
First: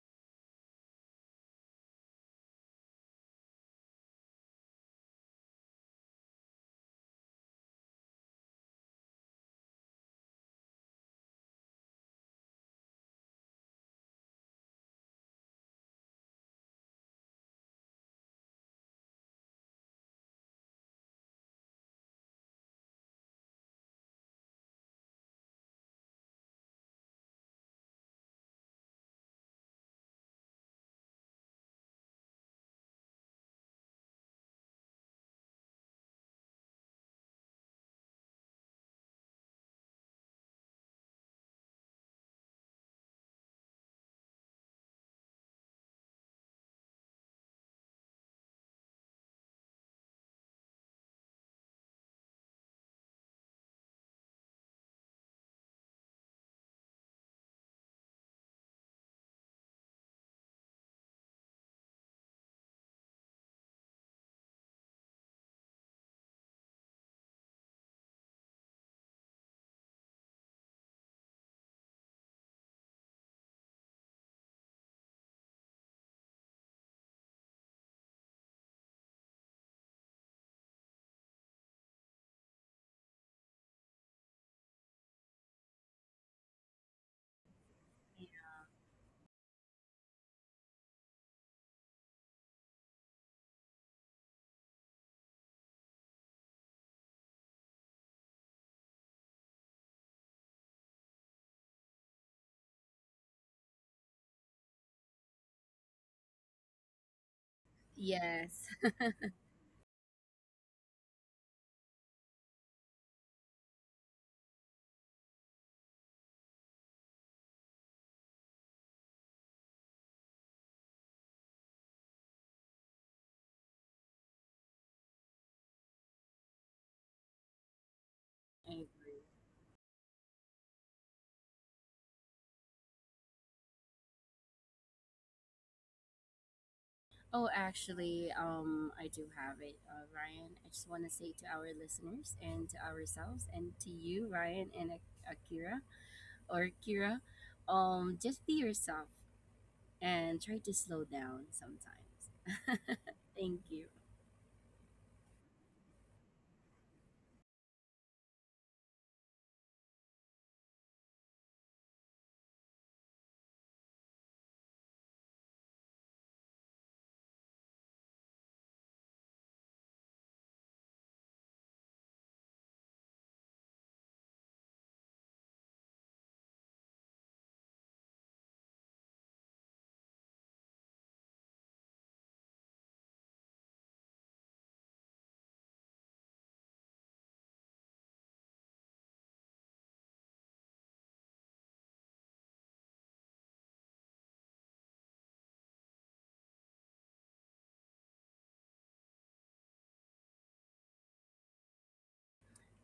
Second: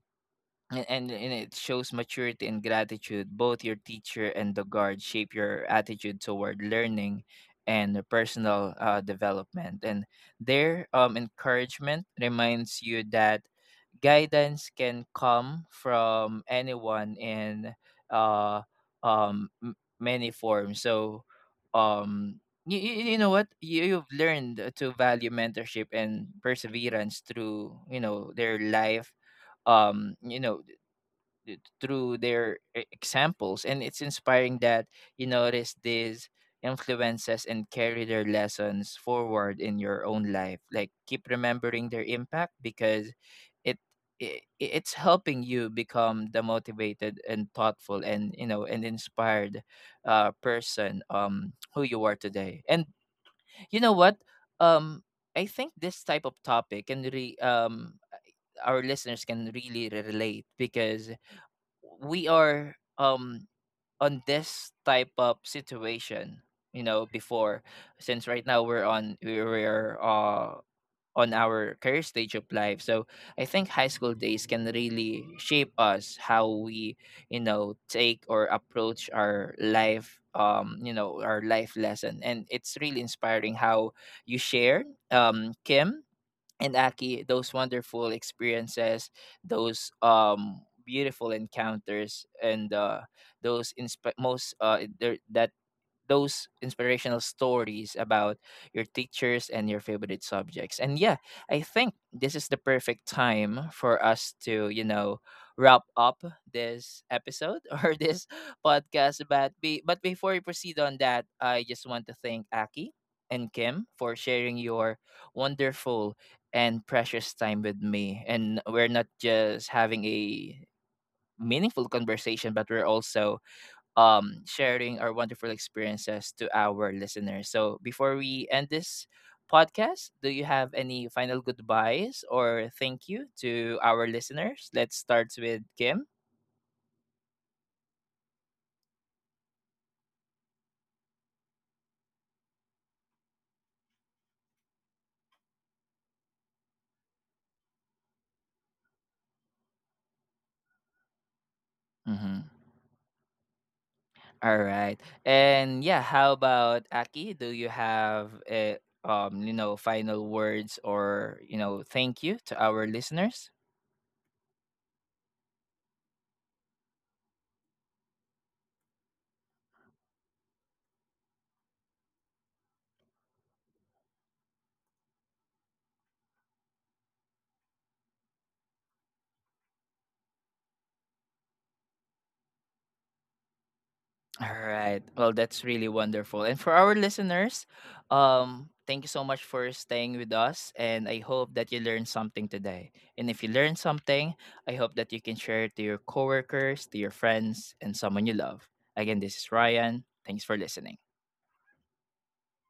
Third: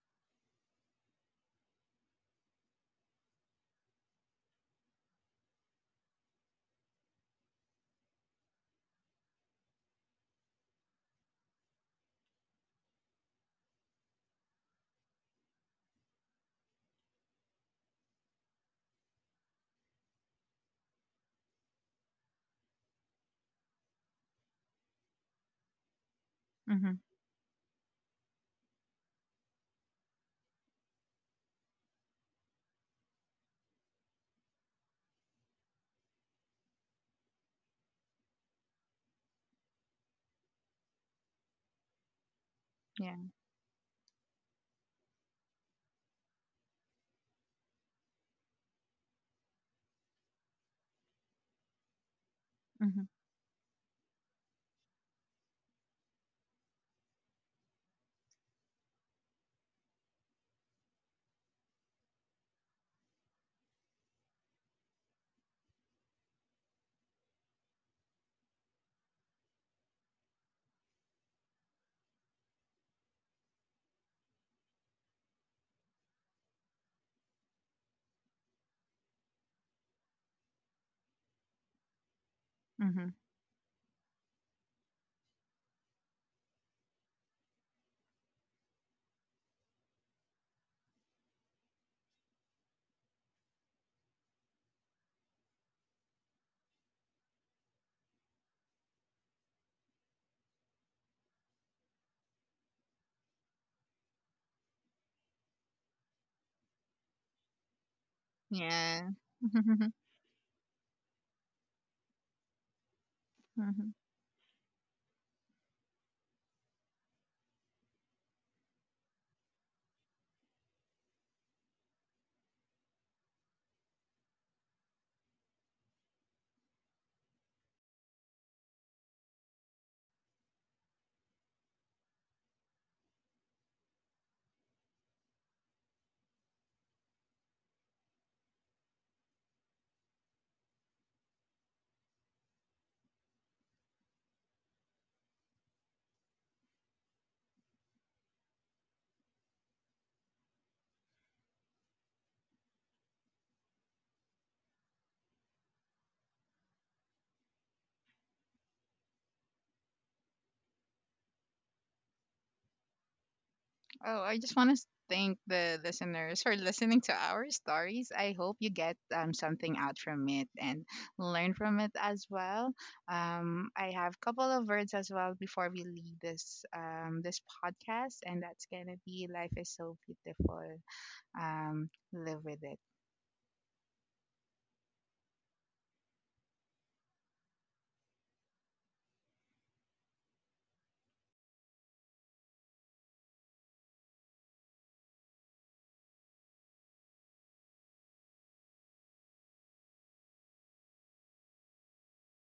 Speaker 1: and, and and it shows maturity and gratitude. Both your teacher and the guard shape your attitude toward learning and the personal uh, development. And their um, encouragement reminds you that guidance can come from anyone in uh um m- many forms. So um you, you know what, you, you've learned to value mentorship and
Speaker 2: mhm.
Speaker 1: perseverance through you know their life, um you know th- through their e- examples. And it's inspiring that you notice these influences and carry their lessons forward in your own life. Like, keep remembering their impact, because
Speaker 2: Yeah.
Speaker 1: it, it it's helping you become the motivated and thoughtful and, you know, and inspired uh person um who you are today. and
Speaker 2: Mhm.
Speaker 1: you know what um I think this type of topic can really, um our listeners can really relate, because we are, um on this type of situation, you know, before. Since right now we're on we- we're uh on our career stage of life, so I think high school days can really shape us how we, you know, take or approach our life, um you know, our life lesson. And it's really
Speaker 2: Mhm.
Speaker 1: inspiring how you share, um Kim and Aki, those wonderful experiences, those um beautiful encounters, and uh, those insp- most uh, there, that those inspirational stories about your teachers and your favorite subjects. And yeah, I think this is the perfect time for us to, you know, wrap up this episode or this
Speaker 3: Yes,
Speaker 2: Yeah.
Speaker 1: podcast. But be but before we proceed on that, I just want to thank Aki and Kim
Speaker 2: Mhm.
Speaker 1: for sharing your wonderful and precious time with me. And we're not just having a meaningful conversation, but we're also, um, sharing our wonderful experiences to our listeners. So before we end
Speaker 3: I
Speaker 1: this
Speaker 3: agree.
Speaker 1: podcast, do you have any final goodbyes or thank you to our listeners? Let's start with Kim.
Speaker 3: Oh, actually, um, I do have it, uh, Ryan. I just want to say to our listeners and to ourselves and to you, Ryan and Ak- Akira or Kira, um, just be yourself and try to slow down sometimes.
Speaker 1: Mm-hmm.
Speaker 3: Thank you.
Speaker 1: All right. And yeah, how about Aki? Do you have a, um, you know, final words or, you know, thank you to our listeners?
Speaker 2: Oh, I just want to thank the listeners for listening to our stories. I hope you get um, something out from it and learn from it as well. Um, I have a couple of words as well before we leave this um, this podcast, and that's gonna be, life is so beautiful. Um, live with it.
Speaker 1: All right. Well, that's really wonderful. And for our listeners, um, thank you so much for staying with us. And I hope that you learned something today. And if you learned something, I hope that you can share it to your coworkers, to your friends, and someone you love. Again, this is Ryan. Thanks for listening.